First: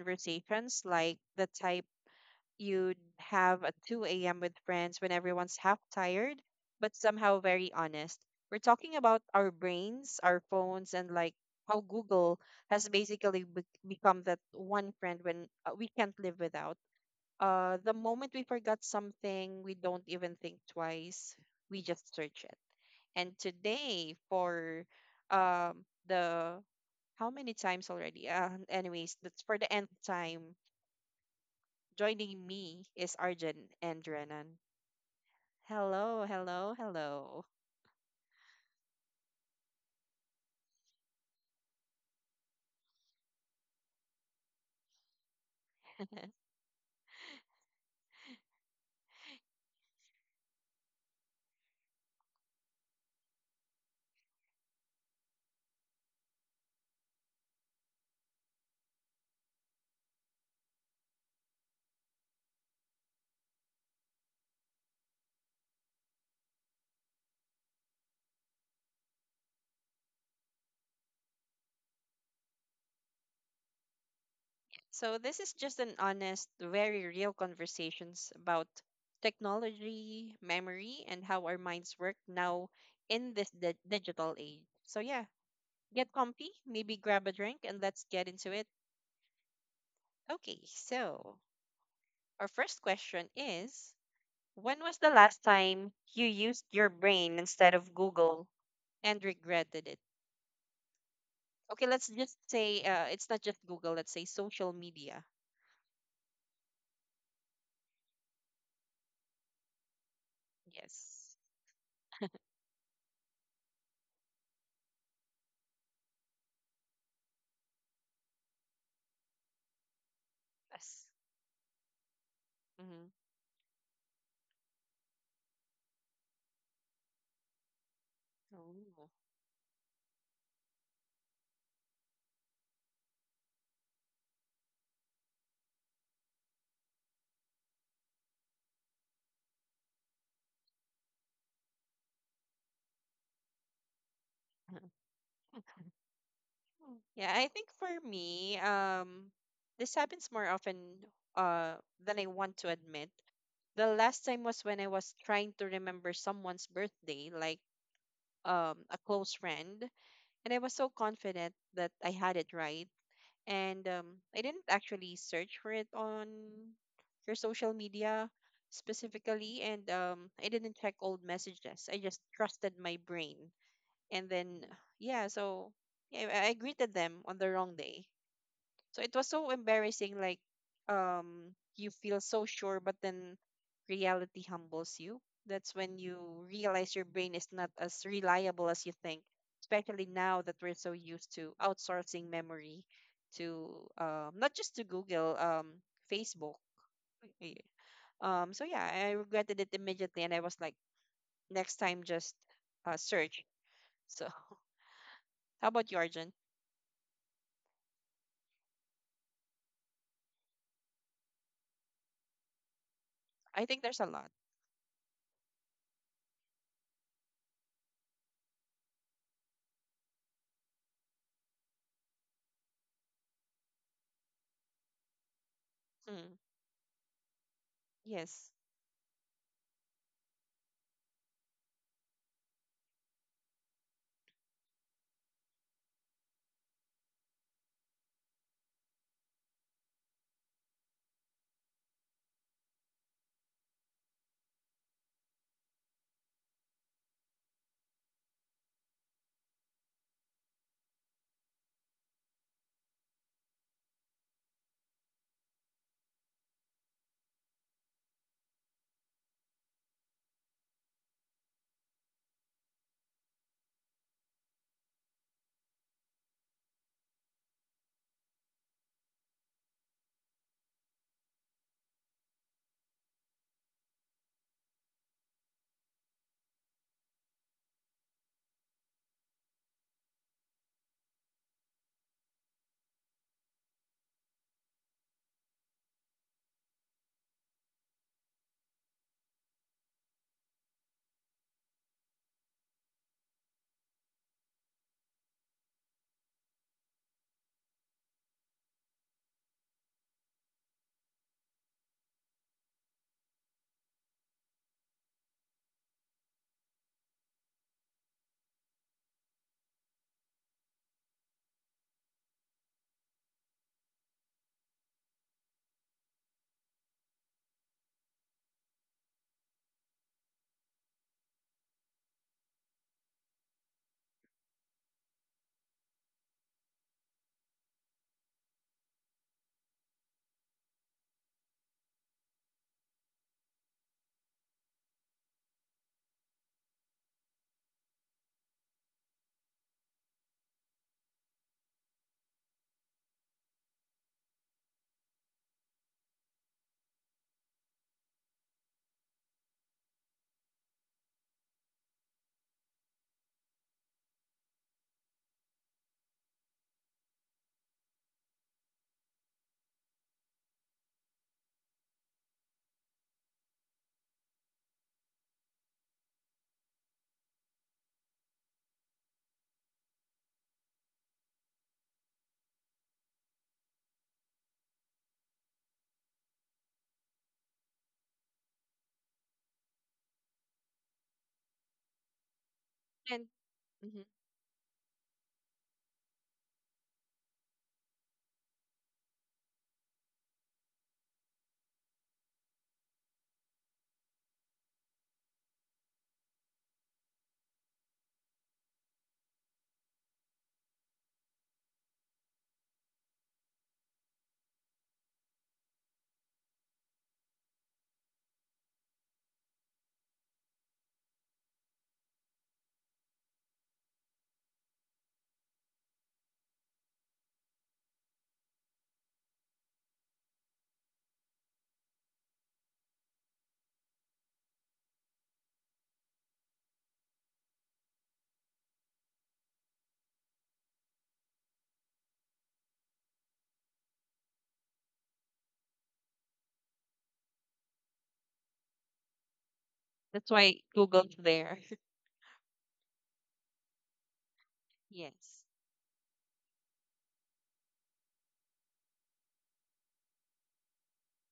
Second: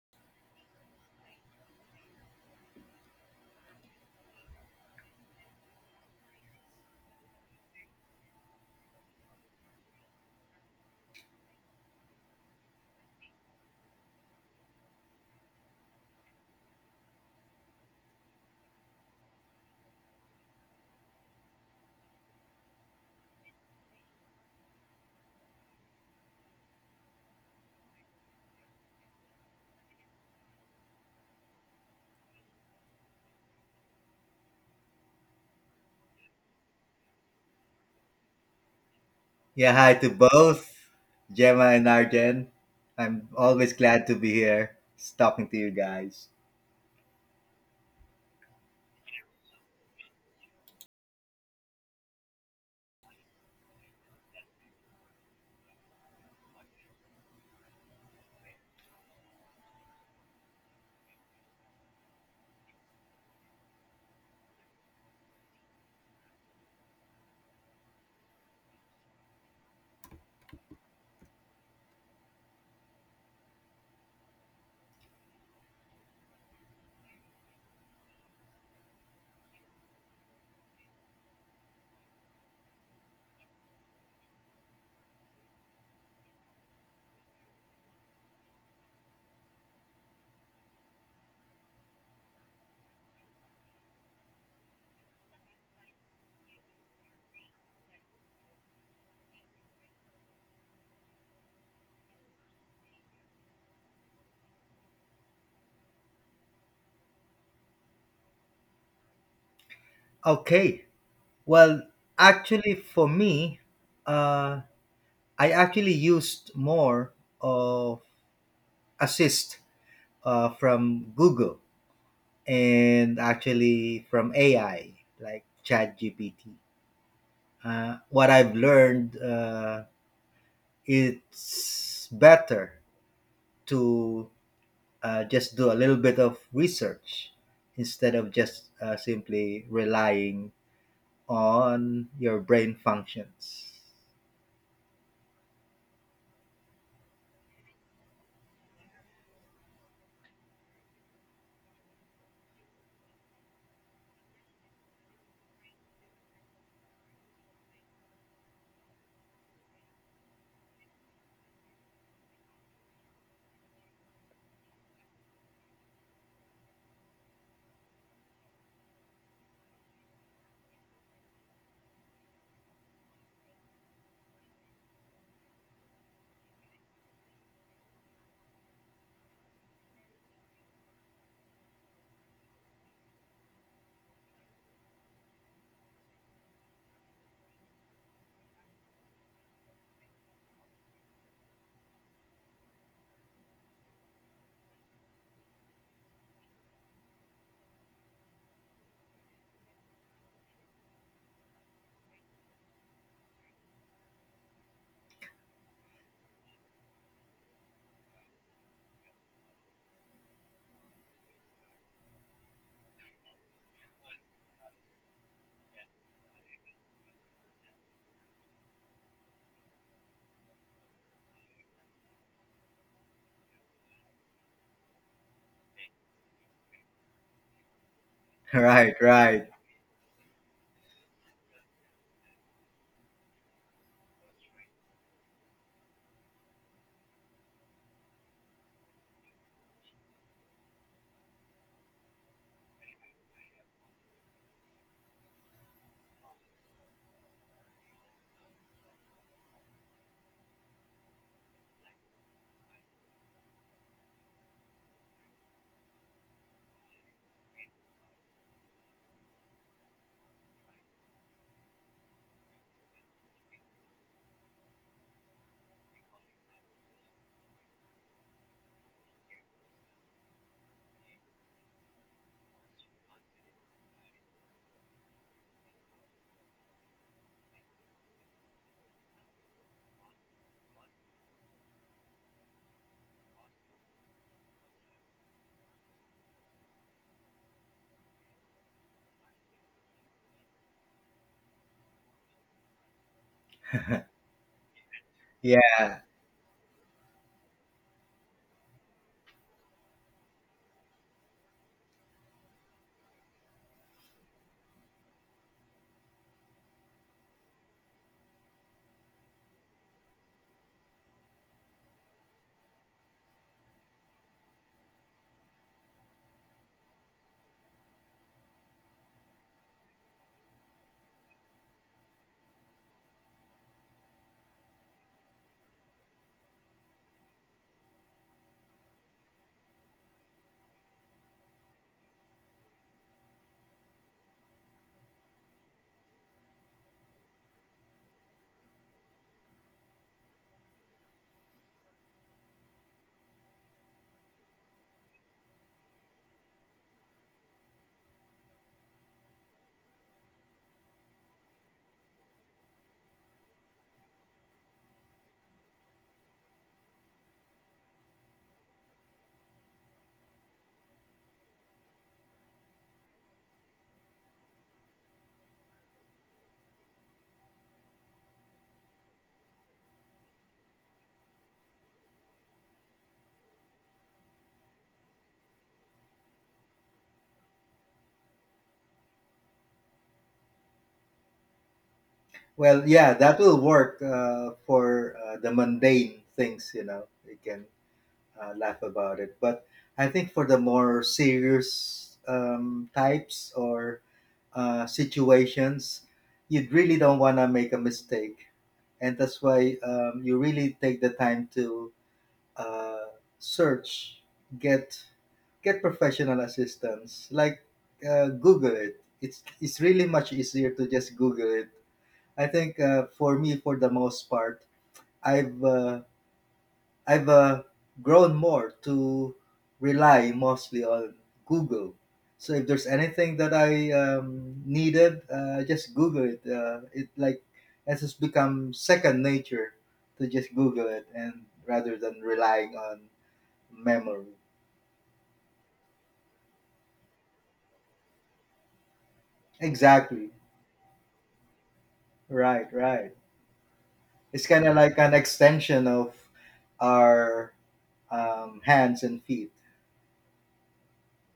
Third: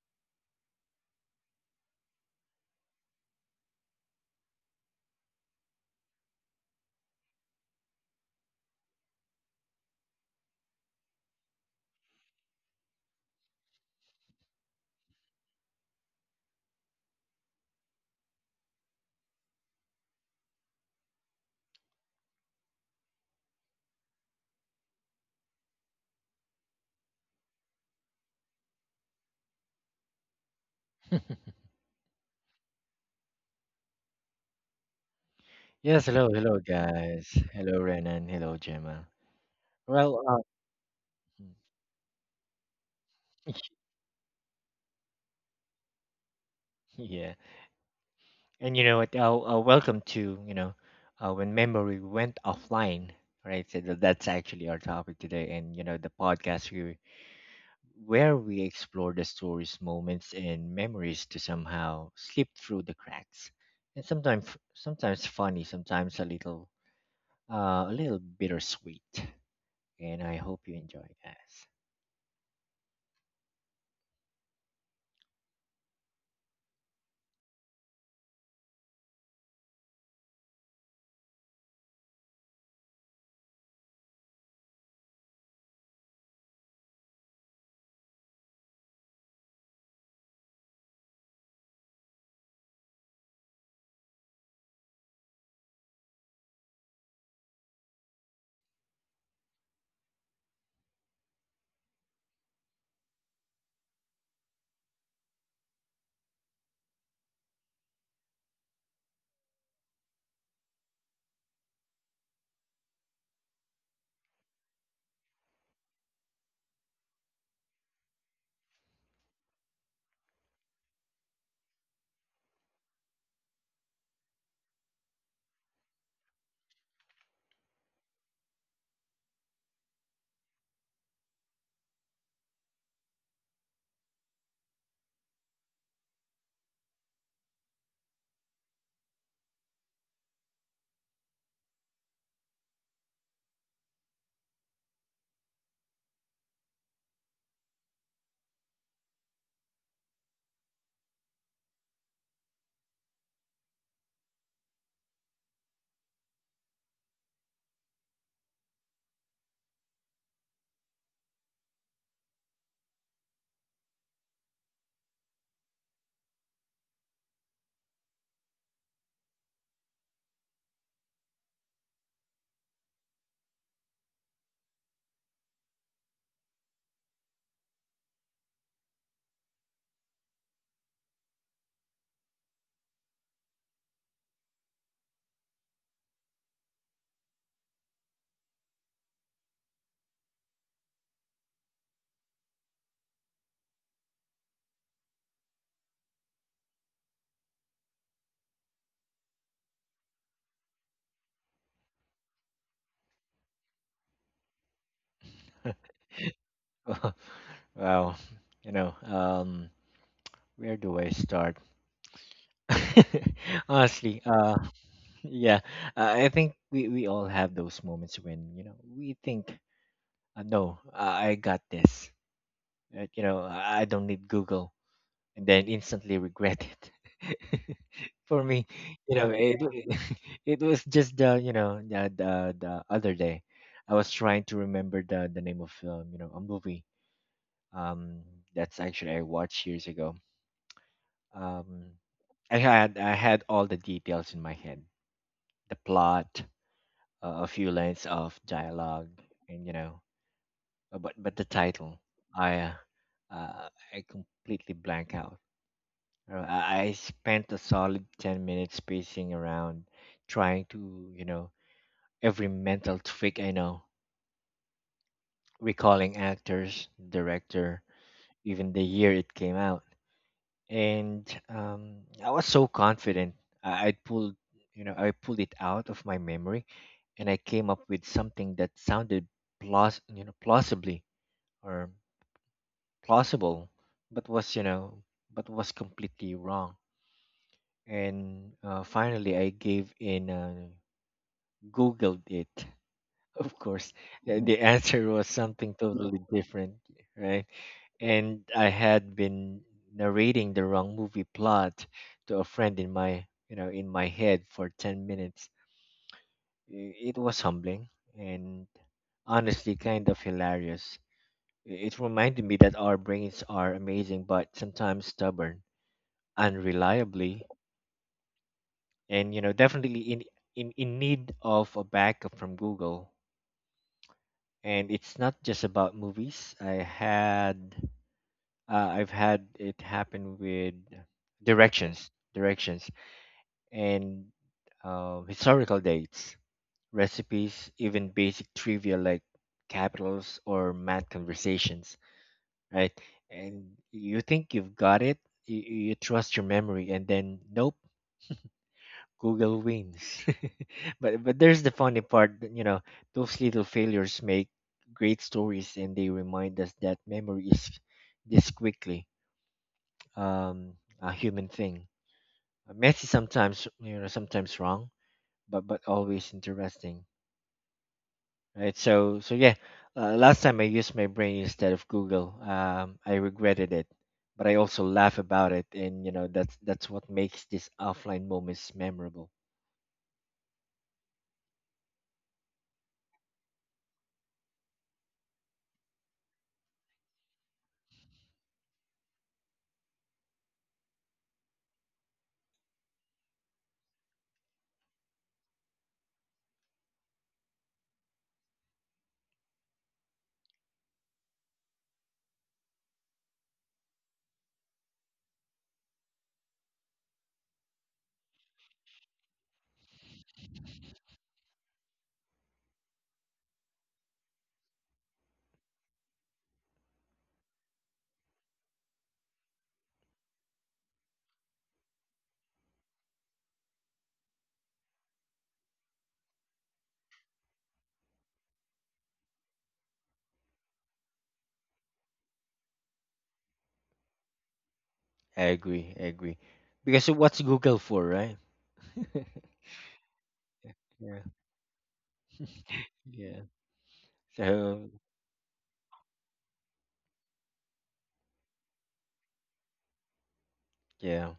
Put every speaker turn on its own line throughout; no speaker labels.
conversations like the type you'd have at 2 a.m. with friends when everyone's half tired, but somehow very honest. We're talking about our brains, our phones, and like how Google has basically become that one friend when we can't live without. The moment we forgot something, we don't even think twice. We just search it. And today, for the how many times already? Anyways, that's for the nth time. Joining me is Arjun and Renan.
Yes,
Hello,
hello, hello,
hello,
guys.
hello.
Hello, Renan. Hello, Gemma.
Yeah, hi to
Well, uh,
both Gemma and Arjen. I'm always glad to be here talking to you guys.
yeah, and you know what? Welcome to when memory went offline, right? So that's actually our topic today, and you know, where we explore the stories, moments, and memories to somehow slip through the cracks, and sometimes funny, sometimes a little bittersweet. And I hope you enjoy,
So this is just an honest, very real conversations about technology, memory, and how our minds work now in this digital age. So yeah, get comfy, maybe grab a drink, and let's get into it. Okay, so our first question is, when was the last time you used your brain instead of Google and regretted it? Okay, let's just say it's not just Google, let's say social media.
Okay,
Yes.
well, actually, for me, uh, I actually used more of assist
Yes.
from Google
Mm-hmm.
and actually from AI like ChatGPT. What I've
Oh.
learned, it's better to just do a little bit of research instead of just simply relying on your brain functions.
Yeah, I think for me, this happens more often uh, than I want to admit. The last time was when I was trying to remember someone's birthday, like a close friend, and I was so confident that I had it right. And I didn't actually search for it on your social media specifically, and I didn't check old messages. I just trusted my brain. And then, yeah, so yeah, I greeted them on the wrong day. So it was so embarrassing, like you feel so sure, but then reality humbles you. That's when you realize your brain is not as reliable as you think, especially now that we're so used to outsourcing memory to not just to Google, Facebook. Eh, so yeah, I regretted it immediately and I was like, next time just search. So how about you, Arjun?
guys. Wow. You know, um, where do I start?
I think there's a
Honestly,
lot.
uh, yeah, I think we all have those moments when, we think, no, I got this. I don't need Google, and then instantly
Mm,
regret it. For
yes.
me,
Right,
you know,
right.
it it was just the, you know, the other day. I was trying to remember the name of a movie um that's actually I watched years ago. Um, I had all the details in my head, the plot, a few lines of dialogue, and but the title, I uh, I completely blank out. I spent a solid 10 minutes pacing around, trying to, you know, every mental trick I know, recalling actors, director, even the year it came out. And I was so confident. I, I pulled, I pulled it out of my memory, and I came up with something that sounded plaus, you know, plausibly or plausible, but was, you know, but was completely wrong. And finally, I gave in, Googled it. Of course, the answer was something
Yeah.
totally different, right? And I had been narrating the wrong movie plot to a friend in my you know in my head for 10 minutes. It was humbling and honestly kind of hilarious. It reminded me that our brains are amazing but sometimes stubborn, unreliably, and you know definitely in need of a backup from Google. And it's not just about movies. I've had it happen with directions, and historical dates, recipes, even basic trivia like capitals or math conversations, right? And you think you've got it, you, you trust your memory, and then nope, Google wins. But there's the funny part, that, you know, those little failures make great stories, and they remind us that memory is this quickly, um, a human thing. Messy sometimes, you know, sometimes wrong, but always interesting, right? So so yeah, last time I used my brain instead of Google, I regretted it, but I also laugh about it, and you know that's what makes these offline moments memorable.
Well, yeah,
And
that will work
mhm.
for the mundane things, you know. You can laugh about it. But I think for the more serious types or situations, you really don't want to make a mistake. And that's why you really take the time to uh, search, get get professional assistance. Like Google it. It's really much easier to just Google it. I think for me, for the most part, I've uh, I've grown more to rely mostly on Google. So if there's anything that I needed, just Google it. It like it has become second nature to just Google it, and rather than relying on memory.
I agree, because what's Google for, right?
Exactly.
That's why
Yeah,
Google's there.
Right. Right.
yeah.
It's kind of
So
like an
Yes.
extension of our hands and feet.
yeah,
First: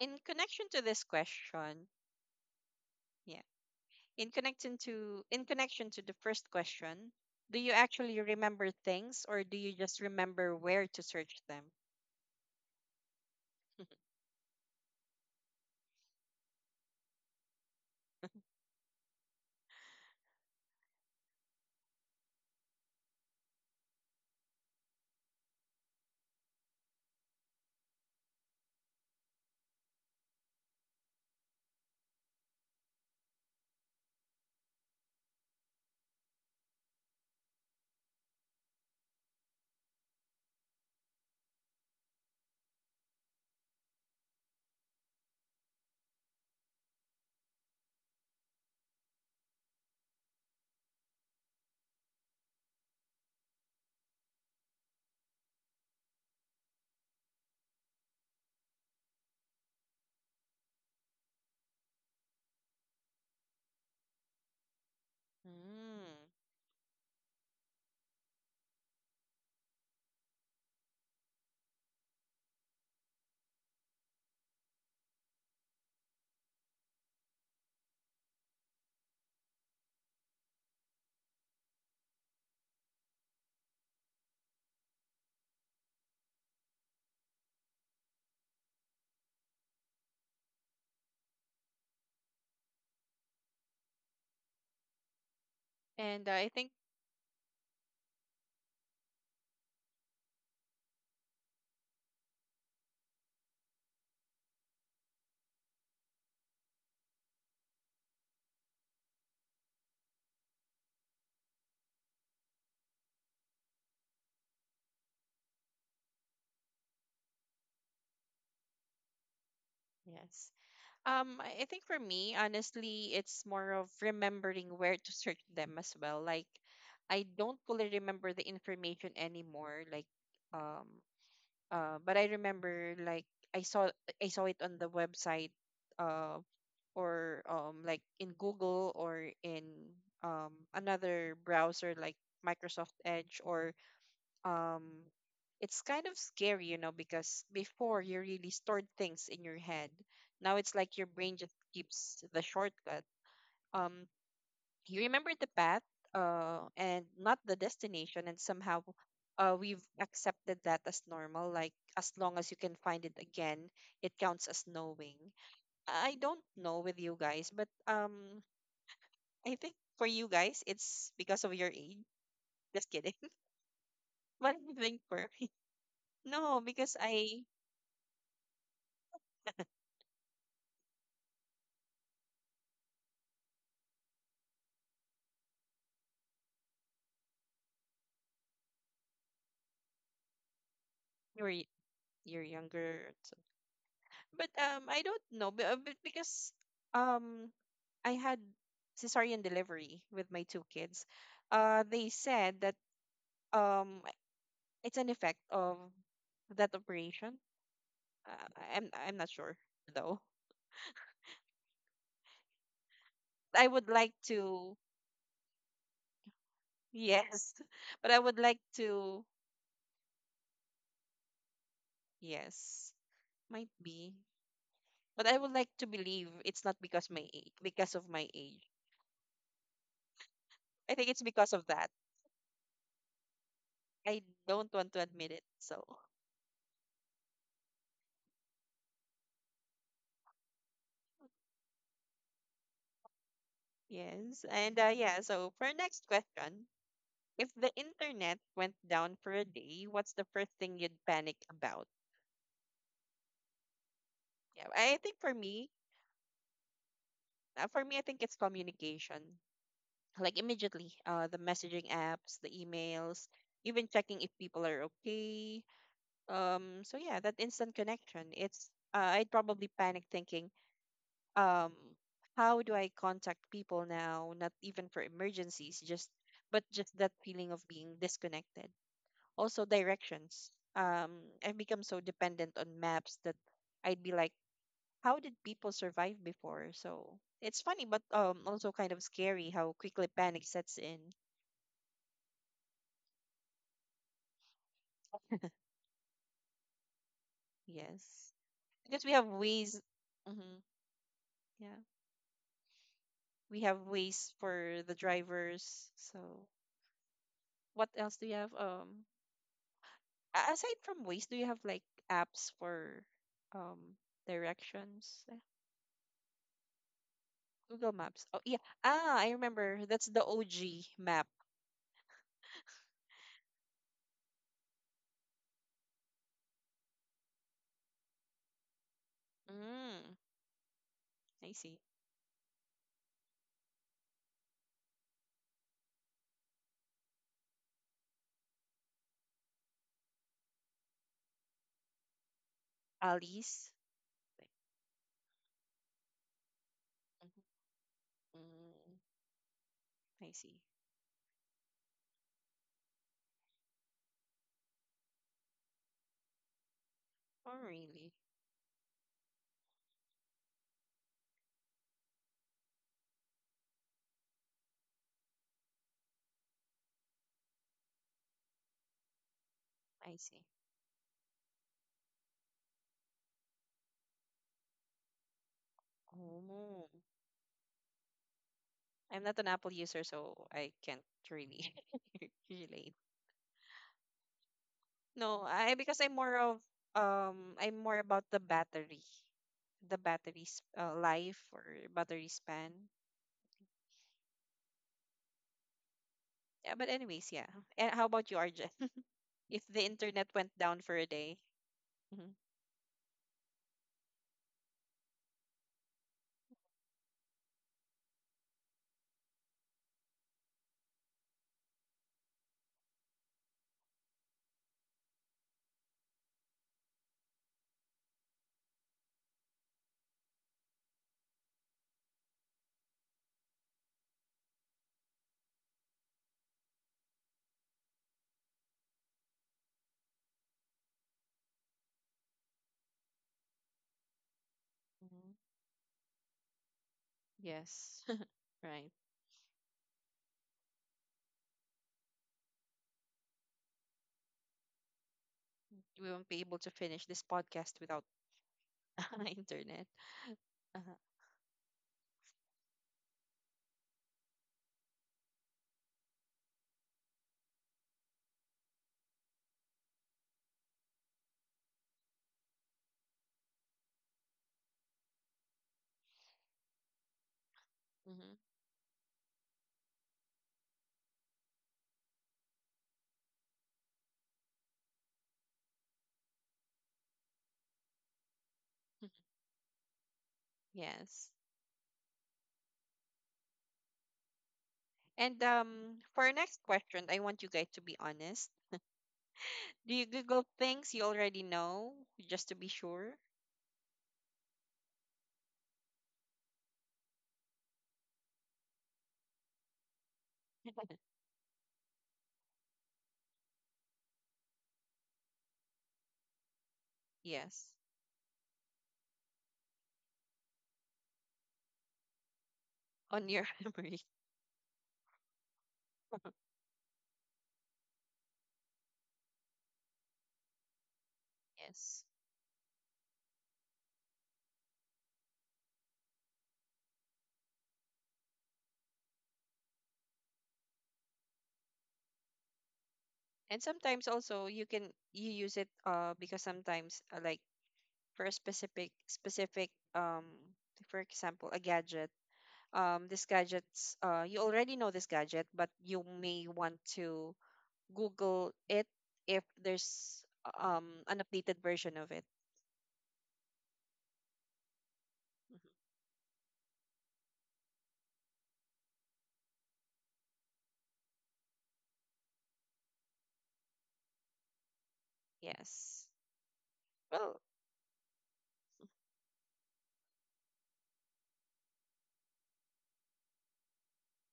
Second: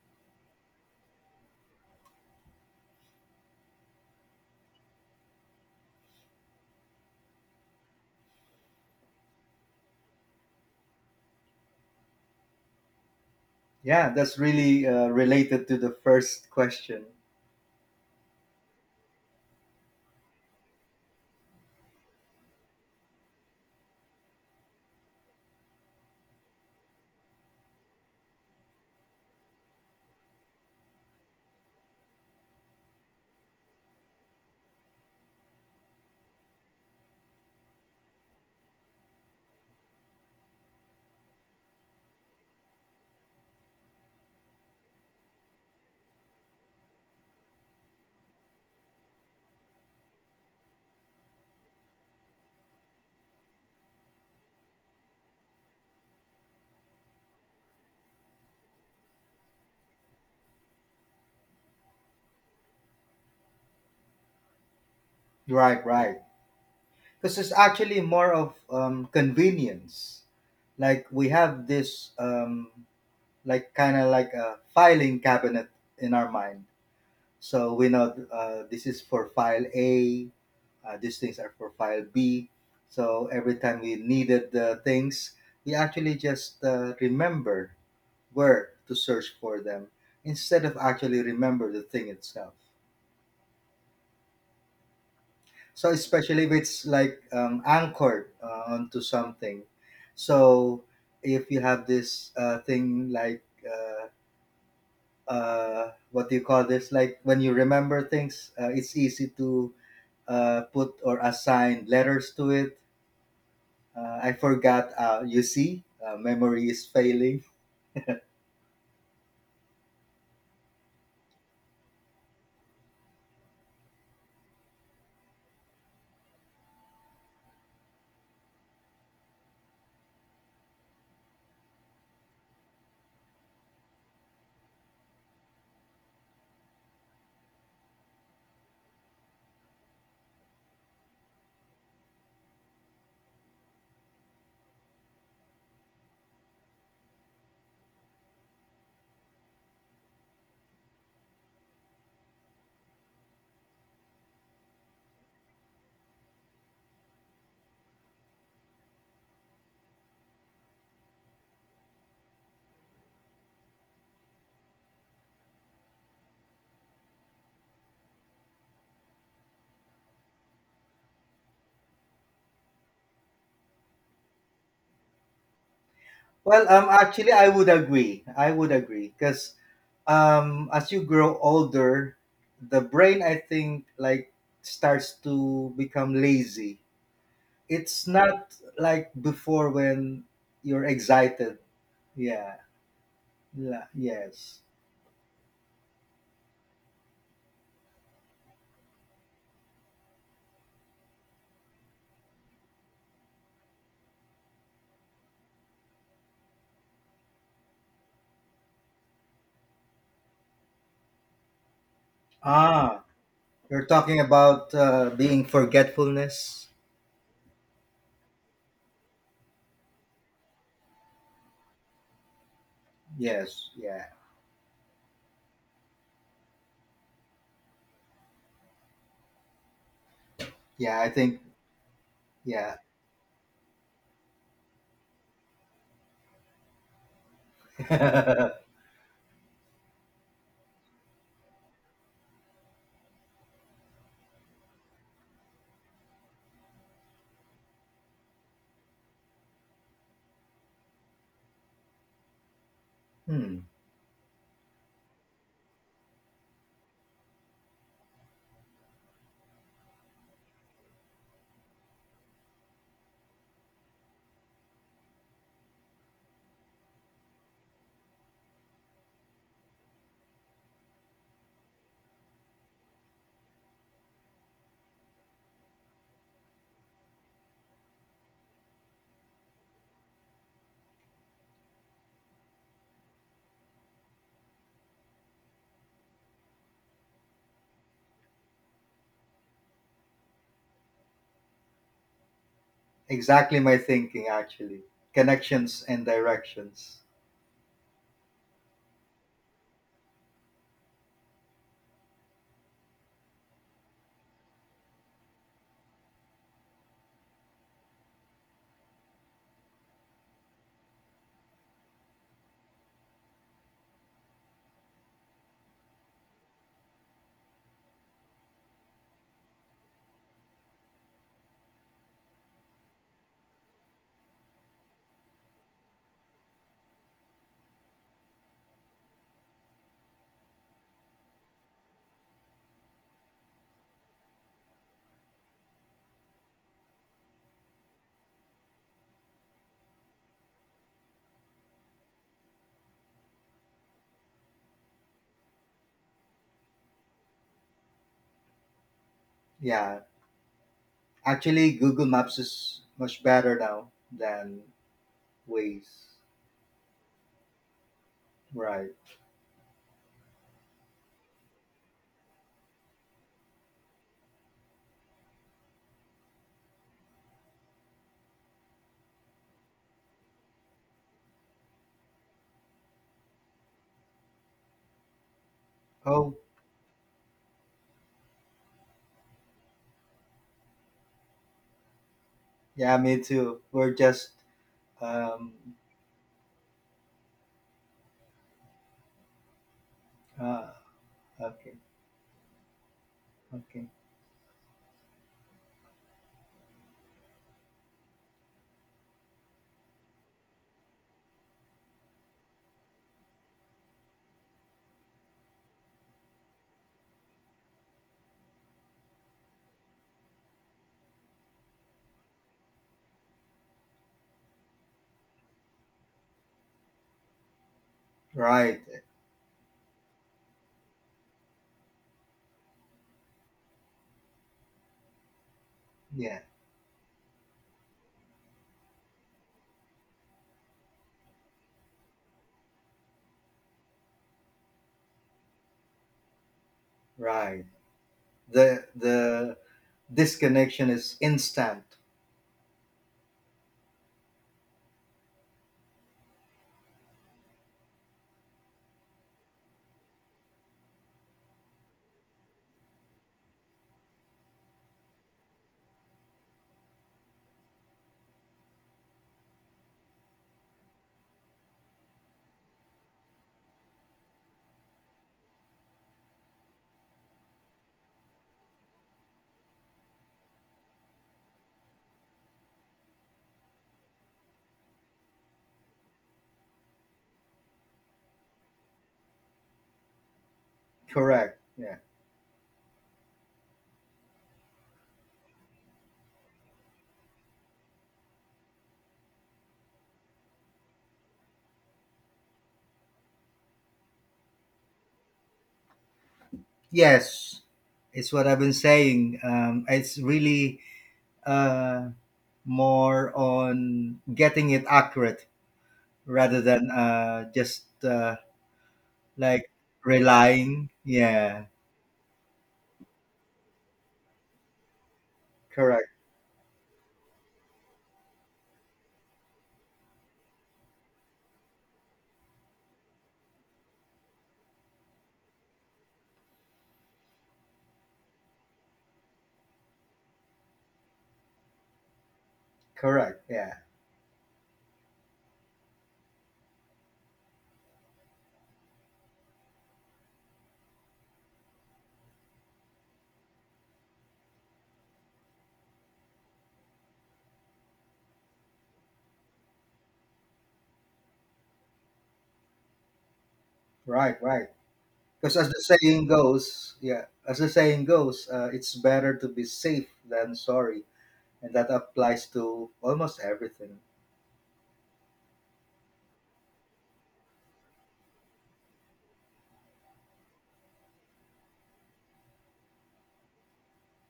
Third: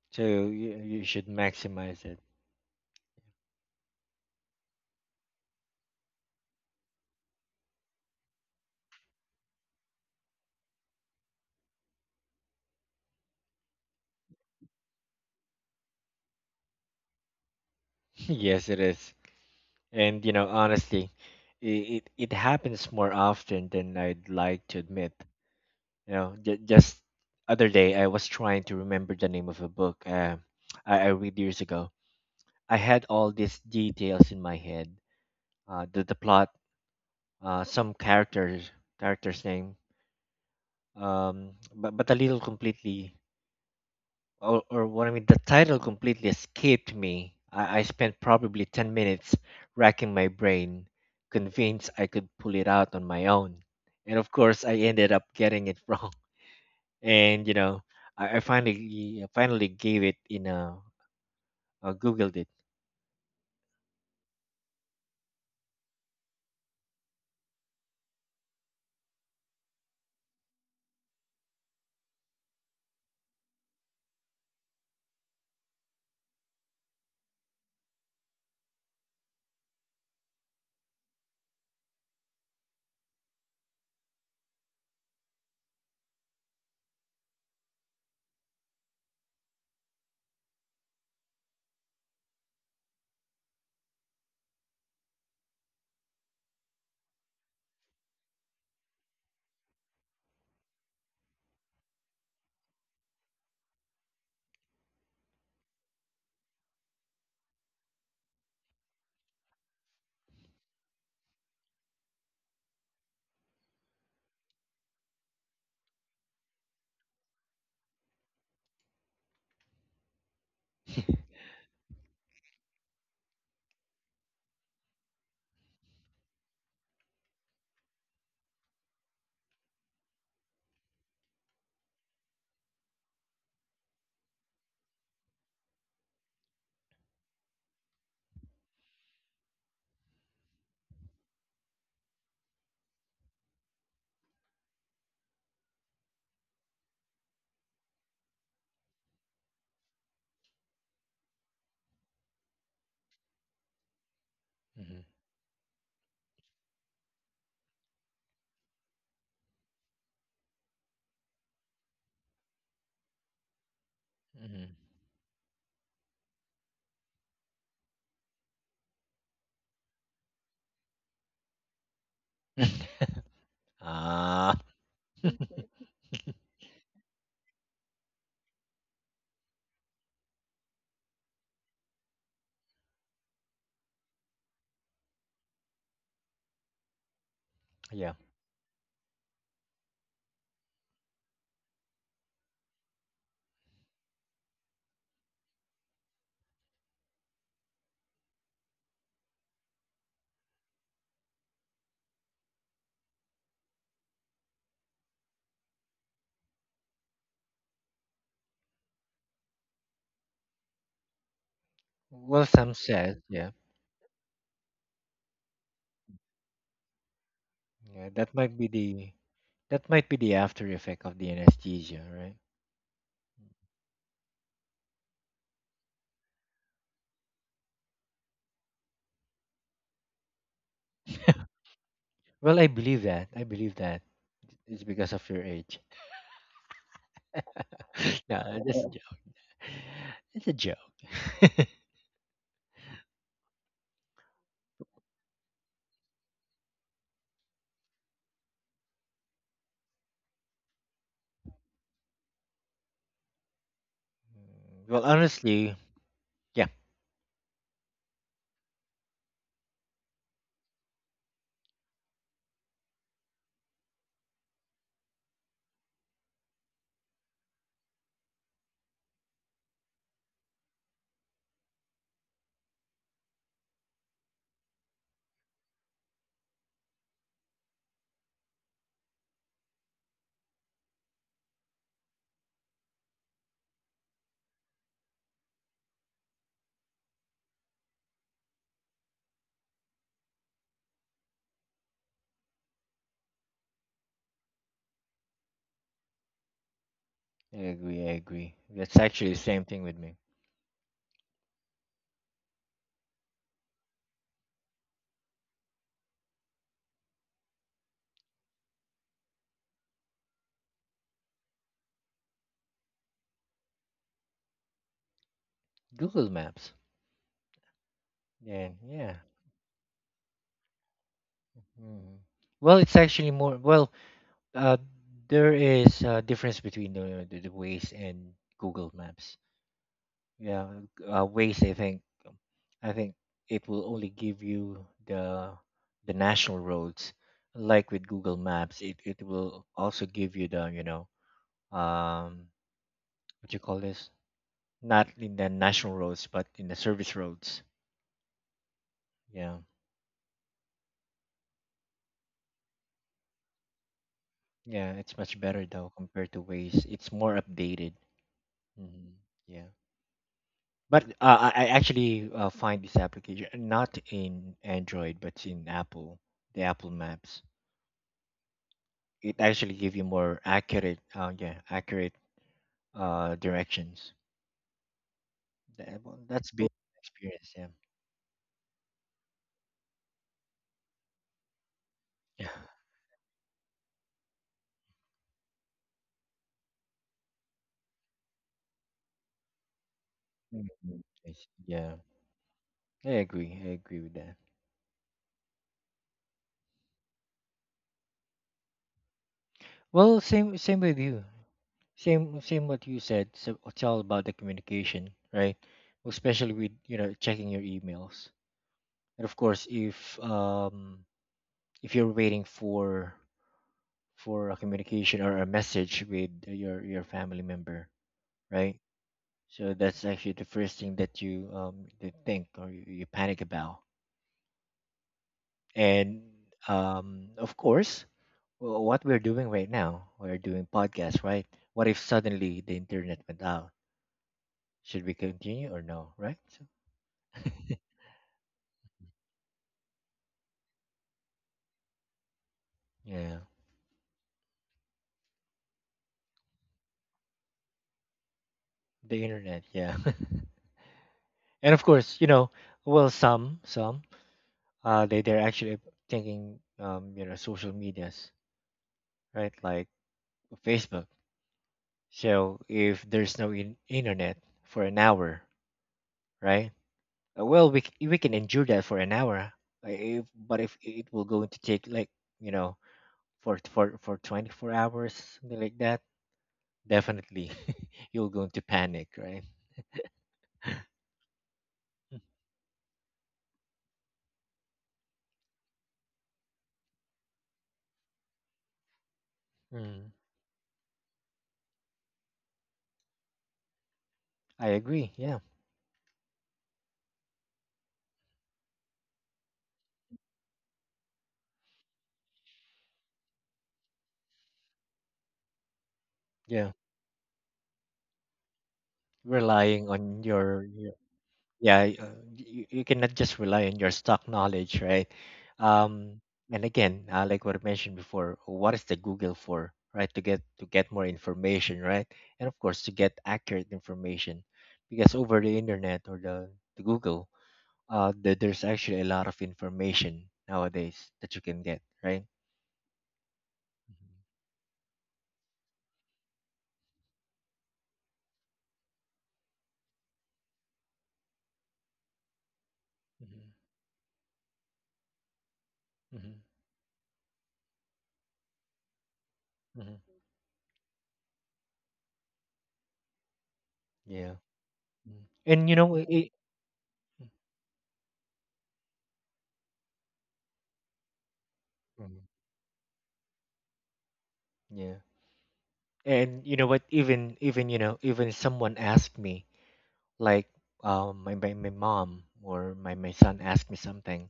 In
so
connection
you,
to this
you should
question,
maximize it.
yeah. In connection to the first question, do you actually remember things or do you just remember where to search them?
Yeah, that's really related to the first question.
Yes, it is. And you know, honestly, it happens more often than I'd like to admit. You know, just other day I was trying to remember the name of a book I read years ago. I had all these details in my head, the plot, some characters name, but a little completely or what I mean, the title completely escaped me. I spent probably 10 minutes racking my brain, convinced I could pull it out on my own. And of course, I ended up getting it wrong. And, you know, I finally gave it in a, Googled it.
Right.
Mm.
Right. Because it's actually more of convenience. Like we have this like kind of like a filing cabinet in our mind, so we know this is for file A, these things are for file B. So every time we needed the things, we actually just remember where to search for them instead of actually remember the thing itself. So
And
especially
I
if
think
it's like anchored onto something. So if you have this thing like what do you call this? Like when you remember things, it's easy to put or assign letters to it. I forgot. You see, memory is failing.
Yes. I think for me, honestly, it's more of remembering where to search them as well. Like, I don't fully remember the information anymore. Like, um, but I remember like I saw I saw it on the website uh, or like in Google or in another browser like Microsoft Edge or um, it's kind of scary, you know, because before you really stored things in your head. Now it's like your brain just keeps the shortcut. Um, you
Hmm
remember the path and not the destination, and somehow we've accepted that as normal, like as long as you can find it again, it counts as
hmm
knowing. I don't know with you guys, but I think for you guys it's because of your age. Just kidding. But
ah.
I think for me, no,
Well,
because
actually,
I,
I would agree. I would agree because as you grow older the brain I think like starts to become lazy. It's
yeah.
not like before when you're
you're
excited.
you're
Yeah
younger so-
La-
but
yes.
I don't know but because um I had cesarean delivery with my two kids. They said that um, it's an effect of that operation. Uh, I'm not sure though.
Well, some
Ah,
said, yeah.
I would
you're
like
talking
to
about being forgetfulness.
yes, but I
Yeah,
would like to
that might be the after effect of the anesthesia, right?
yes, might
Yes, yeah,
be. But I would like to believe it's not because my age, because of my age. I
yeah,
think
I
it's
think
because of that.
Well, I
yeah.
believe that. I believe that
I don't want
it's
to
because
admit
of
it.
your
So
age. No, that's a joke. It's a joke.
yes, and yeah. So for our next question, if the internet went down for a day, what's the first thing you'd panic about?
Hmm.
Yeah,
Mm,
I
well,
think for me,
honestly, yeah,
for me, I think it's communication. Like immediately, the messaging apps, the emails, even checking if people are okay. So yeah, that instant connection. It's I'd probably panic thinking, um, how do I contact people now? Not even for emergencies, just but just that feeling of being disconnected. Also directions. Um, I've become so dependent on maps that I'd be like, how did people survive before? So it's funny, but also kind of scary how quickly panic sets in.
Exactly my thinking, actually, connections and directions.
I agree. I
Yes,
agree. That's
because we have
actually the same
ways.
thing with me.
Hmm, yeah, we have ways for the drivers. So what else do you have? Aside from ways, do you have like apps for um directions?
Google Maps.
Google Maps. Oh yeah.
Yeah,
Ah,
yeah.
I remember. That's the OG map.
Mm. Well, it's actually more. Well, uh, there is a difference between the ways and Google Maps.
Mm.
Yeah,
I
ways
see.
I think it will only give you the national roads. Like with Google Maps, it will also give you the, you know, um, what you
Alice?
call this,
Like,
not in the national roads but in the service
mhm.
roads.
Mm,
Yeah,
Yeah.
I see.
Actually, Google Maps is much better now than
yeah, it's much better though
Waze.
compared to ways it's more
Oh,
updated.
really?
Right.
Hmm, yeah. But I actually find this application not in Android but in Apple, the Apple Maps. It actually give you
I see.
more accurate, yeah, accurate, uh, directions. That- well,
Oh,
that's been
Oh.
an experience, yeah.
I'm not an Apple user, so I can't really
Yeah.
relate.
yeah, me too. We're just,
No,
um,
I because I'm more of I'm more about the battery
uh,
Mhm.
life
Yes,
or
okay,
yeah,
battery span.
I agree, I
okay.
agree with that.
Yeah, but anyways, yeah. And how about you, Arjun? if the
Well,
internet went down
same
for
with
a
you.
day, hmm
Same what you said. So it's all about the communication, right? Especially with, you know, checking your emails, and of course if um, if you're waiting for a communication or a message with your family member, right?
Right.
So that's actually the first thing that you, um, you think or you panic about. And
Yeah,
um, of course, what we're doing right now, we're doing podcasts, right? What if suddenly the internet went out? Should we
hmm
continue or no, right? So,
right.
yes, right,
The disconnection is instant.
yeah,
we won't be able to finish this podcast without
the internet,
internet.
yeah. And of course, you know, well, some uh, they're actually thinking, um, you know, social medias, right? Like Facebook. So if there's no internet for an hour, right? Well, we can
Hmm.
endure that for an hour. If, but if it will going to take like, you know, for 24 hours something like that, definitely you're going to panic, right?
Yes.
Correct. Yeah.
And for our next question, I want you guys to be honest. Do you
Mm.
Google things you already know just to be sure?
I agree. Yeah,
Yes, it's what I've been saying. It's really uh, more on getting it accurate rather
yeah.
than
Yes.
just like
Relying on your,
relying.
your
Yeah,
yeah, you cannot
On
just
your
rely on your
memory.
stock knowledge, right?
correct,
Um, and again, like what I mentioned before, what is the Google for, right? To get, to get more information,
Yes.
right? And of course to get accurate information, because over the internet or the Google, uh, there's actually a lot of information nowadays that you can get, right?
correct.
And
Yeah,
sometimes
Mm-hmm.
also you can you use it because sometimes like for a specific um for example a gadget, this gadgets you already know this gadget, but you
Mm-hmm.
may want to Google it if
Hmm.
there's an updated version of it.
Yeah.
right, right.
Mhm.
Because
Mhm.
as
And you
the
know
saying
it.
goes, yeah, as the saying goes, it's better to be safe than sorry, and that
Mhm.
applies to almost everything.
Yeah.
Yes.
And you know what, even
Well,
even you know even someone asked me like, my mom or my son ask me something,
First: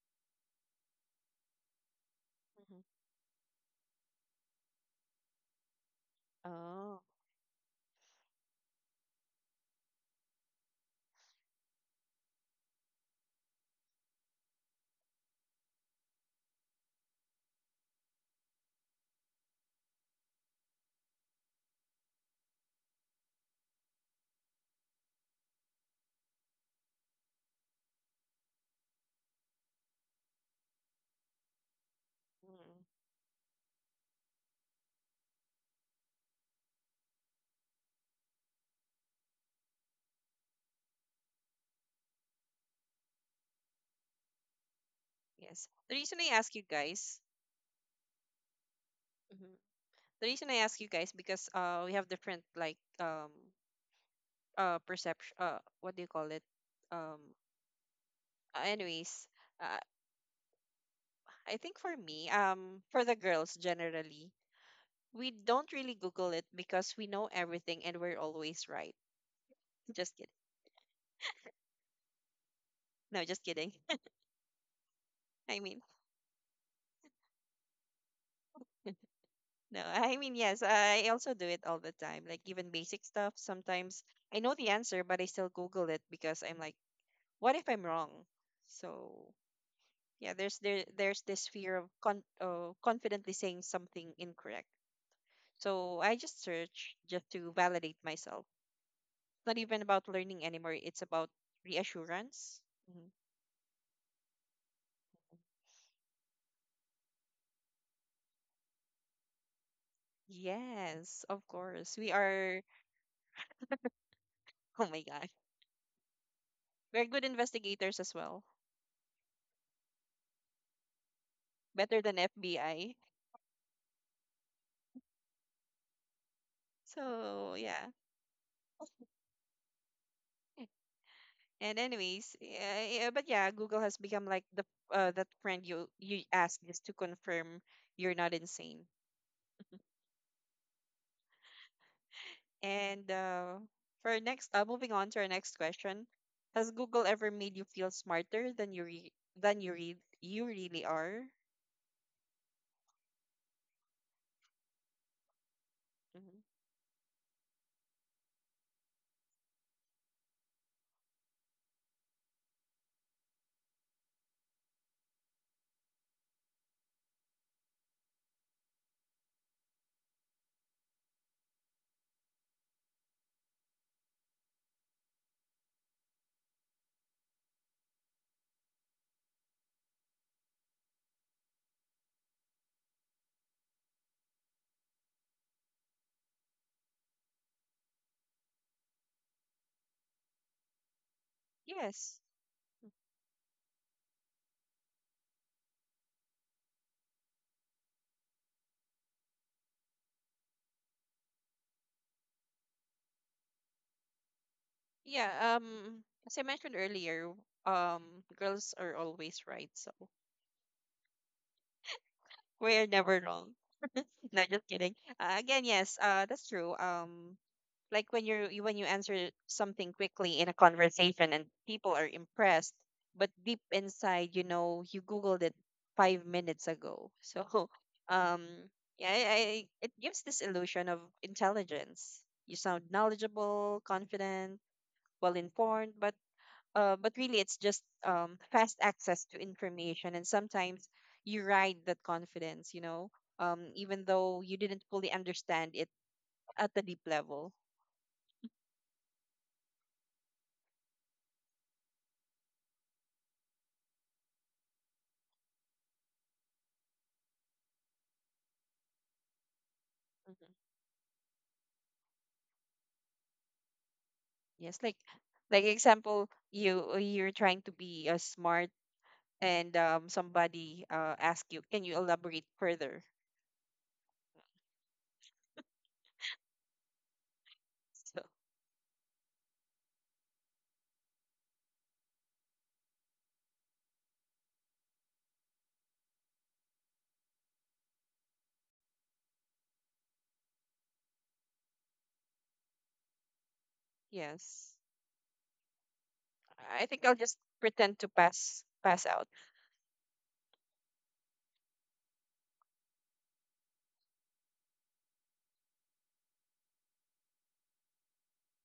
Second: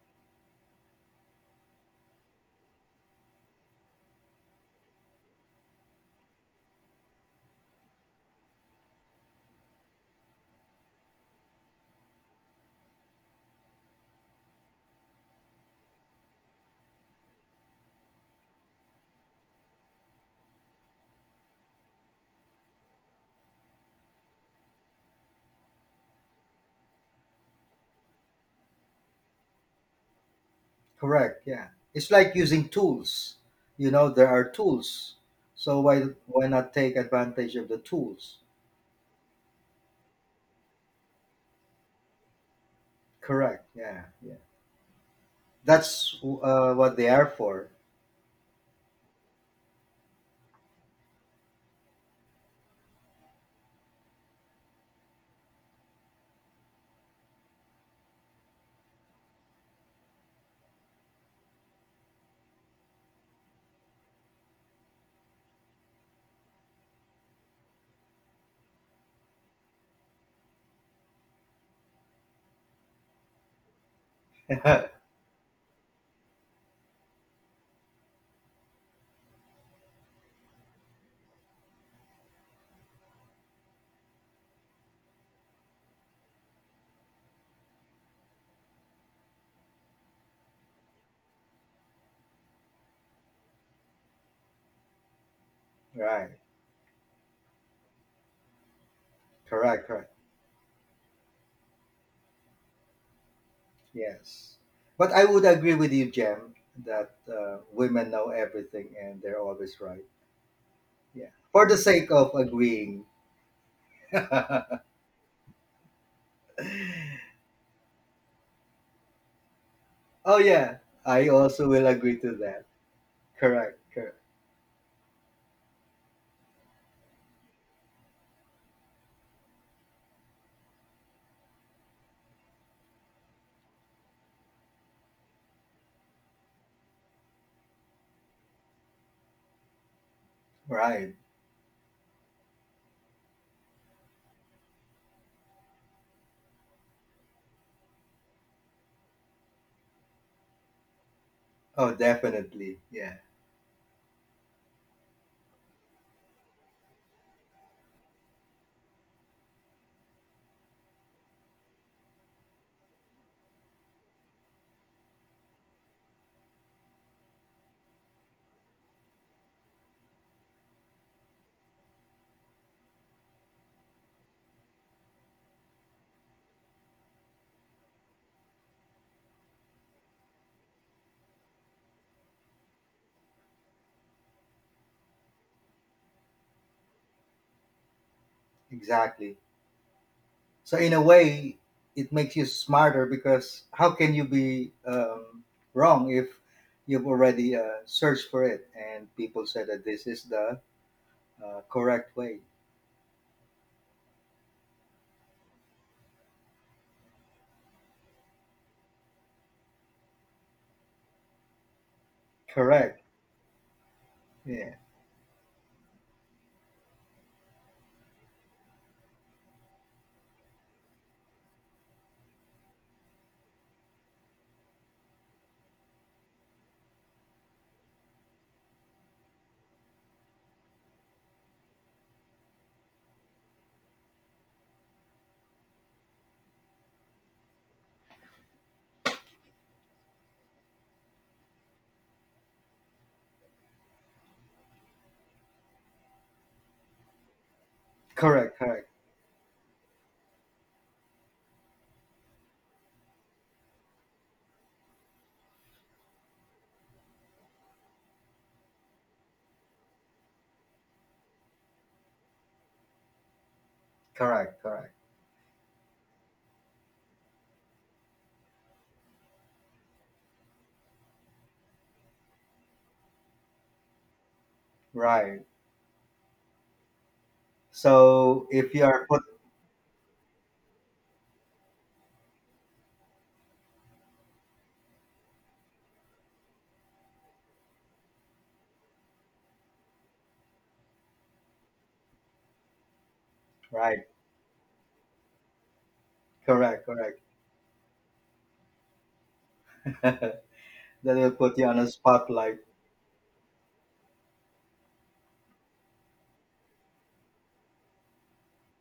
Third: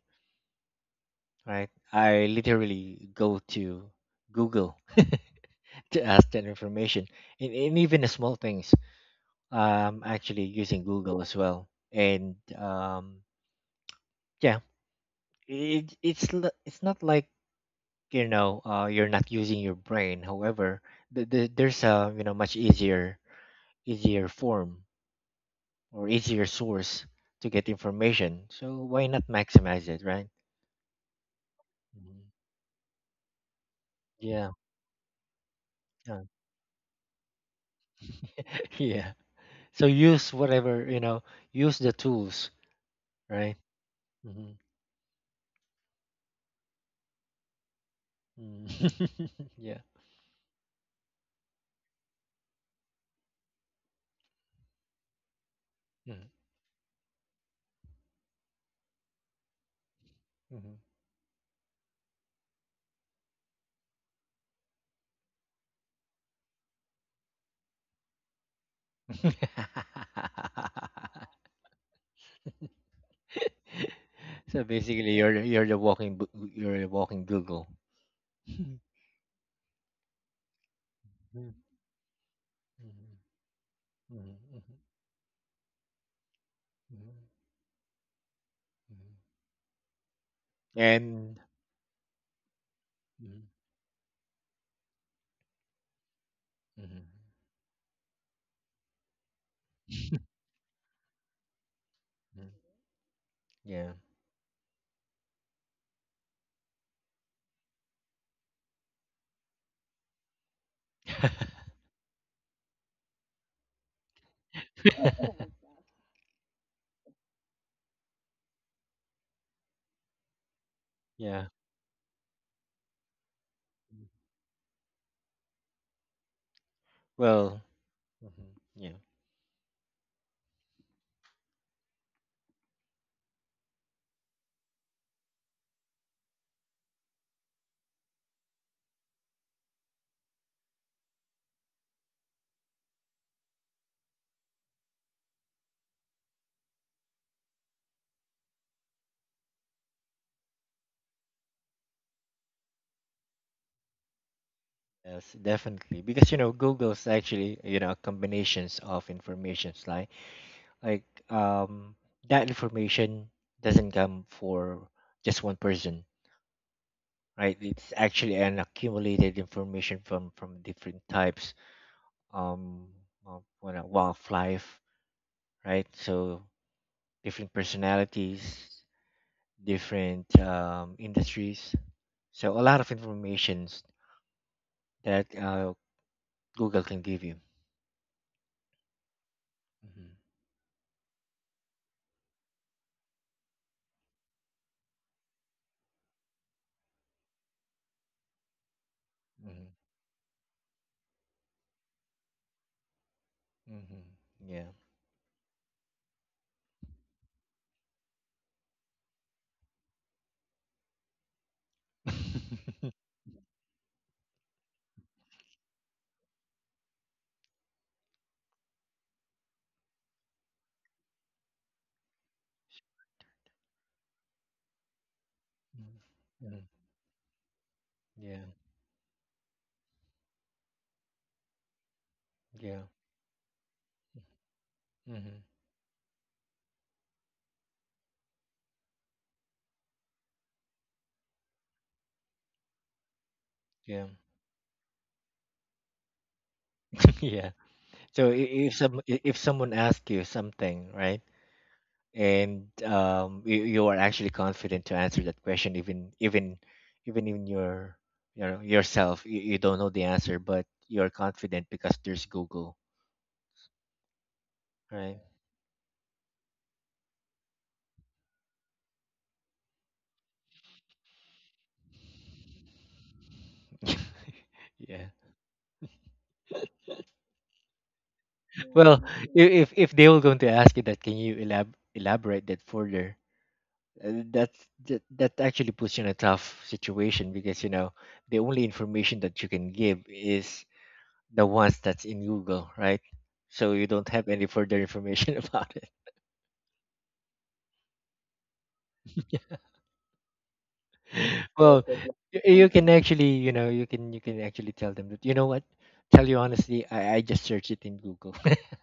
right? I
mhm,
literally go to Google to ask that
oh,
information, and even the small things. Actually using Google as well, and yeah, it it's it's not like, you know, you're not using your brain. However, there's a, you know, much easier, easier form or easier source to get information. So why not maximize it, right?
Correct. Yeah, it's
Mhm.
like using
mm,
tools. You know, there are
Yeah,
tools, so why
yeah.
why not take advantage of the tools?
Yeah. So use whatever you know. Use the tools, right?
Correct. Yeah, yeah.
Hmm.
yes. The reason
That's
I ask you
what they
guys,
are for.
Mm.
mhm.
Yeah.
the reason I ask you guys because we have different like perception, what do you call it, um anyways, uh,
Mm-hmm.
I think for me, for the girls generally we don't really Google it because we know everything and we're always right. Just kidding. No, just kidding.
So
Right.
basically, you're
I
you're the
mean,
walking you're the walking Google. Mhm,
no, I mean, yes, I also do
mhm,
it all the time. Like even basic
mhm,
stuff, sometimes I
mhm,
know the
mhm,
answer, but I still Google it because I'm like,
mhm.
what if I'm wrong?
Mhm.
So yeah, there's
And
this fear of confidently
mhm,
saying something incorrect. So I
Correct.
just
mhm,
search just to validate myself. It's not even
Correct.
about learning anymore. It's about
mhm.
reassurance. Mhm.
Yeah,
Yes. But I would agree with you, Jem, that women know everything and they're always right. Yeah.
Yes, of
For the
course,
sake
we
of
are.
agreeing. Oh,
Oh my God, we're good investigators as well,
yeah. I
yeah.
also will
better
agree
than
to that.
FBI.
Correct. Correct.
So
Well,
yeah.
mhm, yeah.
And anyways, yeah, yeah, but yeah, Google has become like the that friend you you ask just to confirm you're not insane.
Right.
And moving on to our next question, has Google ever made you feel smarter than you really are?
Oh, definitely. Yeah.
Yes, definitely. Because, you know,
Hmm.
Google's actually, you know, combinations of informations like, like um that information doesn't come for just one person, right? It's actually an accumulated information from different types, um, of what a wildlife, right? So different personalities, different, um, industries. So a lot of informations that uh, Google can give you.
Exactly.
Mm-hmm.
So, in a way, it
Yes.
makes you smarter because how can you be wrong if you've already searched for it and people
Mm-hmm.
said that this is the correct way?
Mm-hmm. Yeah.
Yeah. Um, as I mentioned earlier, um, girls are always right, so we're
Correct.
never wrong. No, just
Yeah.
kidding. Again, yes. That's true. Like when when you answer something quickly in a conversation and people are impressed, but deep inside you know you googled it five
Mm-hmm.
minutes ago. So
Yeah,
um yeah, it gives this illusion of intelligence, you sound
yeah,
knowledgeable, confident, well
mm-hmm.
informed, but really it's just fast access to information, and sometimes you ride that confidence, you know, even
Yeah,
though you didn't fully understand it at the deep
yeah.
level.
So
Correct,
if
correct,
if someone asks you something, right, and you are actually confident to answer that question, even even in your, you know, yourself, you don't know the answer,
Mhm.
but you're confident because there's Google,
correct, correct.
Yes, like
right?
like example, you're trying to be smart, and somebody ask you, can you elaborate further?
Yeah.
Right.
So
So if you
Well,
are put
if they were going to ask you that, can you elaborate that further? That actually puts you in a tough situation because you know the only information that you can give is the ones that's in Google, right? So you
right,
don't have any further
yes,
information about it.
correct,
I
correct.
think I'll just pretend to pass out.
That will put you on
Well,
a spotlight.
you can actually, you know, you can actually tell them that, you know what, tell you honestly, I just searched it in Google.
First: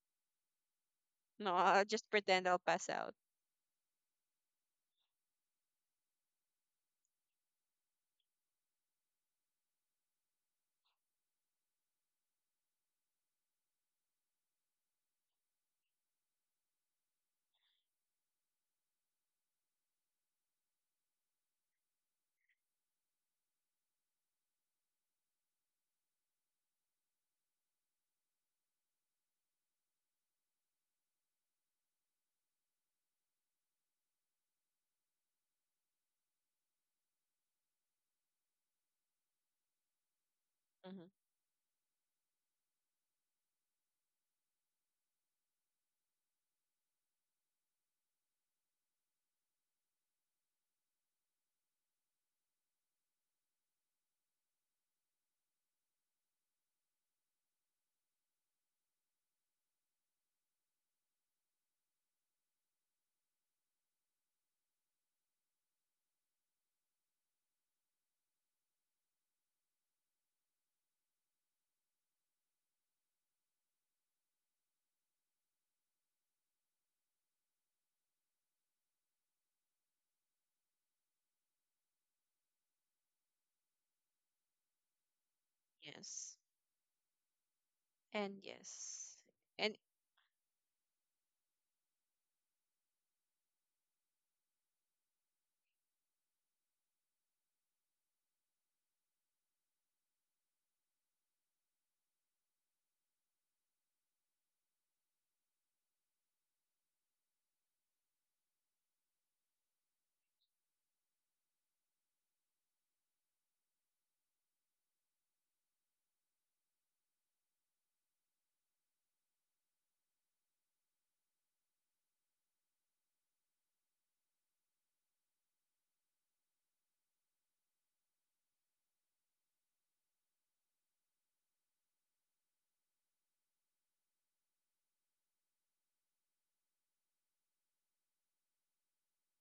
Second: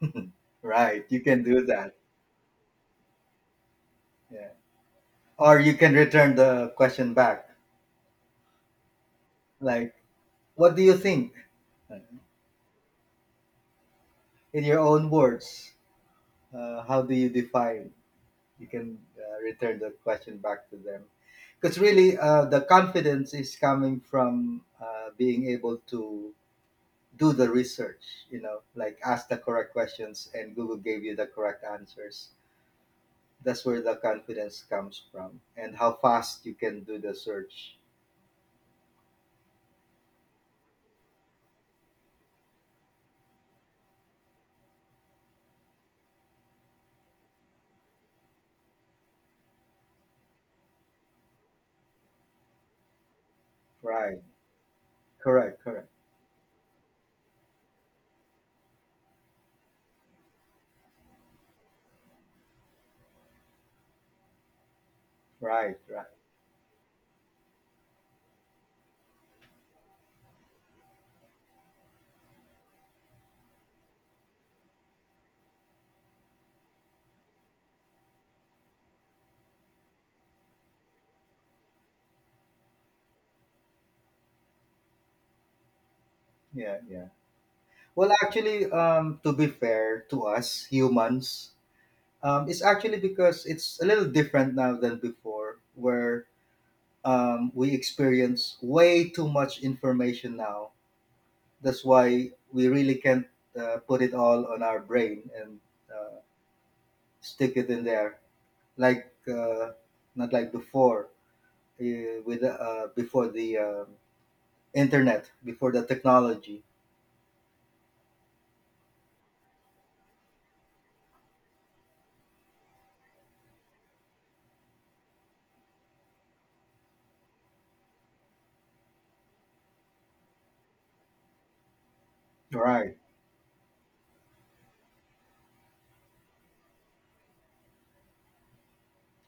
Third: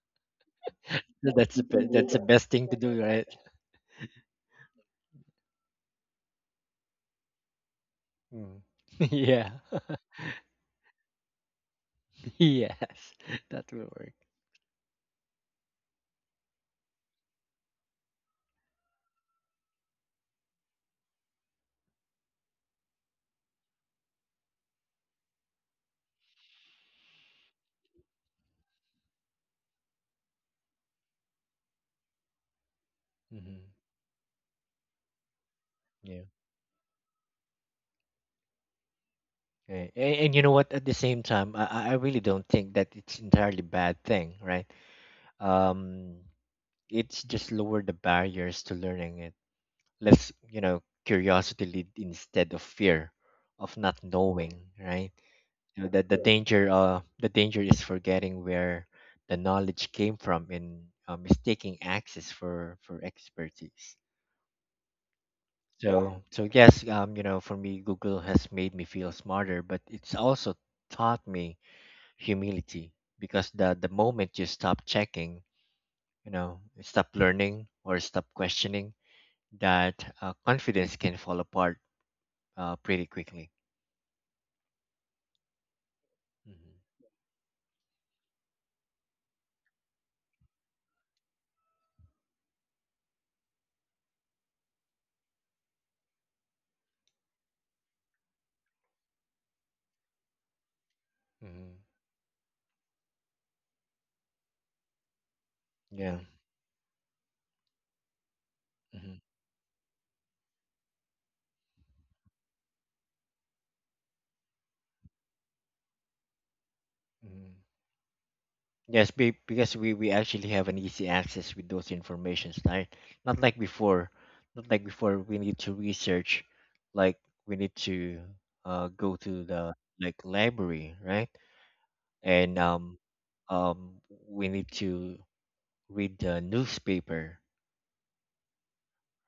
Right. You
So
can
that's
No,
do
I'll
that.
just
that's the
pretend
best
I'll
thing to
pass
do,
out.
right?
Yeah. Or you can return the question back.
Mm. Yeah.
Like, what do you think?
Yes, that will work.
In your own words, how do you define? You can return the question back to them. Because really, the confidence is coming from being able to do the research, you know, like ask the correct questions and Google gave you the correct answers. That's
Hmm.
where the confidence comes from, and how
Yeah.
fast you can do the search.
Right. And you know what? At the
Hmm.
same time, I really don't think that it's entirely bad thing, right? Um, it's just lower the barriers to learning it. Let's, you know, curiosity lead instead of fear of not
Right,
knowing, right?
correct,
You
correct.
know, that the danger is forgetting where the knowledge came from, and mistaking access for expertise.
Right, right.
So, so yes, you know, for me, Google has made me feel smarter, but it's also taught me humility, because the moment you stop checking, you know, stop learning or stop questioning, that confidence can fall apart pretty quickly.
Yes,
Yeah, yeah.
Mm-hmm.
Well,
and
actually,
yes,
to be
and
fair to us humans, it's actually because it's a little different now than before where we experience way too much information now.
Mm-hmm.
That's why we really can't put it all on our brain and
Yeah.
uh, stick it in there, like
Mm-hmm.
not like before, uh, with before the internet, before the technology.
Mm-hmm. Yes, because we actually have an easy access with those informations, right? Not like before. Not like before, we need to research, like we need to go to the, like, library, right? and
Right.
um um we need to read the newspaper,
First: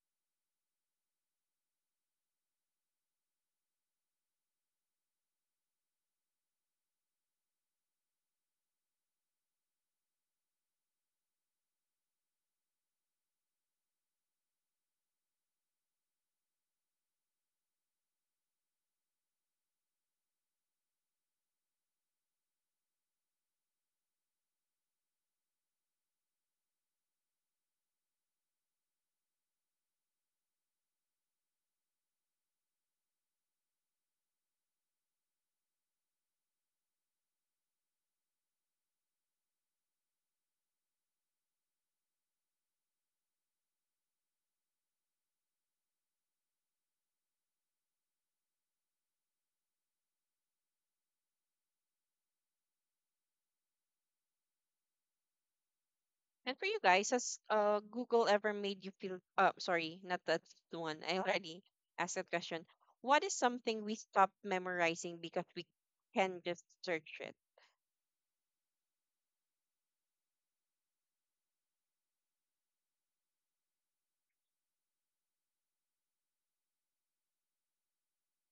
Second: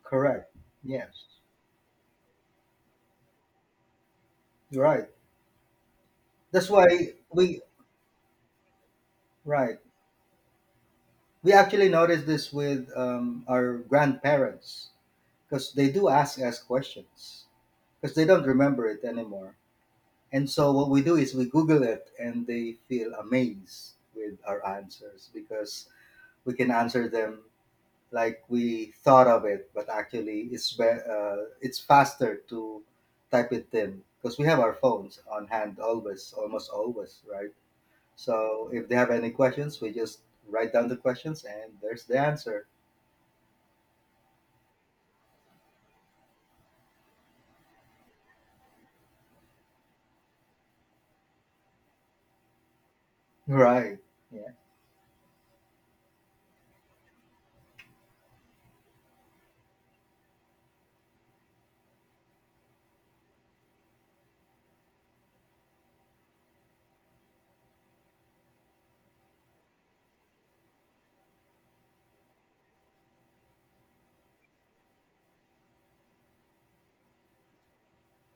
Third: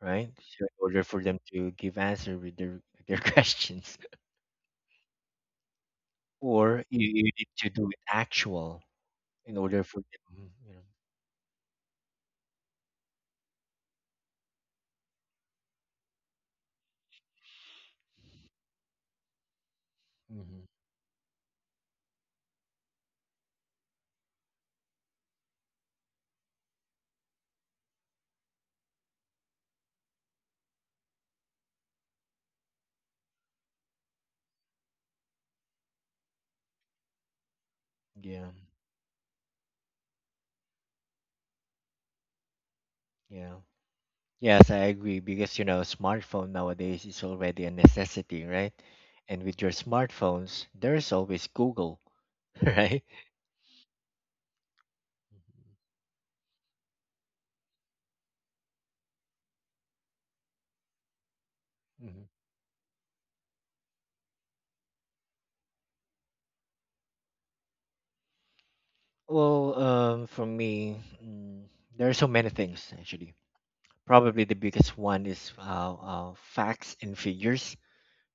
right?
Correct.
So in order
Yes,
for them to give answer with their questions,
you're right. That's
or you,
why
you need
we,
to do it actual in
right,
order for them, mm, you know.
we actually noticed this with our grandparents because they do ask us questions because they don't remember it anymore. And
Hmm.
so what we do is we Google it, and they feel amazed with our answers because we can answer them like we thought of it, but actually it's faster to type it in because we have our phones on hand always, almost always, right?
Yeah,
So if they have any questions, we just write down the questions and there's the answer.
yeah, yes, I agree because you know smartphone nowadays is already a necessity, right? And with your smartphones, there's always Google, right?
Right. Yeah.
And for you guys, has Google ever made you feel, sorry, not that one. I already asked that
Mhm.
question. What is something we stop memorizing because we can just search it?
Well, for me, there are so many things actually. Probably the biggest one is facts and figures.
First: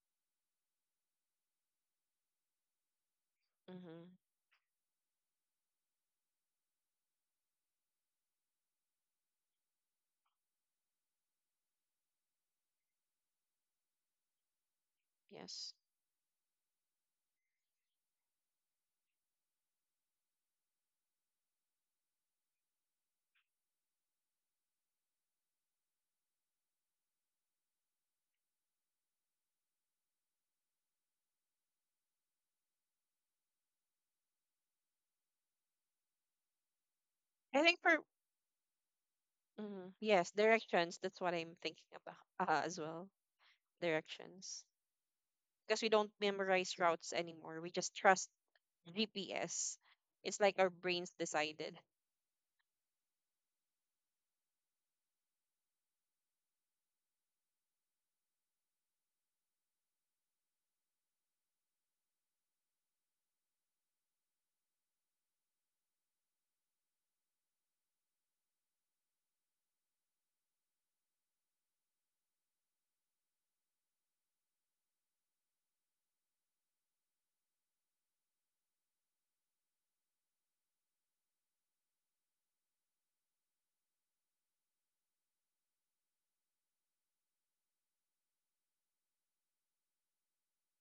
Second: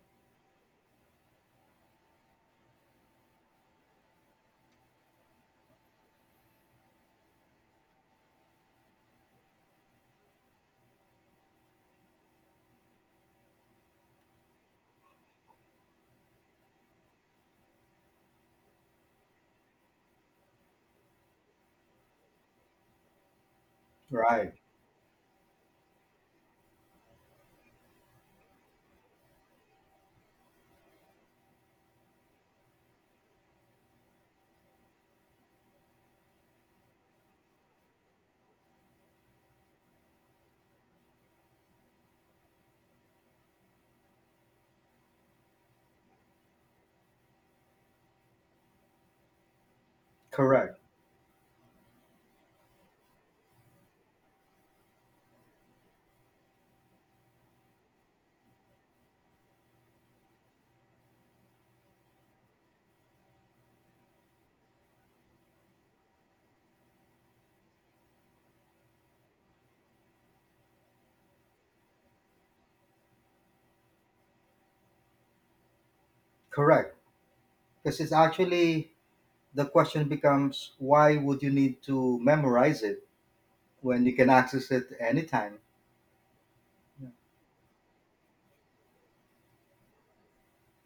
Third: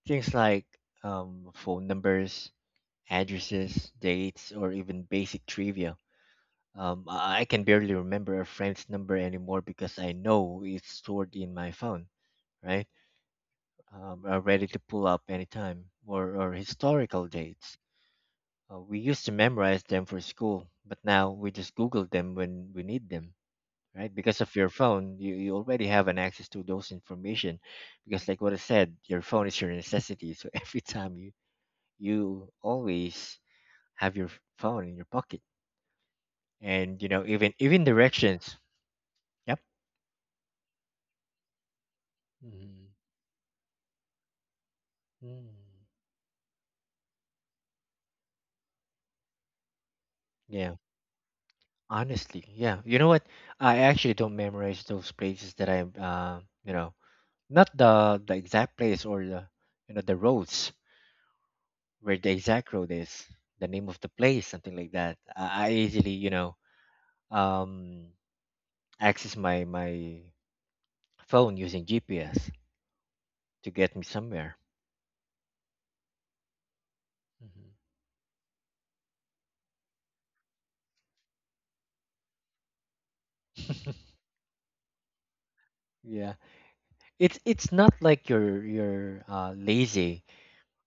Things like phone numbers, addresses,
Mm-hmm.
dates, or even basic trivia. I can barely remember a friend's number anymore because I know it's stored in my phone, right? Ready to pull up
Yes.
anytime, or historical dates. We used to memorize them for school, but now we just Google them when we need them. Right, because
Right.
of your phone, you already have an access to those information, because like what I said, your phone is your necessity, so every time you, you always have your phone in your pocket. And you know, even
I think
even
for,
directions. Yep.
mhm, yes, directions. That's what I'm thinking about as
Hmm.
well. Directions.
Mm.
Because we don't memorize routes anymore. We just trust GPS. It's like our
Yeah,
Correct.
brains decided.
honestly, yeah, you know what, I actually don't memorize those places that I you know, not the exact place, or the, you know, the roads, where the exact road is, the name of the place, something like that. I easily, you know, um, access my phone using GPS to get me somewhere.
Correct. Because it's actually, the question becomes why would you need to memorize it
Mhm.
when you can access it anytime.
Yeah,
Yeah.
it's not like you're lazy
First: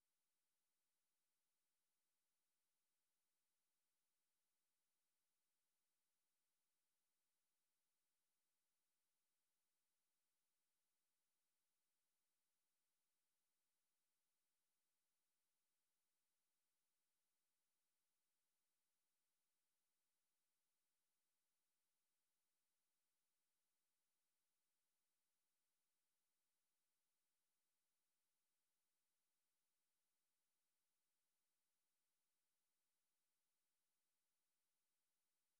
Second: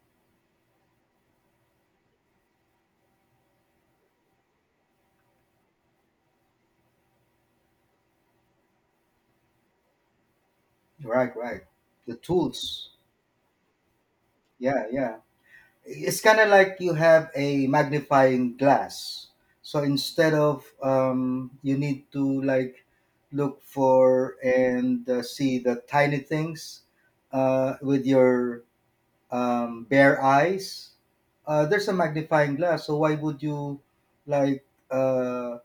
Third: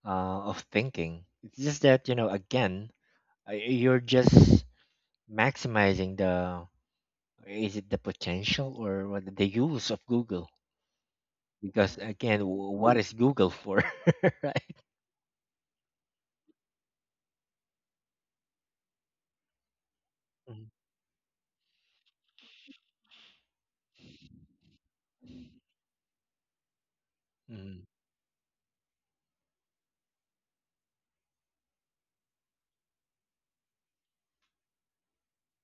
of thinking. It's just that you know, again, you're just maximizing the, is it the potential or what, the use of Google?
Right, right.
Because
The
again,
tools.
what is Google for, right?
Yeah, yeah. It's kind of like you have a magnifying glass. So instead of
Mhm.
you need to like look for and see the tiny things
Mhm.
with your bare eyes. There's a magnifying glass. So why would you like uh,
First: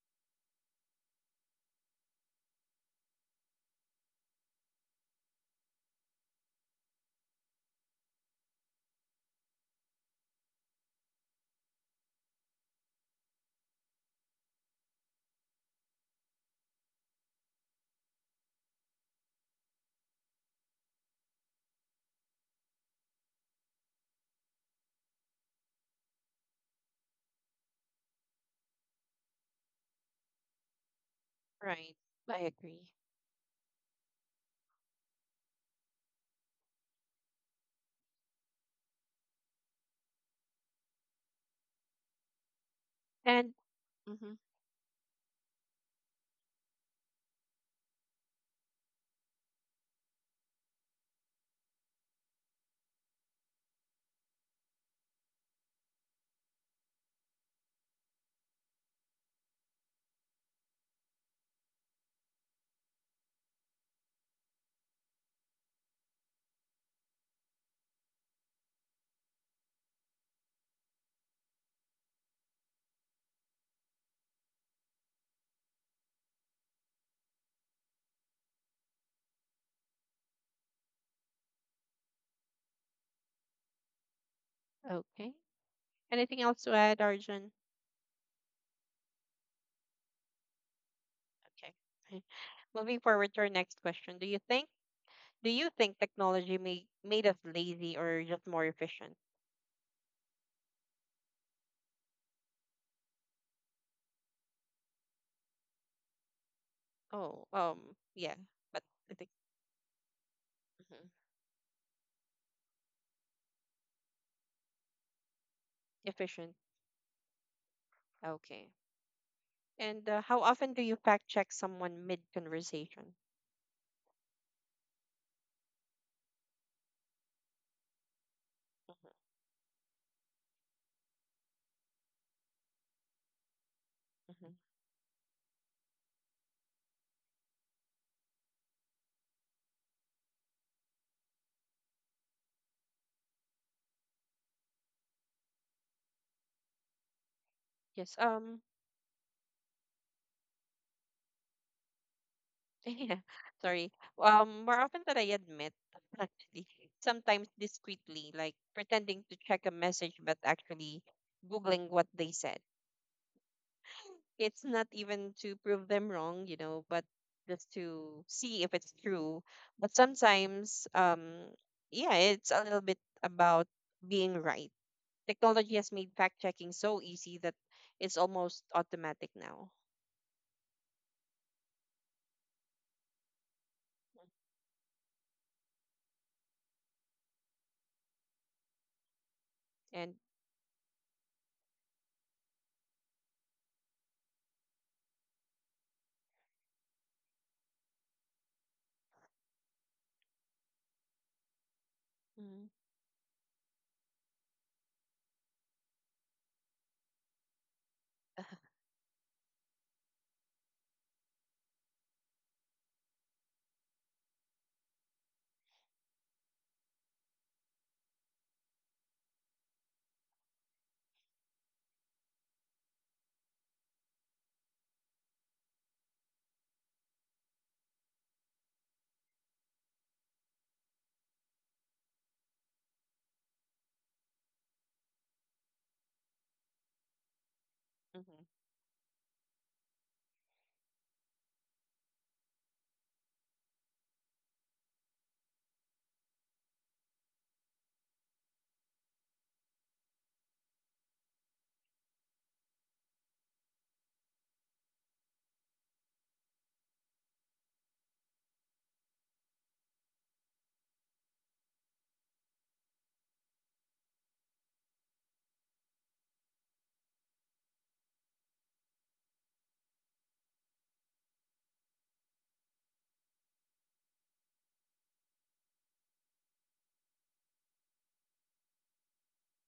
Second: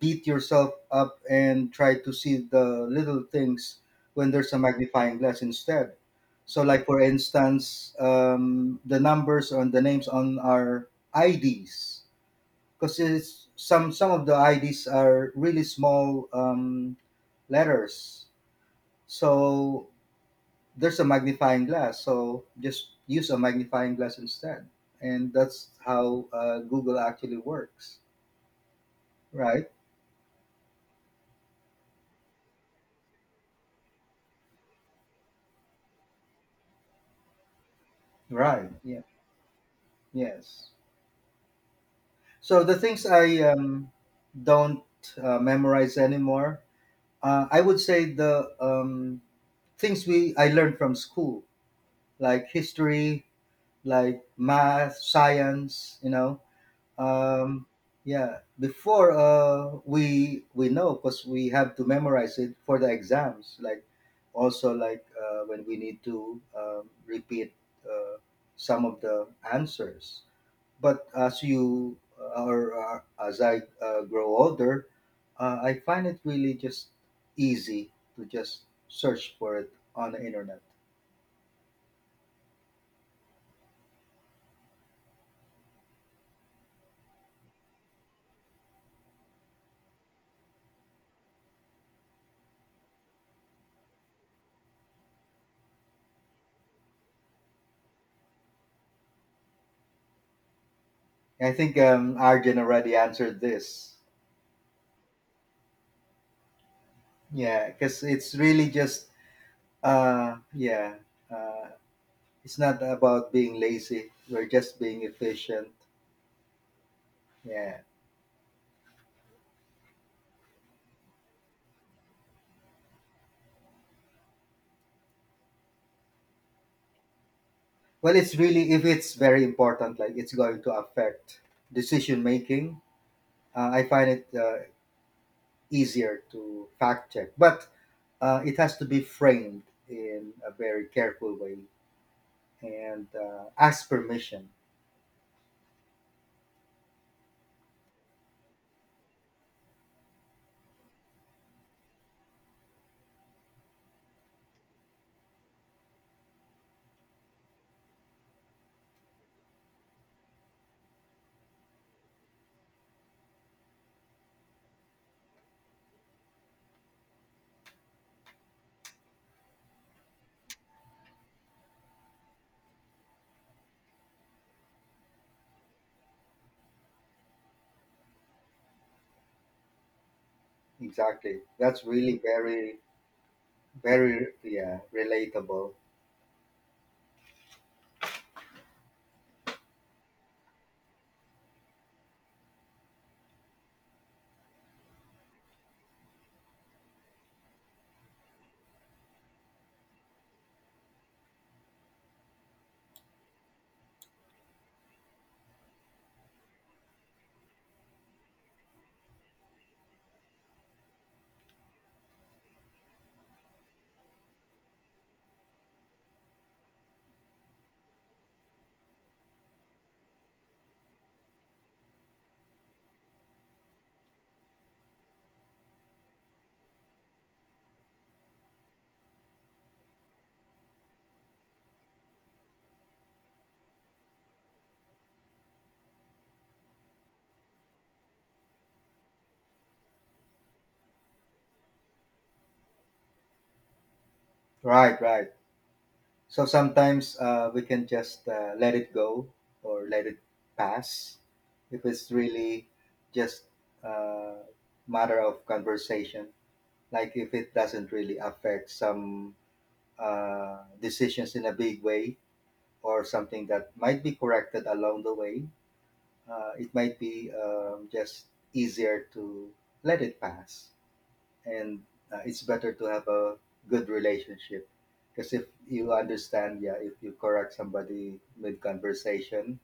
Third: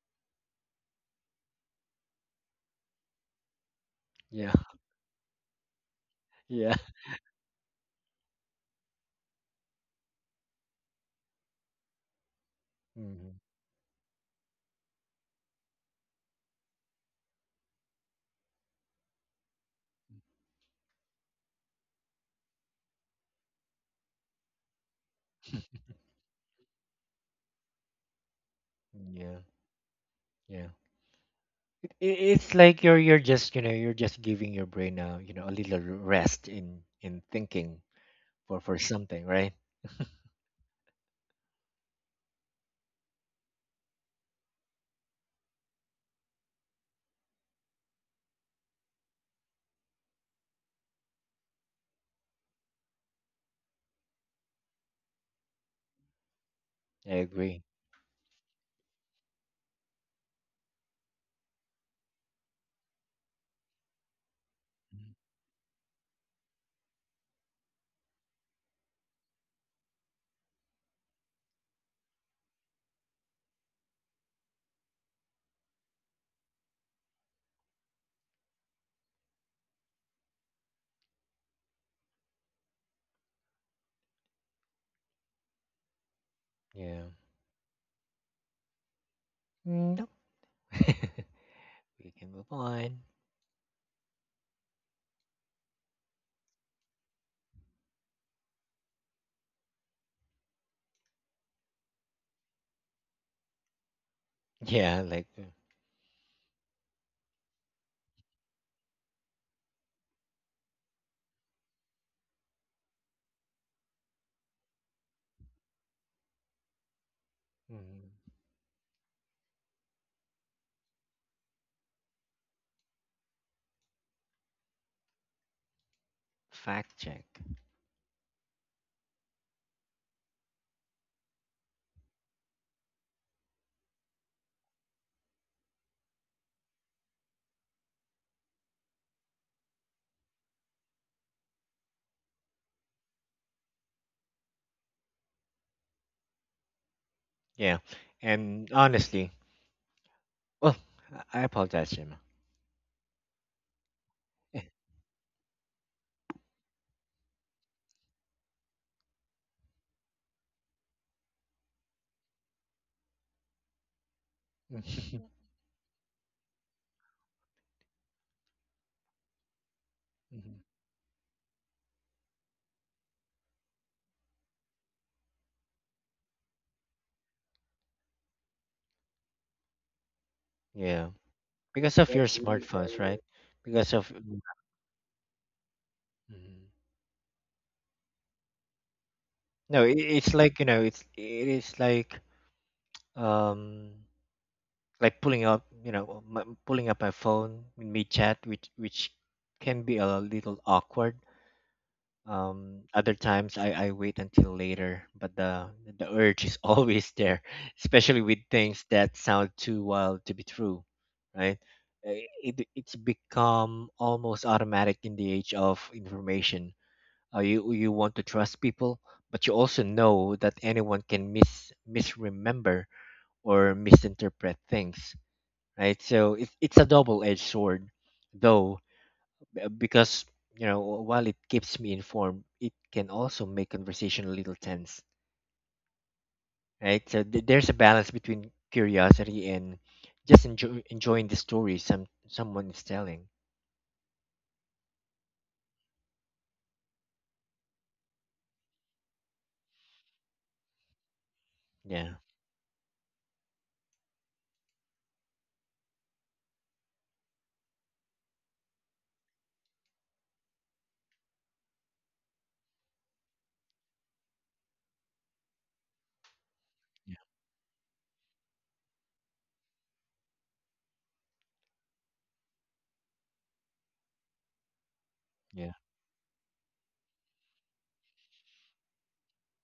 beat yourself up and try to see the little things when there's
Yeah,
a magnifying glass instead. So,
yeah.
like for instance, the numbers on the names on our IDs, because
Mhm.
it's some of the IDs are really small letters. So there's a magnifying glass. So just use a magnifying glass instead, and that's how Google actually works.
Yeah,
Right.
yeah.
Right. I
It's like
agree.
you're just, you know, you're just giving your brain a, you know, a little rest in thinking
Right.
for
Yeah.
something, right?
Yes. So the things I
And hmm
don't memorize anymore, I would say the things we I learned from school, like history, like math, science. You know,
I agree.
um, yeah. Before we know because we have to memorize it for the exams. Like, also like
Mhm.
when we need to repeat uh, some of the answers. But as you or as I grow older, I find it really just easy to just search for it on the internet.
okay. Anything else to
Yeah.
add, Arjun?
No.
Okay.
We can
Okay.
move on.
Moving forward to our next question. Do you think technology made us lazy or just more efficient?
I think Arjun already answered this.
Yeah, like,
Oh,
Yeah, because it's
yeah.
really
But
just
I think
uh, yeah,
mhm,
uh, it's not about being lazy. We're just being efficient.
efficient.
Yeah.
mm,
Okay. And how often do you fact check someone mid conversation?
fact check.
Well, it's really if it's very
Hmm
important, like it's going to affect decision making. I find it
hmm
easier to fact check, but it has to be framed in a very careful way and ask permission.
Yeah.
yes.
And honestly, well, I apologize, Jim.
Yeah, sorry. More often than I admit, actually, sometimes discreetly, like pretending to check a message, but actually Googling what they said. It's not
Mhm.
even to prove them wrong, you know, but just to see if it's true. But sometimes, yeah, it's a little bit about being right. Technology has made fact checking so easy that it's almost automatic now.
Yeah,
Exactly. That's
because of
really
your
very,
smartphones, right? Because of,
very
mhm.
yeah relatable.
No, I
And
it's like, you know, it's it is like, um like pulling up, you know, pulling up my phone in mid chat, which can be a little awkward. Other times I wait until later, but the urge is always there, especially with things that sound too wild to be true, right? It's become almost automatic in the age of information. You want to trust people, but you also know that anyone can misremember or misinterpret things, right? So it's a double-edged sword, though, because you know, while it keeps me informed, it can also make conversation a little tense, right? So there's a balance
mhm.
between curiosity and just enjoying the story someone is telling.
Right, right. So sometimes we can just let it go or let it pass if it's
Yeah,
really just a matter of conversation. Like if it doesn't really affect some decisions in a big way or something that might be corrected along the way, it might
yeah,
be just easier to let it pass. And it's better to have a good relationship. Because if
yeah.
you understand, yeah, if you correct somebody mid conversation,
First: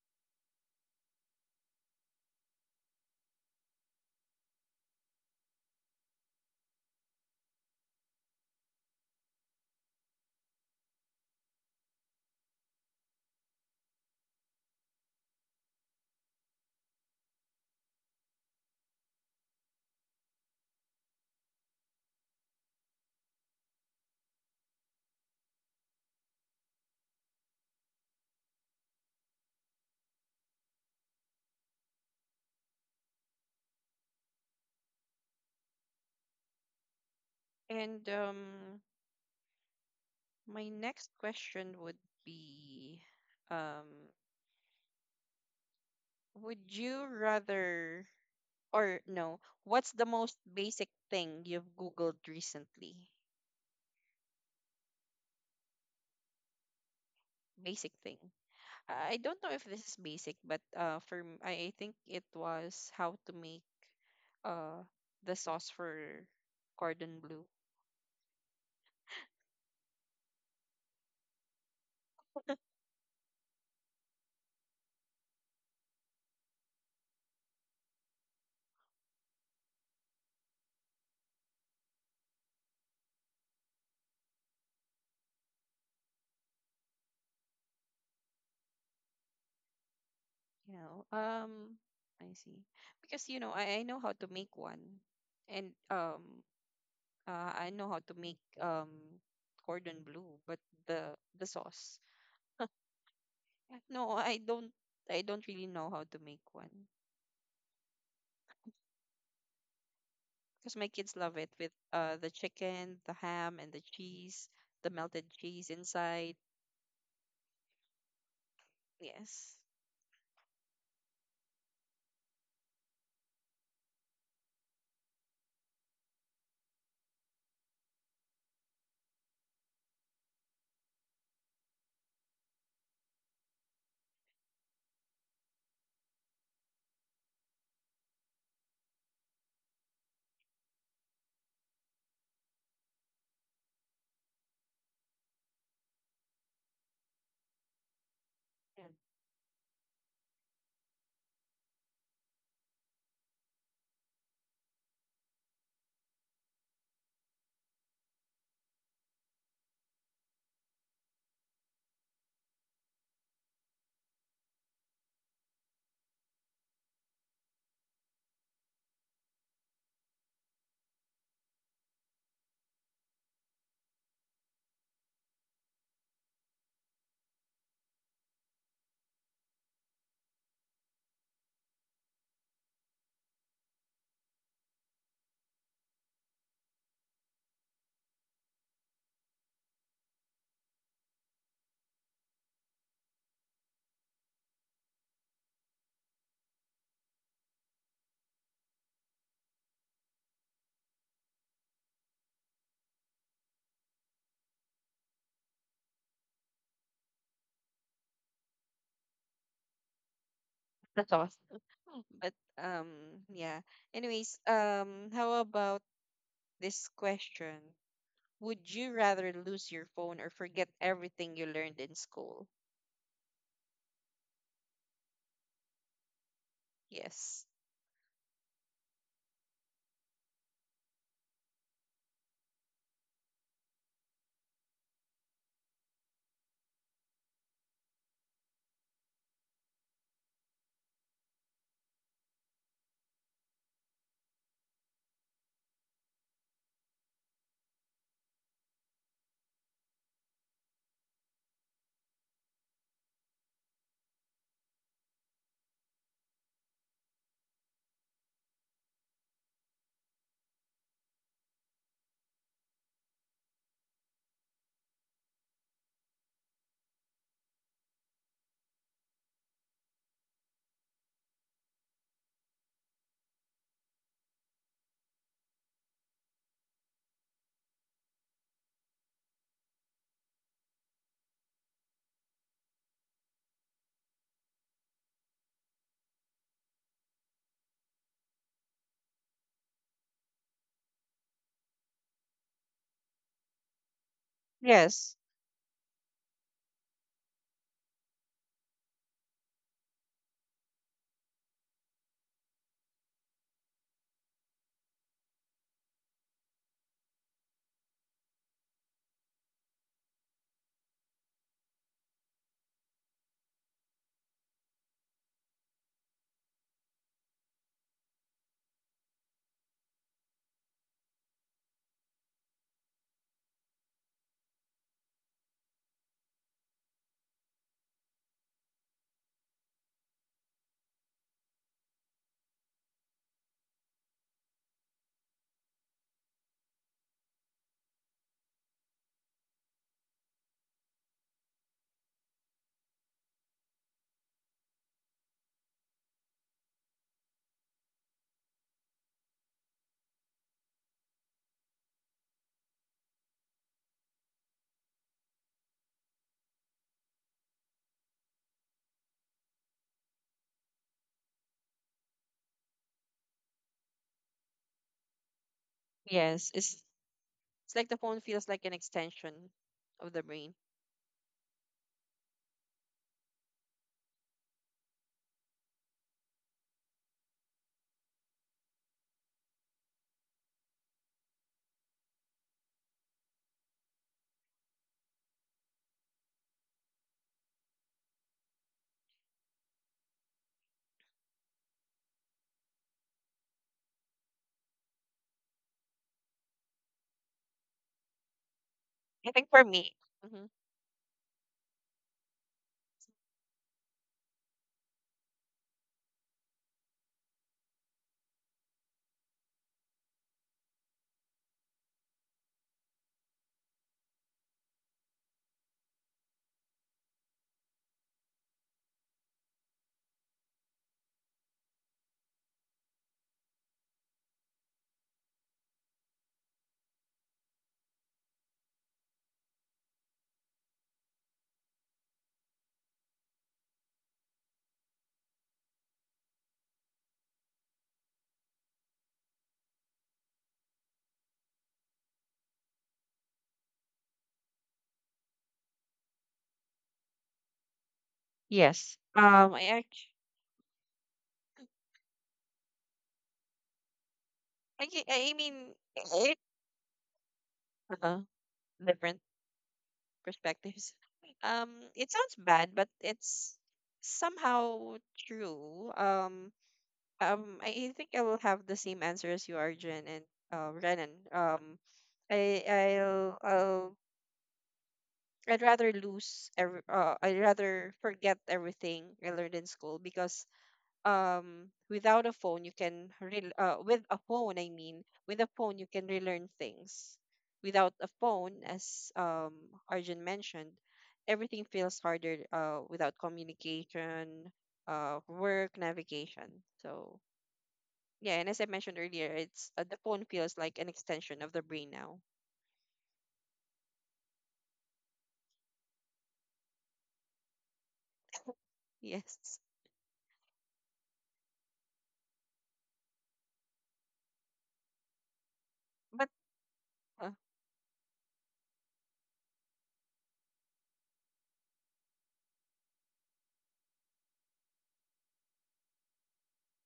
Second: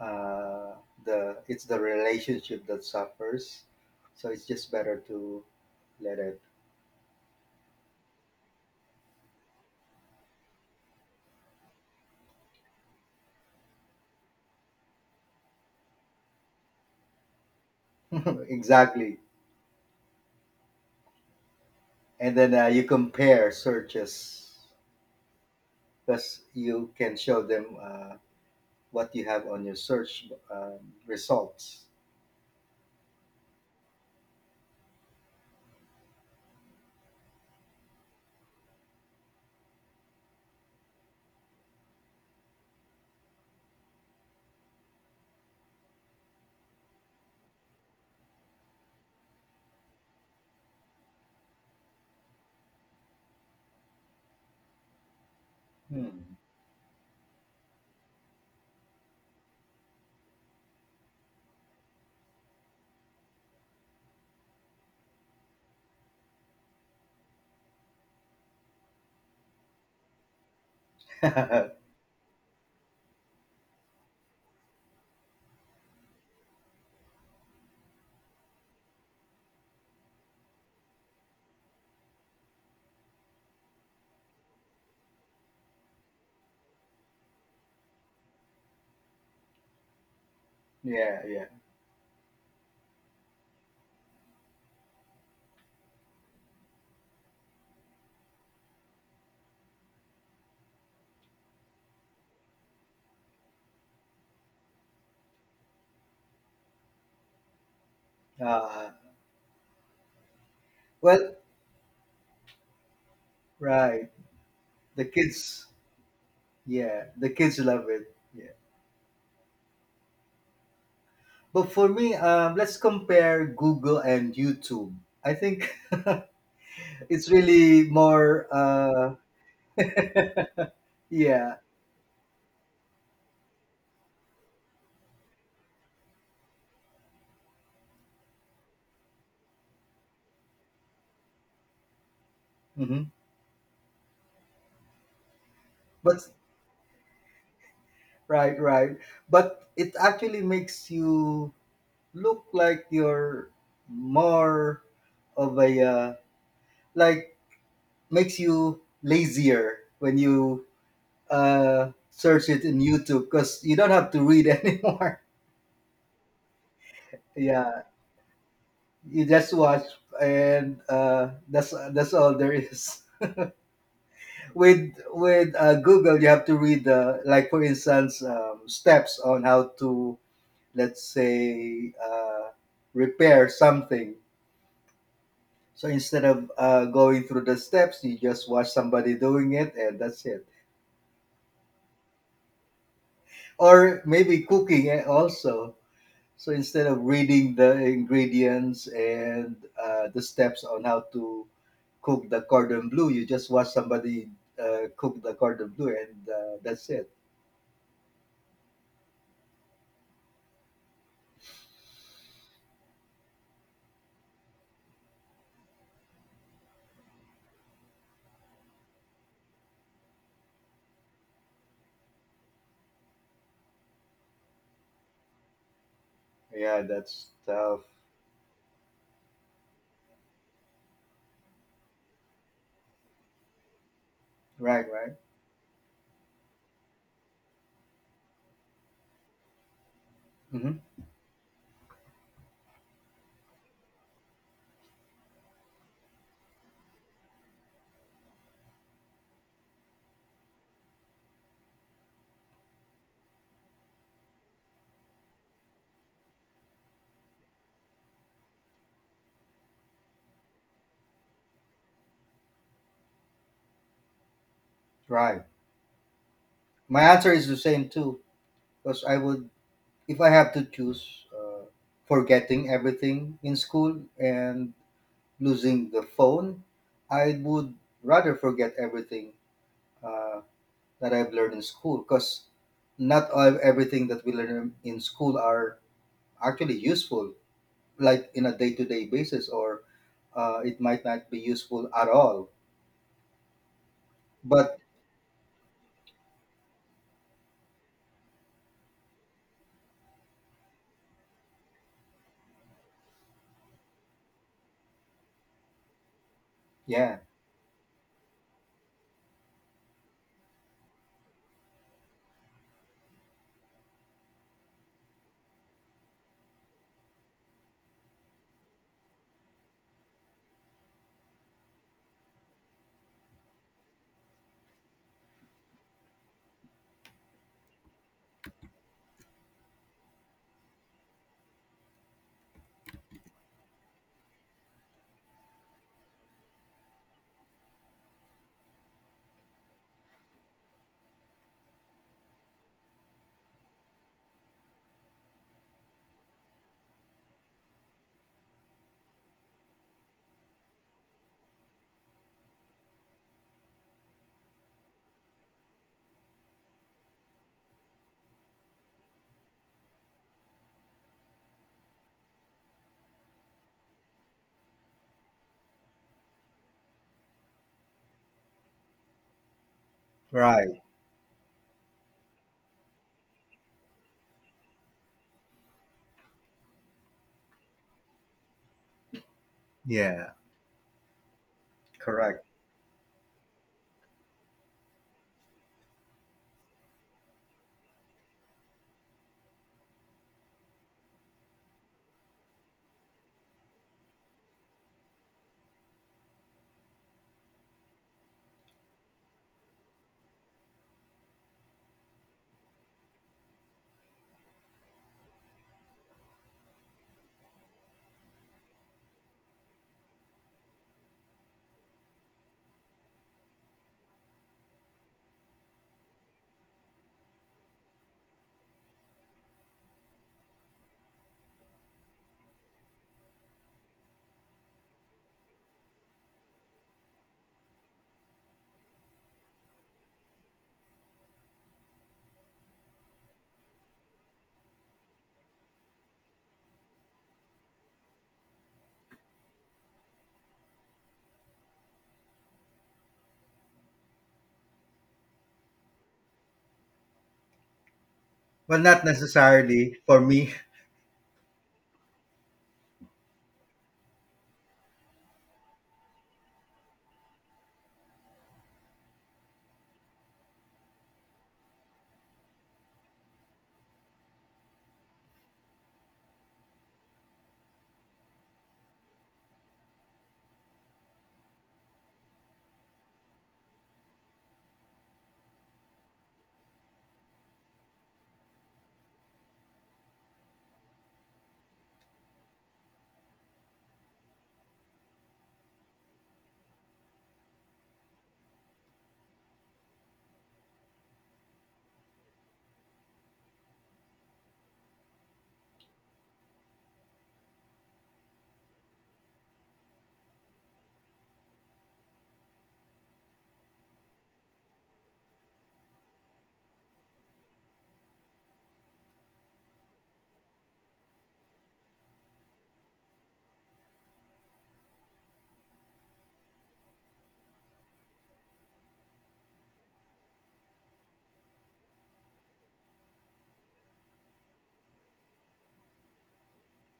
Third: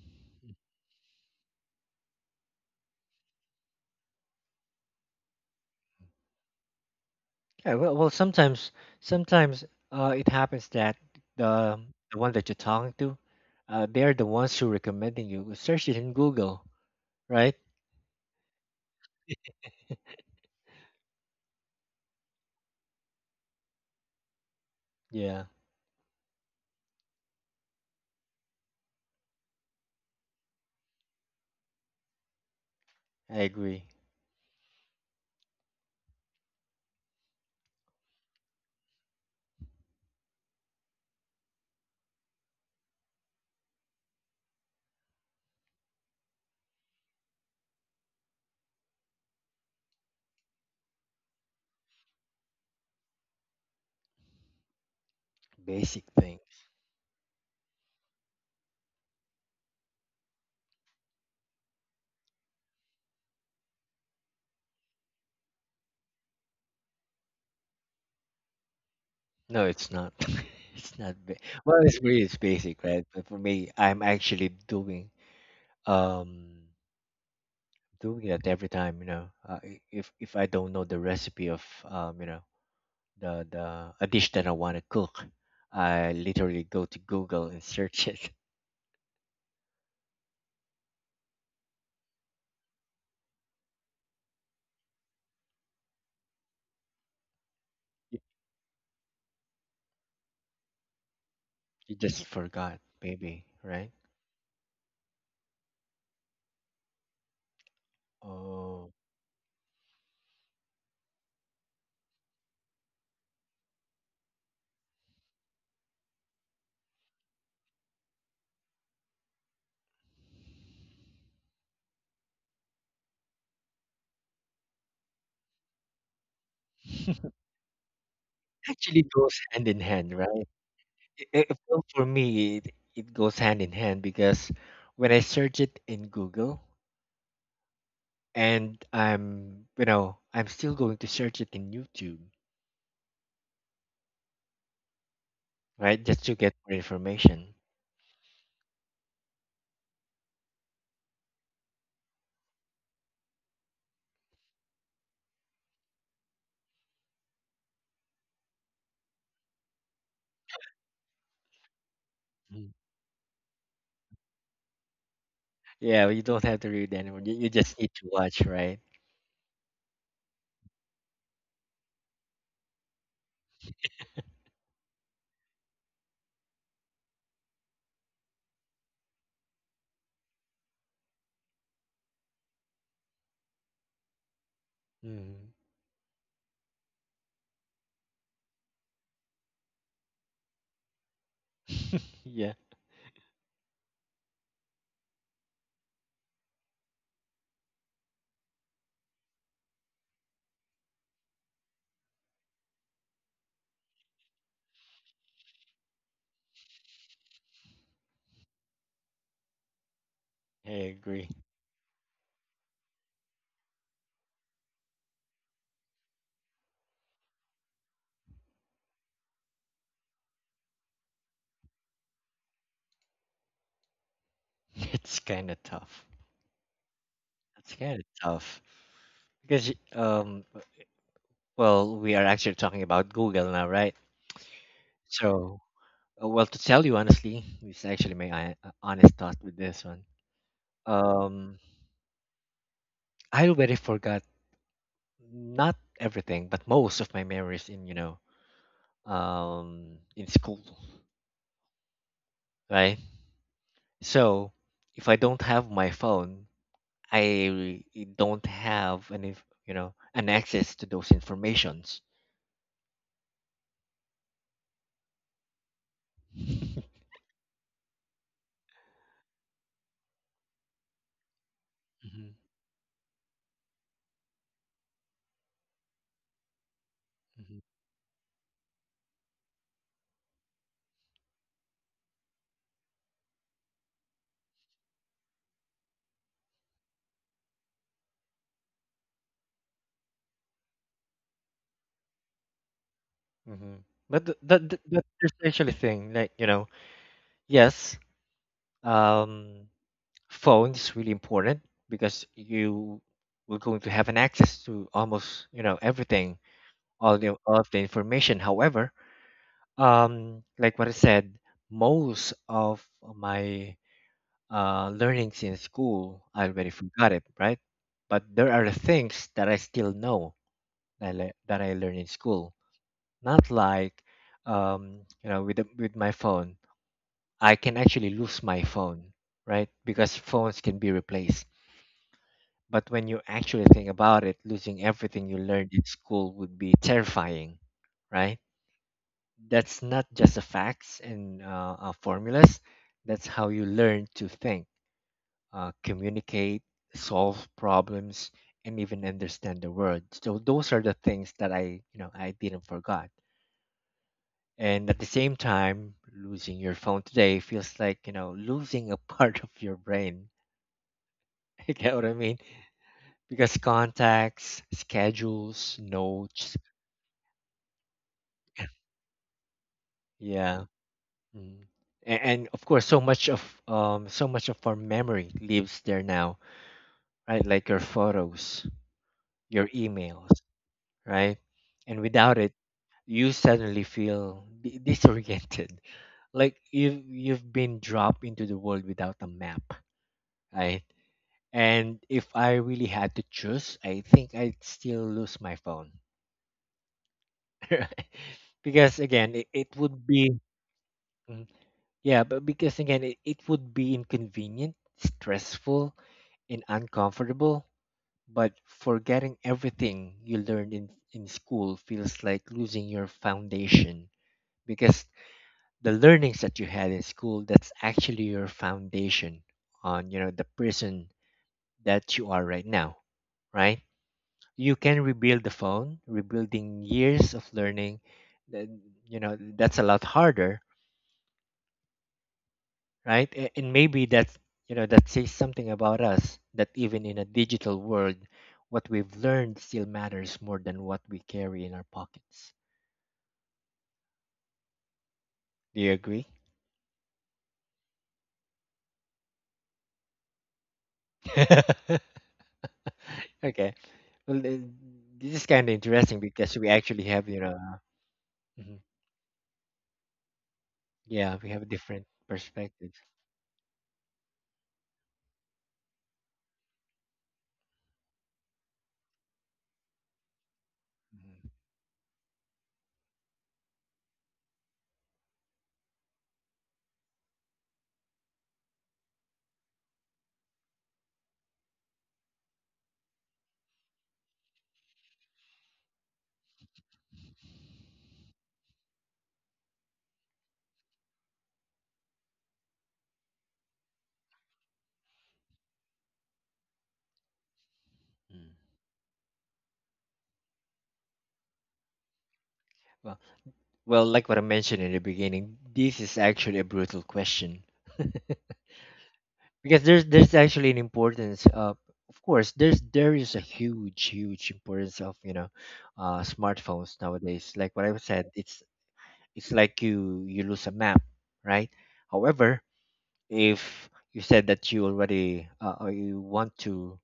uh, the it's the relationship that suffers. So it's just better to let it.
Yeah, well, well, sometimes, sometimes it happens that the the one that you're talking to, they're the ones who recommending you. Search it in Google, right?
Exactly. And then you compare searches
Yeah,
because you can show them what you have on your search results.
I agree.
And my next question would be, um, would you rather, or no, what's the most basic thing you've Googled recently?
Basic
Hmm.
things.
Basic thing. I don't know if this is basic, but I think it was how to make uh the sauce for cordon bleu.
No, it's not. It's not. Well, it's really, it's basic, right? But for me, I'm actually doing, um doing it every time. You know, if I don't know the recipe of, you know, the a dish that I want to cook, I literally go to Google and search it.
You know,
Yeah, yeah.
um, I see, because I know how to make one, and I know how to make cordon bleu, but the
You
sauce,
just forgot, maybe, right?
no, I don't. I don't really know how to make one
Uh,
Oh,
because my kids
well,
love it with the chicken, the ham, and the
right.
cheese, the
The
melted cheese
kids,
inside.
yeah, the kids love it. Yeah.
Yes.
But for me, let's compare Google and YouTube. I think it's really more.
actually goes hand in hand, right?
Yeah.
Well, for me, it goes hand in hand because when I search it in Google, and I'm, you know, I'm still going to search it in YouTube,
Hmm.
right? Just
But
to get more information.
right,
Yeah.
right. But it actually makes you look like you're more of a uh, like makes you lazier when you search it
Mhm.
in YouTube because you don't have to read anymore.
Yeah, you don't have to read anymore. You just
Yeah,
need to watch, right?
you just watch, and uh, that's all there is. With uh, Google, you have to read the, like for instance, steps on how to, let's say, repair something.
Mm.
So instead of going through the steps, you just watch somebody doing it, and that's it.
Yeah,
Or maybe cooking, eh, also. So instead of reading the ingredients and the steps on how to cook the cordon bleu, you just watch somebody cook the cordon bleu, and that's it.
I
That's all.
agree.
But um yeah. Anyways, how about this question? Would you rather lose your phone or forget everything you learned in school?
It's kind of tough.
Yeah, that's
Yes.
It's
tough.
kind of tough because well, we are actually talking about Google now, right?
Right, right,
So well, to tell you honestly, it's actually my honest thought with this one.
hmm,
Um, I already forgot, not everything, but most of my memories in, you know, in school, right? So if I don't have my phone, I don't have any, you know, an access to those informations.
right.
Hmm.
My answer is the same too, because I would, if I have to choose, uh, forgetting everything in school and losing the phone, I would rather forget everything. Uh, that I've learned in school because not ev- everything that we learn in school are actually useful, like in a day-to-day basis, or it might not be useful at all.
Hmm. But that,
But
that's
Yes.
the actually thing. Like, you know, yes, um, phone is really important because you were going to have an access to almost, you know, everything,
yeah,
all of the information. However, um, like what I said, most of my learnings in school, I already forgot it, right? But there are things that I still know that that I learned in school. Not like, you know, with with my phone, I can actually lose my phone, right? Because phones can be replaced. But when you actually think about it, losing everything you learned in school would be terrifying, right? That's not just the facts and formulas. That's how you learn to think, communicate, solve problems, and even understand the world. So those are the things that I, you know, I didn't forgot. And at the same time, losing your phone today feels like, you know, losing a part of your brain. You get what I mean? Because contacts, schedules, notes,
Yes. It's like the phone feels like an extension
yeah.
of the
right.
brain.
Mm. A- And, of course, so much of, so much of our memory lives there now, right? Like your photos, your emails,
Yeah.
right? And without
Correct.
it, you suddenly feel disoriented, like you've been dropped into the world without a map, right? And if I really had to choose, I think I'd still lose my phone, because again, it
I
would
think for
be,
me. Hmm.
mhm. Yeah, but because again, it would be inconvenient, stressful, and uncomfortable. But forgetting everything you learned in school feels like losing your foundation, because the learnings that you had in school, that's actually your foundation on, you know, the person that you are right now, right? You can rebuild the phone, rebuilding years of learning, then, you know, that's a lot harder, right? A- And maybe that's, you know, that says something about us that even in a digital world, what we've learned still matters more than what we carry in our pockets. Do you agree?
Well, not
Yes.
necessarily for
I
me.
actually,
Okay. Well, this is kind
I,
of
I
interesting
mean
because we actually
it,
have, you know, mhm,
uh, different
yeah, we have a
perspectives.
different
Um,
perspective.
it sounds bad, but it's somehow true. I think I will have the same answer as you, Arjun, and
Mhm.
Renan. I I'll, I'll I'd rather forget everything I learned in school, because without a phone you can with a phone, I mean, with a phone you can relearn things. Without a phone, as Arjun mentioned, everything feels harder, without communication, work, navigation. So
Mm.
yeah, and as I mentioned earlier, it's the phone feels like an extension of the brain now.
Well, well, like what I mentioned in the beginning, this is actually a brutal question.
Yes.
Because there's actually an importance of course there's, there is a huge, huge importance of, you know,
But
smartphones
uh,
nowadays, like what I said, it's like you lose a map, right? However, if you said that you already or you want to,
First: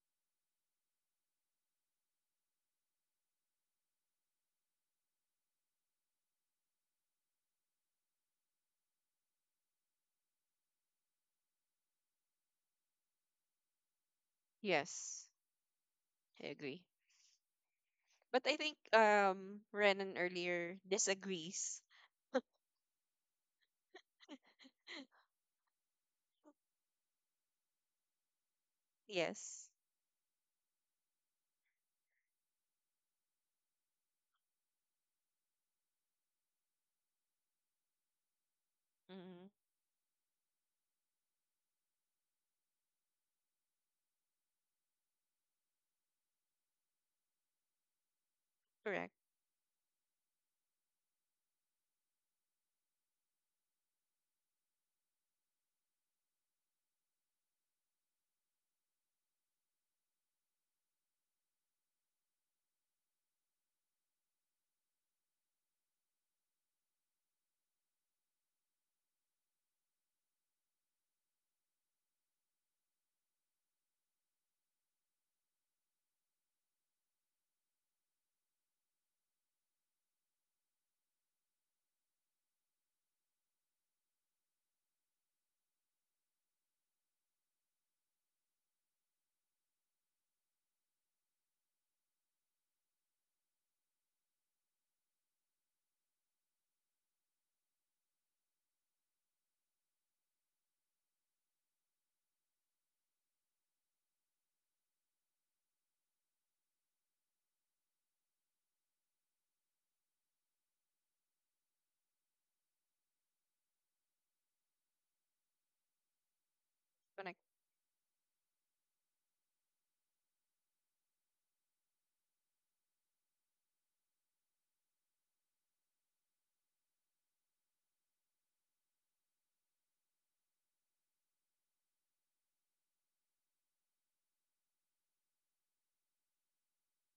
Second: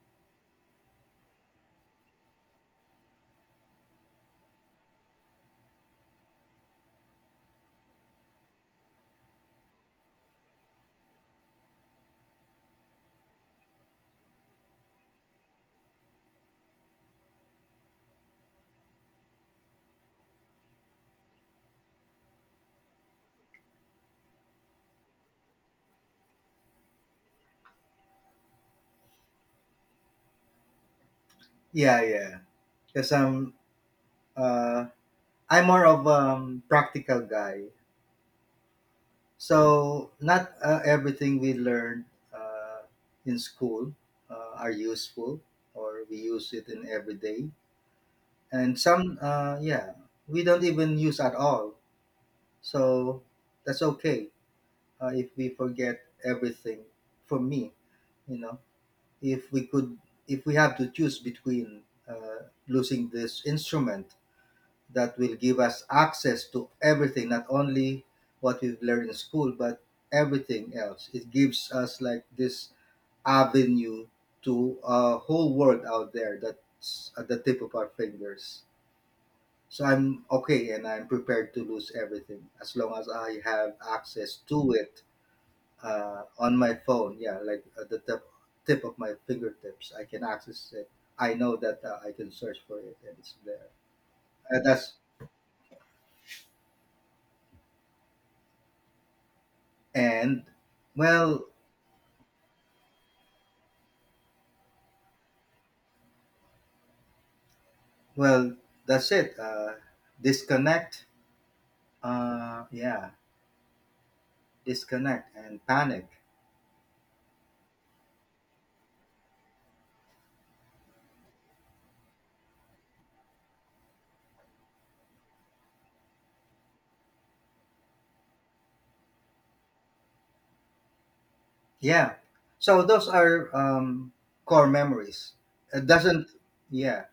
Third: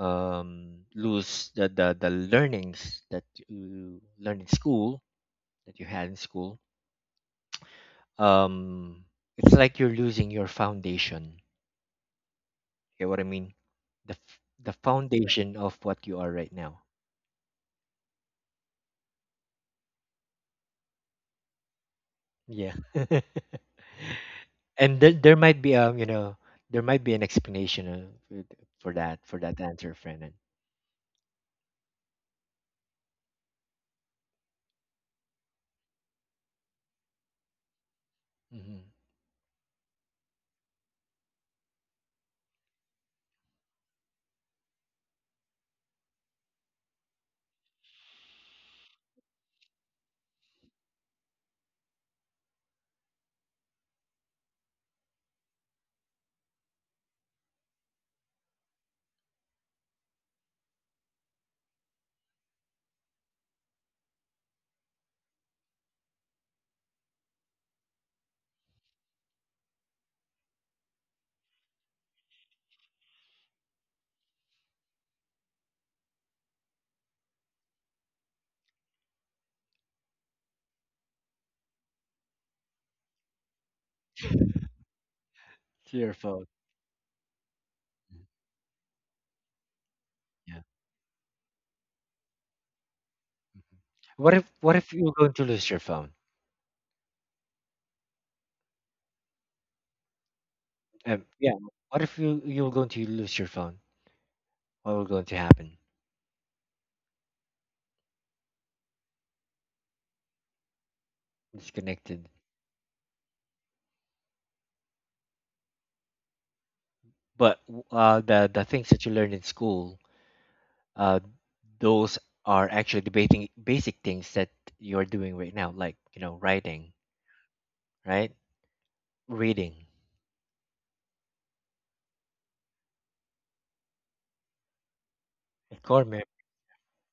lose the learnings that you learn in school, that you had in school, um it's like you're losing your foundation. Get what I mean? The the
yes,
foundation of what you are
I
right
agree,
now.
but I think Renan earlier disagrees.
Yeah. And there might be, you know, there might be an explanation for that, for that
Yes.
answer, Fernand.
Yeah, yeah. Because uh, I'm more of practical guy.
Mm-hmm.
Mm-hmm.
So not everything we learn uh, in school are useful, or we use it in everyday, and
Correct.
some yeah, we don't even use at all, so that's okay if we forget everything, for me, you know if we could, if we have to choose between losing this instrument that will give us access to everything, not only what we've learned in school, but everything else. It gives us like this avenue to a whole world out there that's at the tip of our fingers. So I'm okay and I'm prepared to lose everything as long as I have access to it
It's your phone.
on my phone. Yeah, like at the
Mhm.
tip, tip of my fingertips, I can
Yeah.
access it. I know that I can search for it and it's there.
Mhm. What if,
Uh,
what if
that's
you're going to lose your phone?
and well,
Yeah. What if you, you're going to lose your phone? What will going to happen?
well, that's it. Disconnect.
Disconnected.
Yeah, disconnect and panic.
Connect.
But the things that you learned in school, uh, those are actually debating basic things that you're doing right now, like, you know, writing, right? Reading.
Yeah. So those are core memories.
A
It
core mem-
doesn't. Yeah,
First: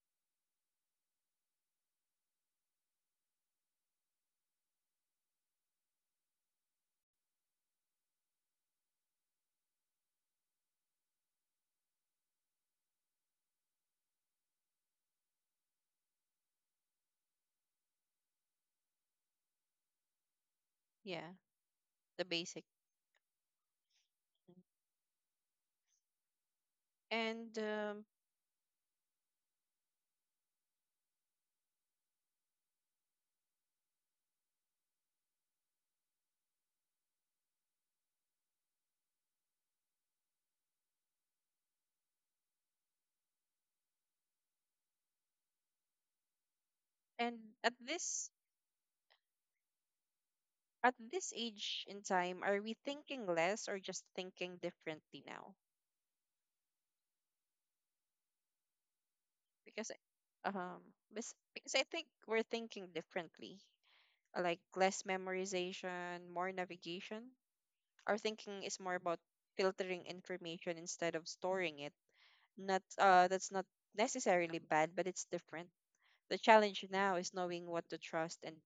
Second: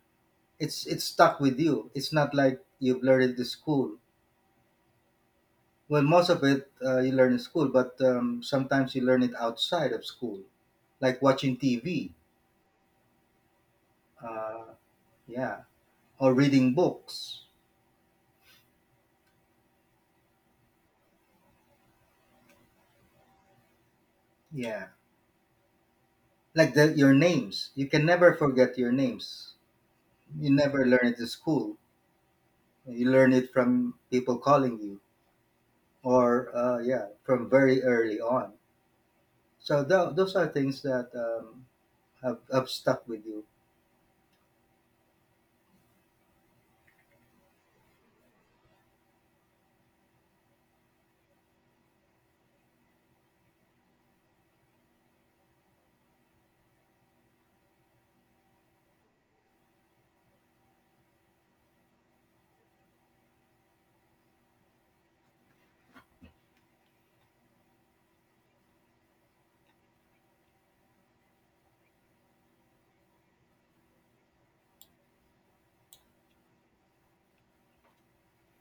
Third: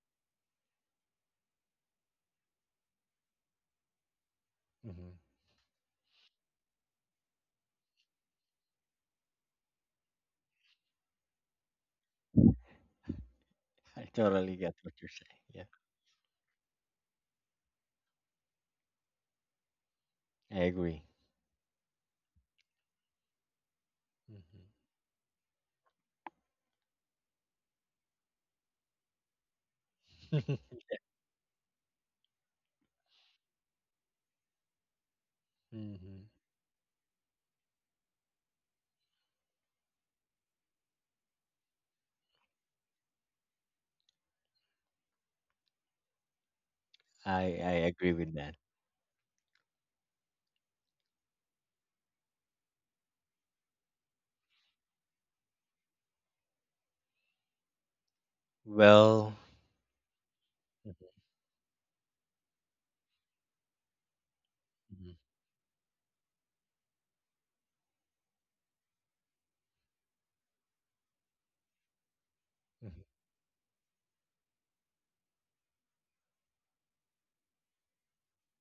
it's stuck with you. It's not like you've learned it in school.
Mhm.
Well, most of it you learn in school, but sometimes you learn it outside of school, like watching TV,
I totally
uh,
get what you're saying.
yeah,
Yeah,
or reading books,
I agree.
Yeah, the basic. Mhm.
Hmm.
yeah, like the, your
and
names. You
um
can never forget your names. You never learn it in school. You learn it from people calling you,
Hmm.
or yeah, from very early on. So those are things that have stuck with you.
and
I
at
I agree
this
with that.
at this age in time, are we thinking less or just thinking differently now?
Well,
Because um
mhm,
I think we're thinking differently, like less
mhm,
memorization, more navigation. Our thinking is more about filtering information instead of storing it. not
mhm,
uh that's not necessarily bad, but it's different. The challenge now is knowing what to trust, and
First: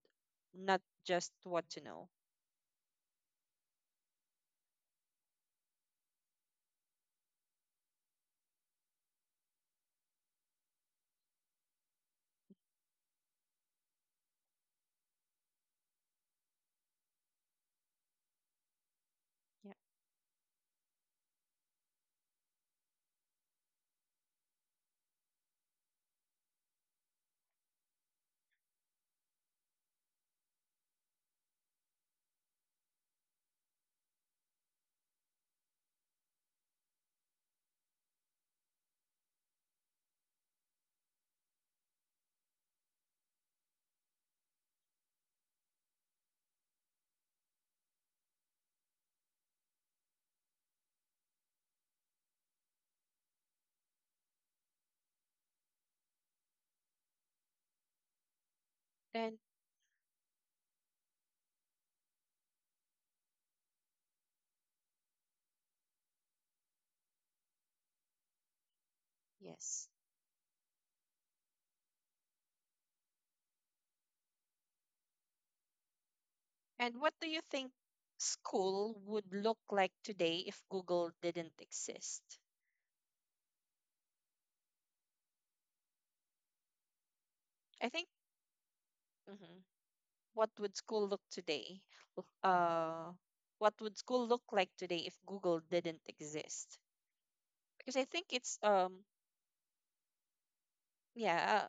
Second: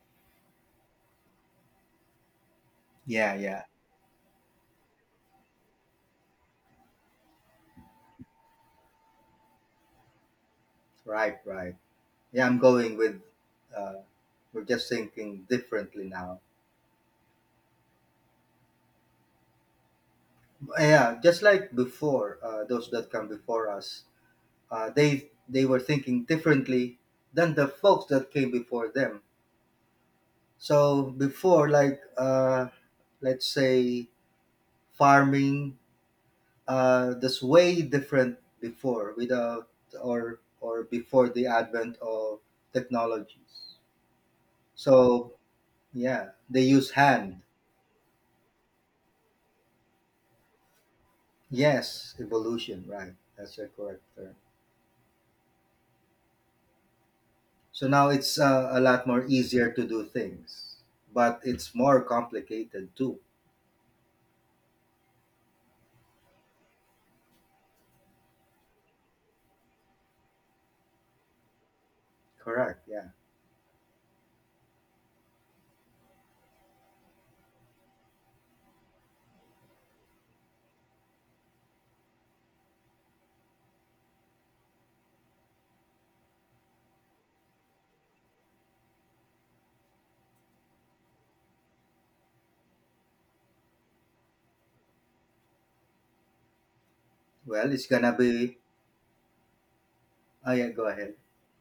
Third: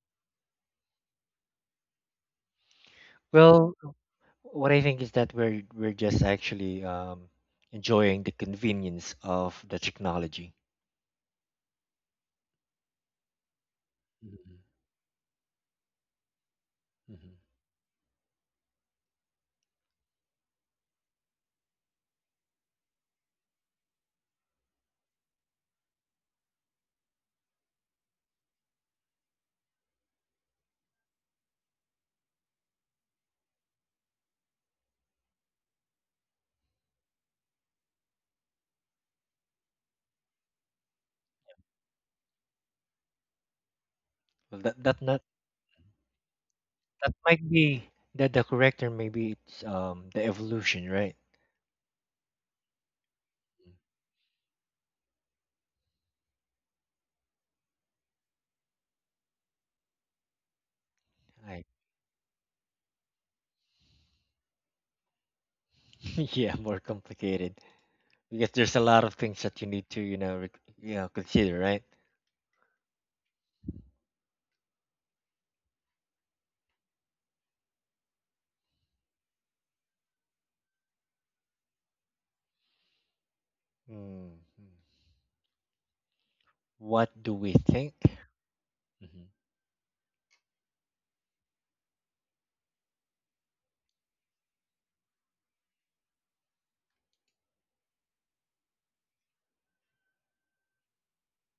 not just what to know.
Yeah, yeah,
well, what I think is that we're just actually, enjoying the convenience of the technology.
right, right. Yeah, I'm going with. Uh,
Mhm,
we're just thinking differently now.
mhm.
Yeah.
Yeah, just like before, those that come before us, uh, they were thinking differently than the folks that came before them. So before, like let's say farming, that's way different before without or before the advent of technologies.
Well, that that not.
So yeah, they use
That
hand.
might be that the correct term. Maybe it's, the evolution, right?
Yes, evolution, right. That's a correct term. So now it's a lot more
And
easier to do things, but
I
it's more complicated too.
yeah, more complicated, because there's a lot of things that you
yes.
need to, you know, you know, consider, right?
Correct, yeah.
And what do you think school would look like today if Google didn't exist?
Mm. What do we
I
think?
think,
Hmm.
mhm, what would school look today? Look- Uh, what would school look like today if Google didn't exist?
Well, it's
Because I
gonna
think it's
be. Oh, yeah, go ahead.
yeah.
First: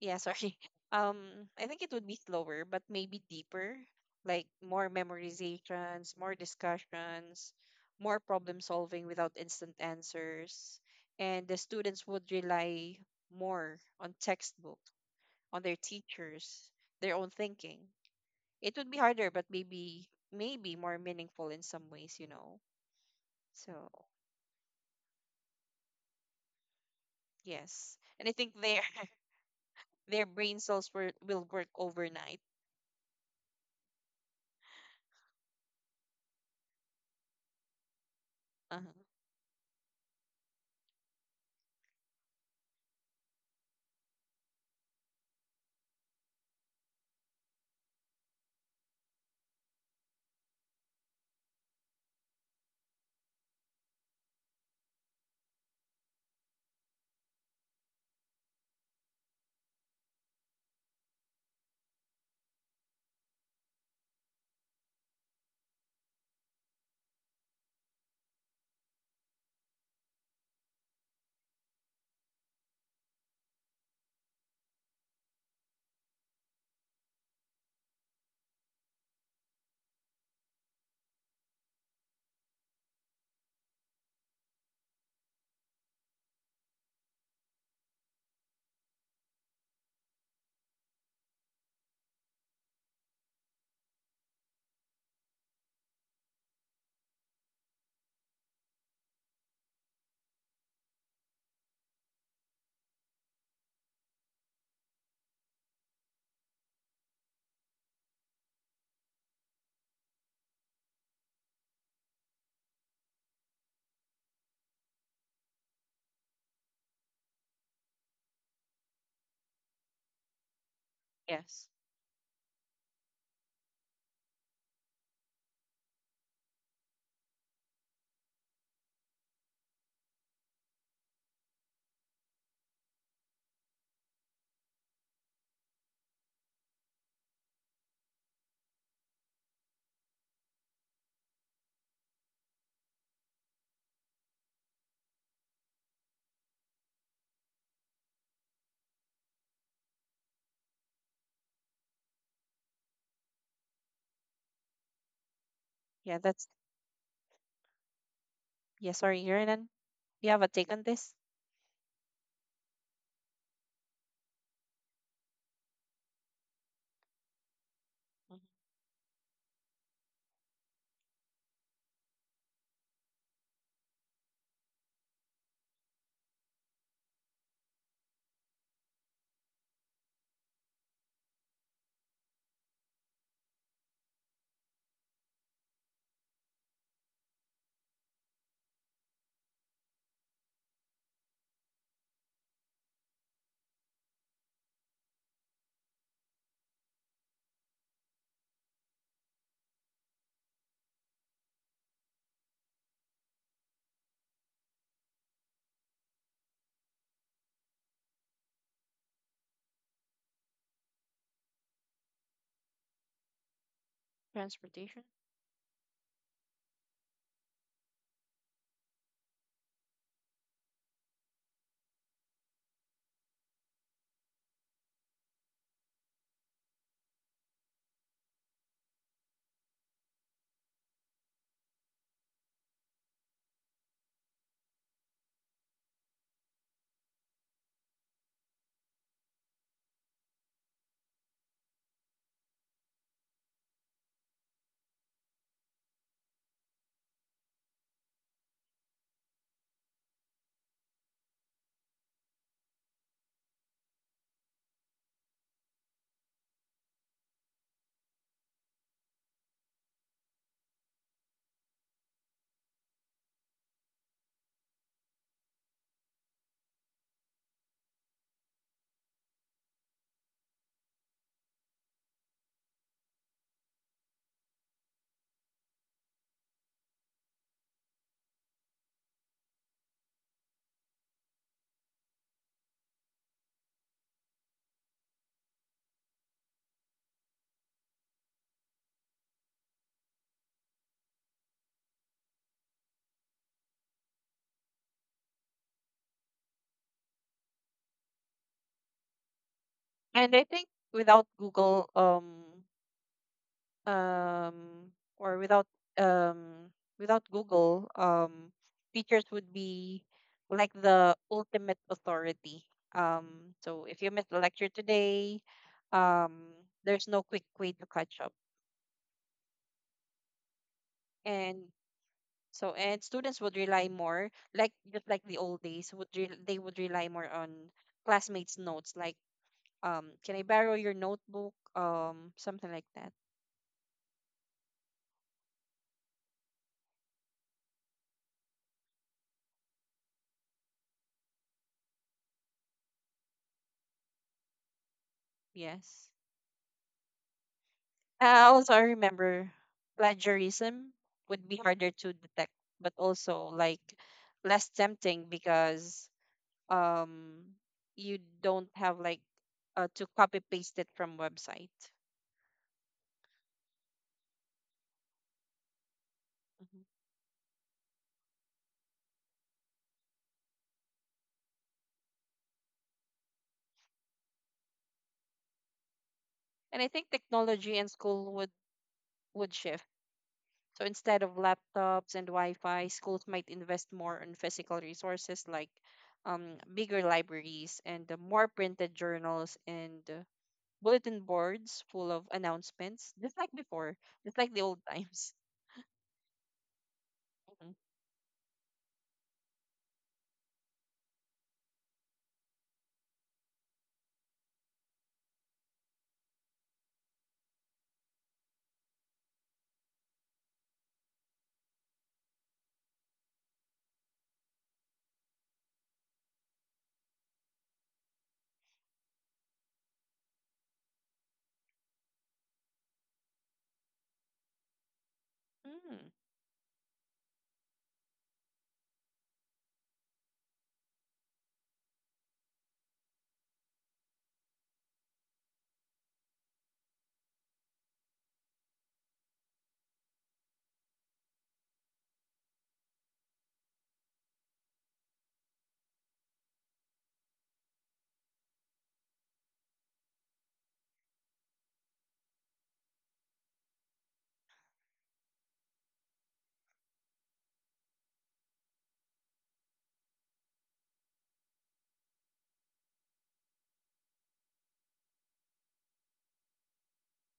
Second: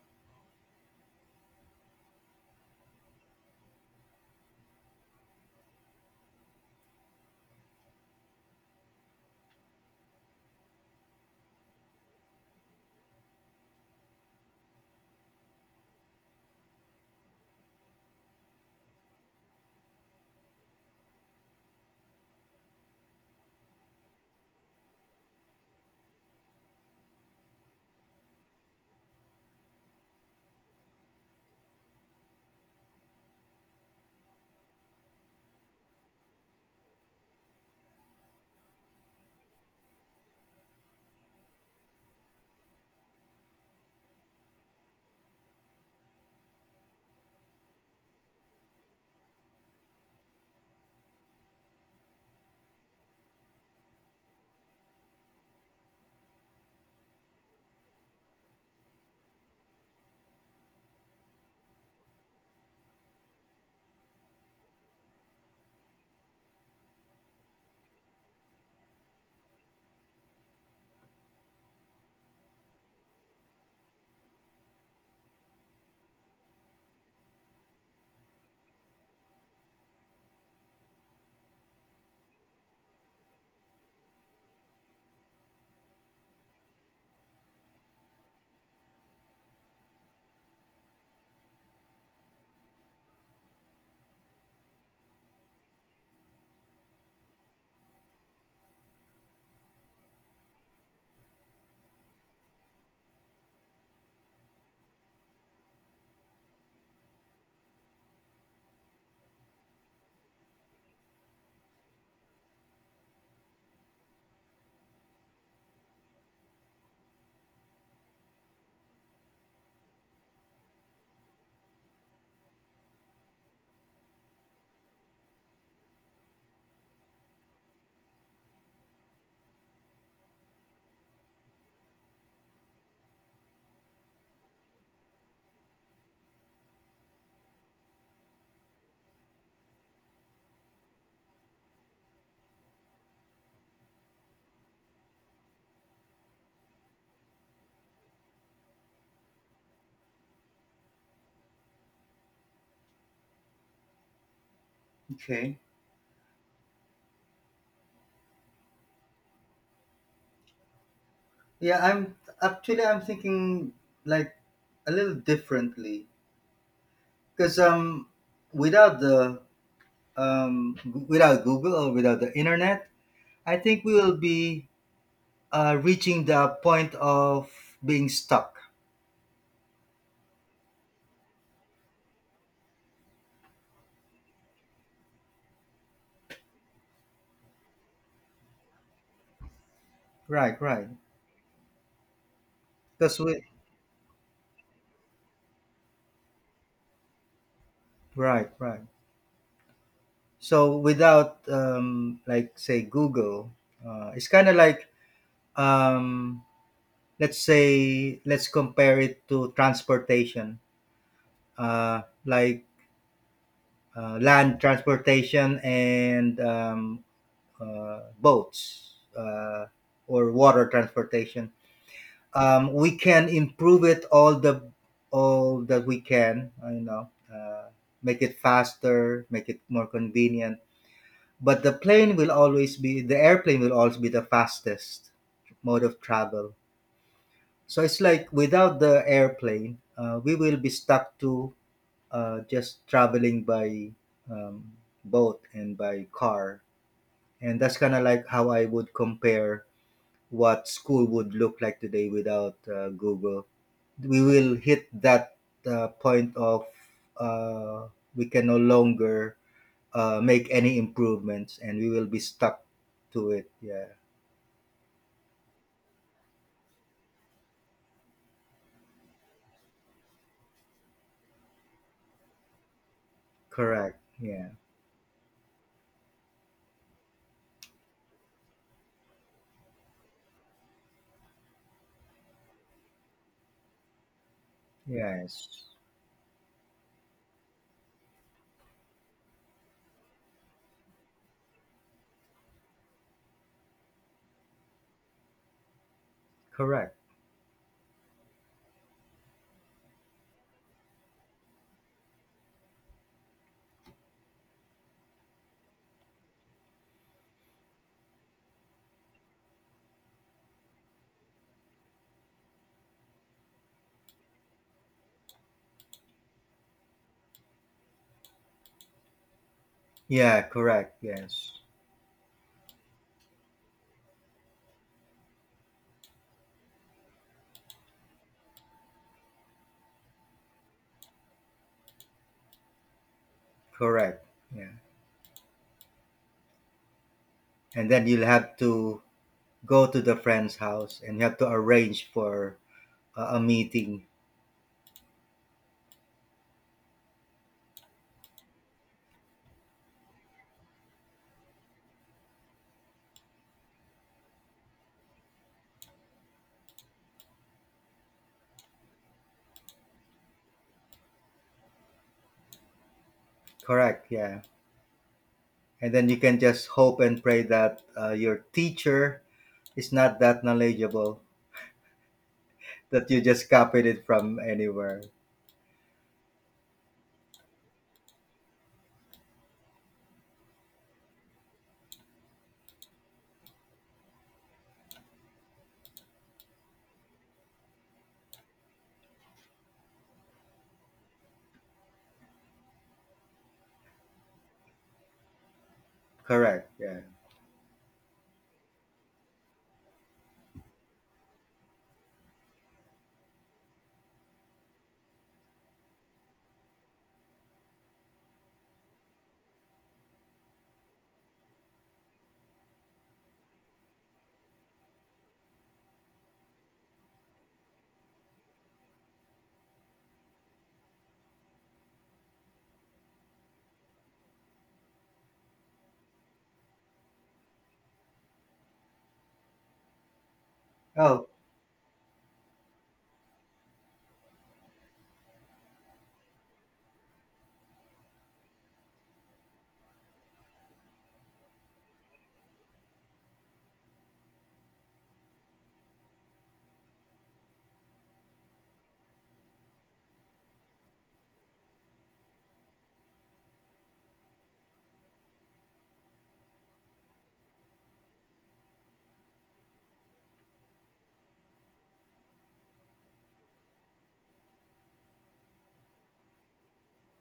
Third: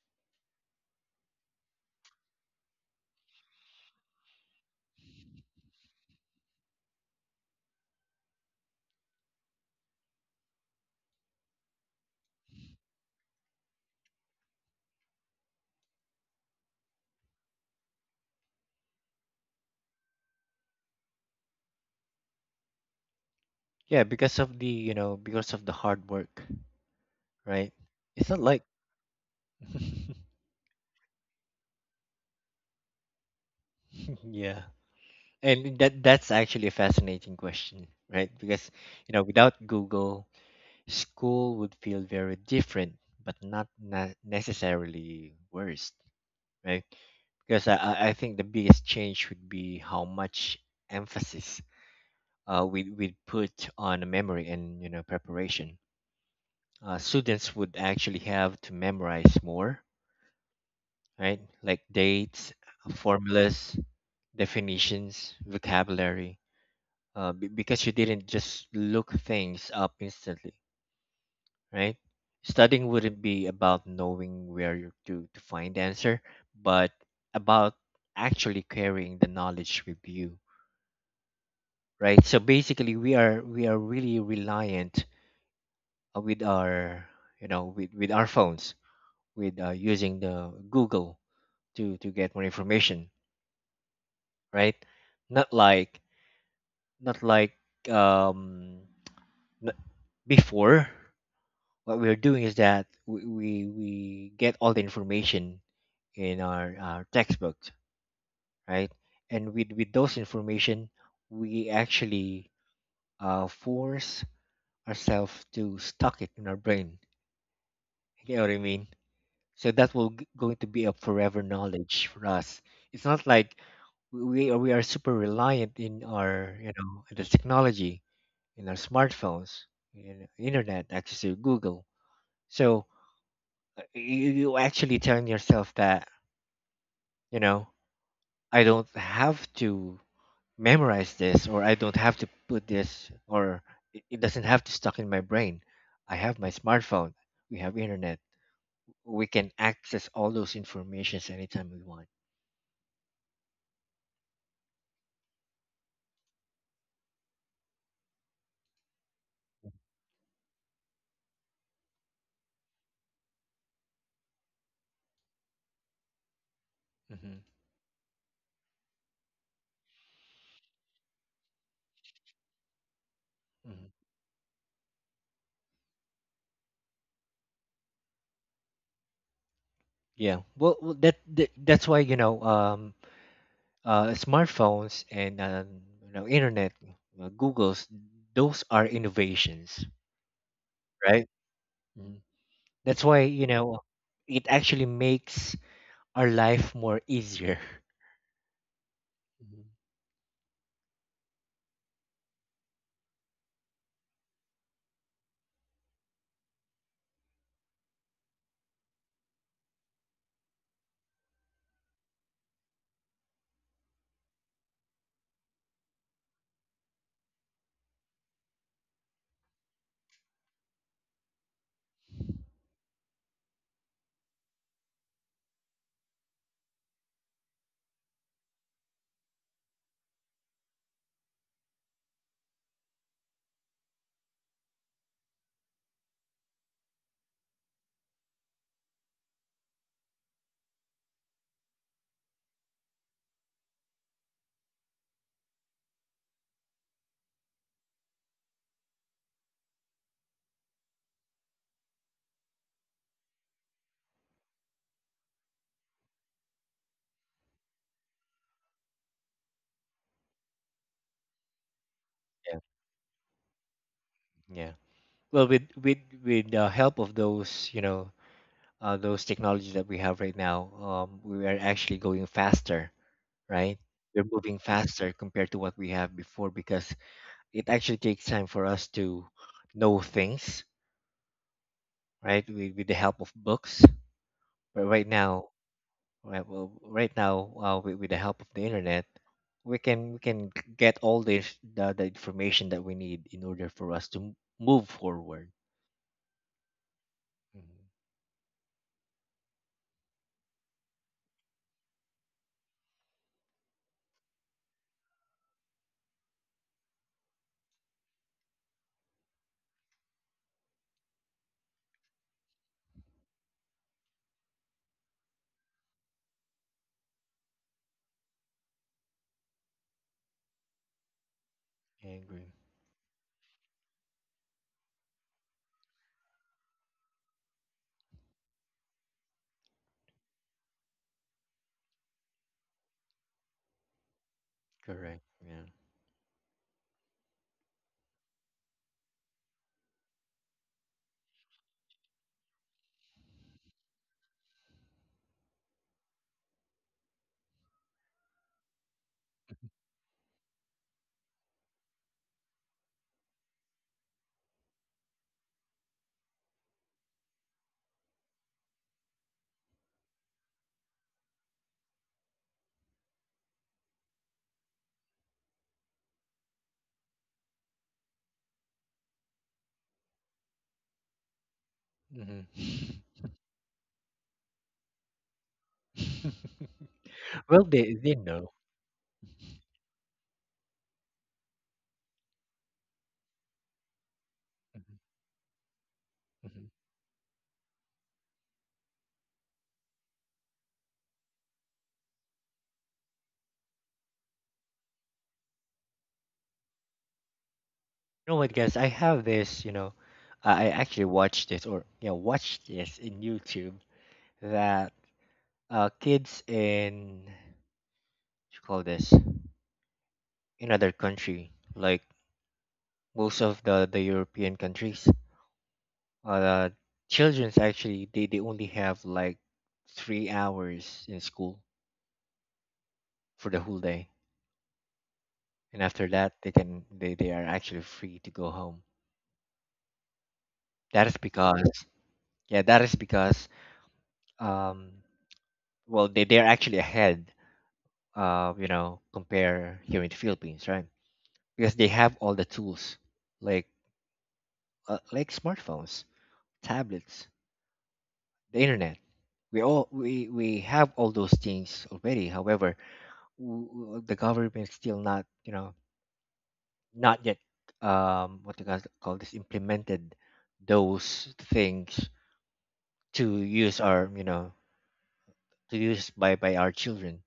Yeah, sorry. I think it would be slower, but maybe deeper, like more memorizations, more discussions, more problem solving without instant answers. And the students would rely more on textbook, on their teachers, their own thinking. It would be harder, but maybe more meaningful in some ways. So
Yeah, because of the, you know, because of the hard work, right?
yes.
It's not
And I
like
think their their brain cells will work overnight.
yeah, and that's actually a fascinating question, right? Because
Uh-huh.
you know, without Google, school would feel very different, but not necessarily worse, right? Because I think the biggest change would be how much emphasis we put on memory and, you know, preparation. Students would actually have to memorize more, right? Like dates, formulas, definitions, vocabulary, because you didn't just look things up instantly, right? Studying wouldn't be about knowing where to find the answer, but about actually carrying the knowledge with you, right? So basically, we are really reliant with our with our phones, with using the Google to get more information, right? Not like not like um n- before. What we're doing is that we get all the information in our textbooks, right? And with those information, we actually force ourselves to stock it in our brain. You know what I mean? So that will going to be a forever
Yes.
knowledge for us. It's not like we are super reliant in our the technology in our smartphones, in internet access to Google. So you actually telling yourself that you know I don't have to memorize this or I don't have to put this or it doesn't have to stuck in my brain. I have my smartphone. We have internet. We can access all those informations anytime we want.
Okay.
Yeah, that's yeah, sorry, Renan, you have a take on this?
Yeah, I'm actually I'm thinking like a little differently
Hmm.
because
Mhm.
without the without Google or without the internet, I think we
Hmm.
will be reaching the point of being stuck.
Yeah. Well, that, that's why smartphones and internet, Google's, those are innovations,
Right, right.
right? Mhm. That's why,
Because
you
we.
know, it actually makes our life more easier.
Right, right.
Mhm.
So without like say Google, it's kind of like um, let's say let's compare it to transportation, uh, like land
Transportation?
transportation and boats or water transportation. We can improve it all the all that we can. You know, make it faster, make it more convenient. But the plane will always be the airplane will always be the fastest mode of travel. So it's like without the airplane, we will be stuck to just traveling by um, boat and by car. And that's kind of like how I would compare what school would look like today without Google. We will hit that point of uh, we can no longer make any improvements and we will be stuck to it. Yeah,
Yeah. Well, with with the help of those, you know, those technologies that we have right now, we are actually going faster, right?
correct,
We're
yeah,
moving faster compared to what we have before, because it actually takes time for us to know things, right? With the help of books, but right now,
yes,
right, well, right now, with the help of the internet, we can get all this the information that we need in order for us to move forward.
correct,
Mhm.
And I think, without Google, um, or without um, without Google, teachers would be like the ultimate authority. So if you miss the lecture today, um, there's no quick way to catch up,
yeah, correct,
and
yes,
I agree.
so, and students would rely more, like just like the old days. They would rely more on classmates' notes, like can I borrow your notebook, something like that.
correct, yeah.
Correct. Yeah.
And then you'll have to go to the friend's house and you have to arrange for a meeting.
Yes. Also, I remember plagiarism would be harder to detect, but also, like, less tempting because um you don't have, like, to copy paste it from website.
Correct, yeah. And then you can just
Mhm.
hope and pray that your teacher is not that knowledgeable,
Mhm.
that you just copied it from anywhere.
And I think
Well,
technology and
they
school would
know.
would shift. So instead of laptops and Wi-Fi, schools might invest more on physical
Mhm,
resources, like
mhm. You
bigger libraries and more printed journals, and bulletin boards full of announcements, just like before, just like the old times.
Correct, yeah.
know what, guys? I have this. You know, I actually watched this or, you know, watched this in YouTube, that kids in, what you call this, in other country, like most of the European countries, uh children's actually they only have like 3 hours in school for the whole day, and
Hmm.
after that they can they are actually free to go home. That is
Oh,
because, yeah, that is because um well they they're actually ahead, you know, compare here in the Philippines, right? Because they have all the tools, like like smartphones, tablets, the internet. We all we have all those things already. However, the government still not, you know, not yet, what you guys call this, implemented those things to use our, you know, to use by our children,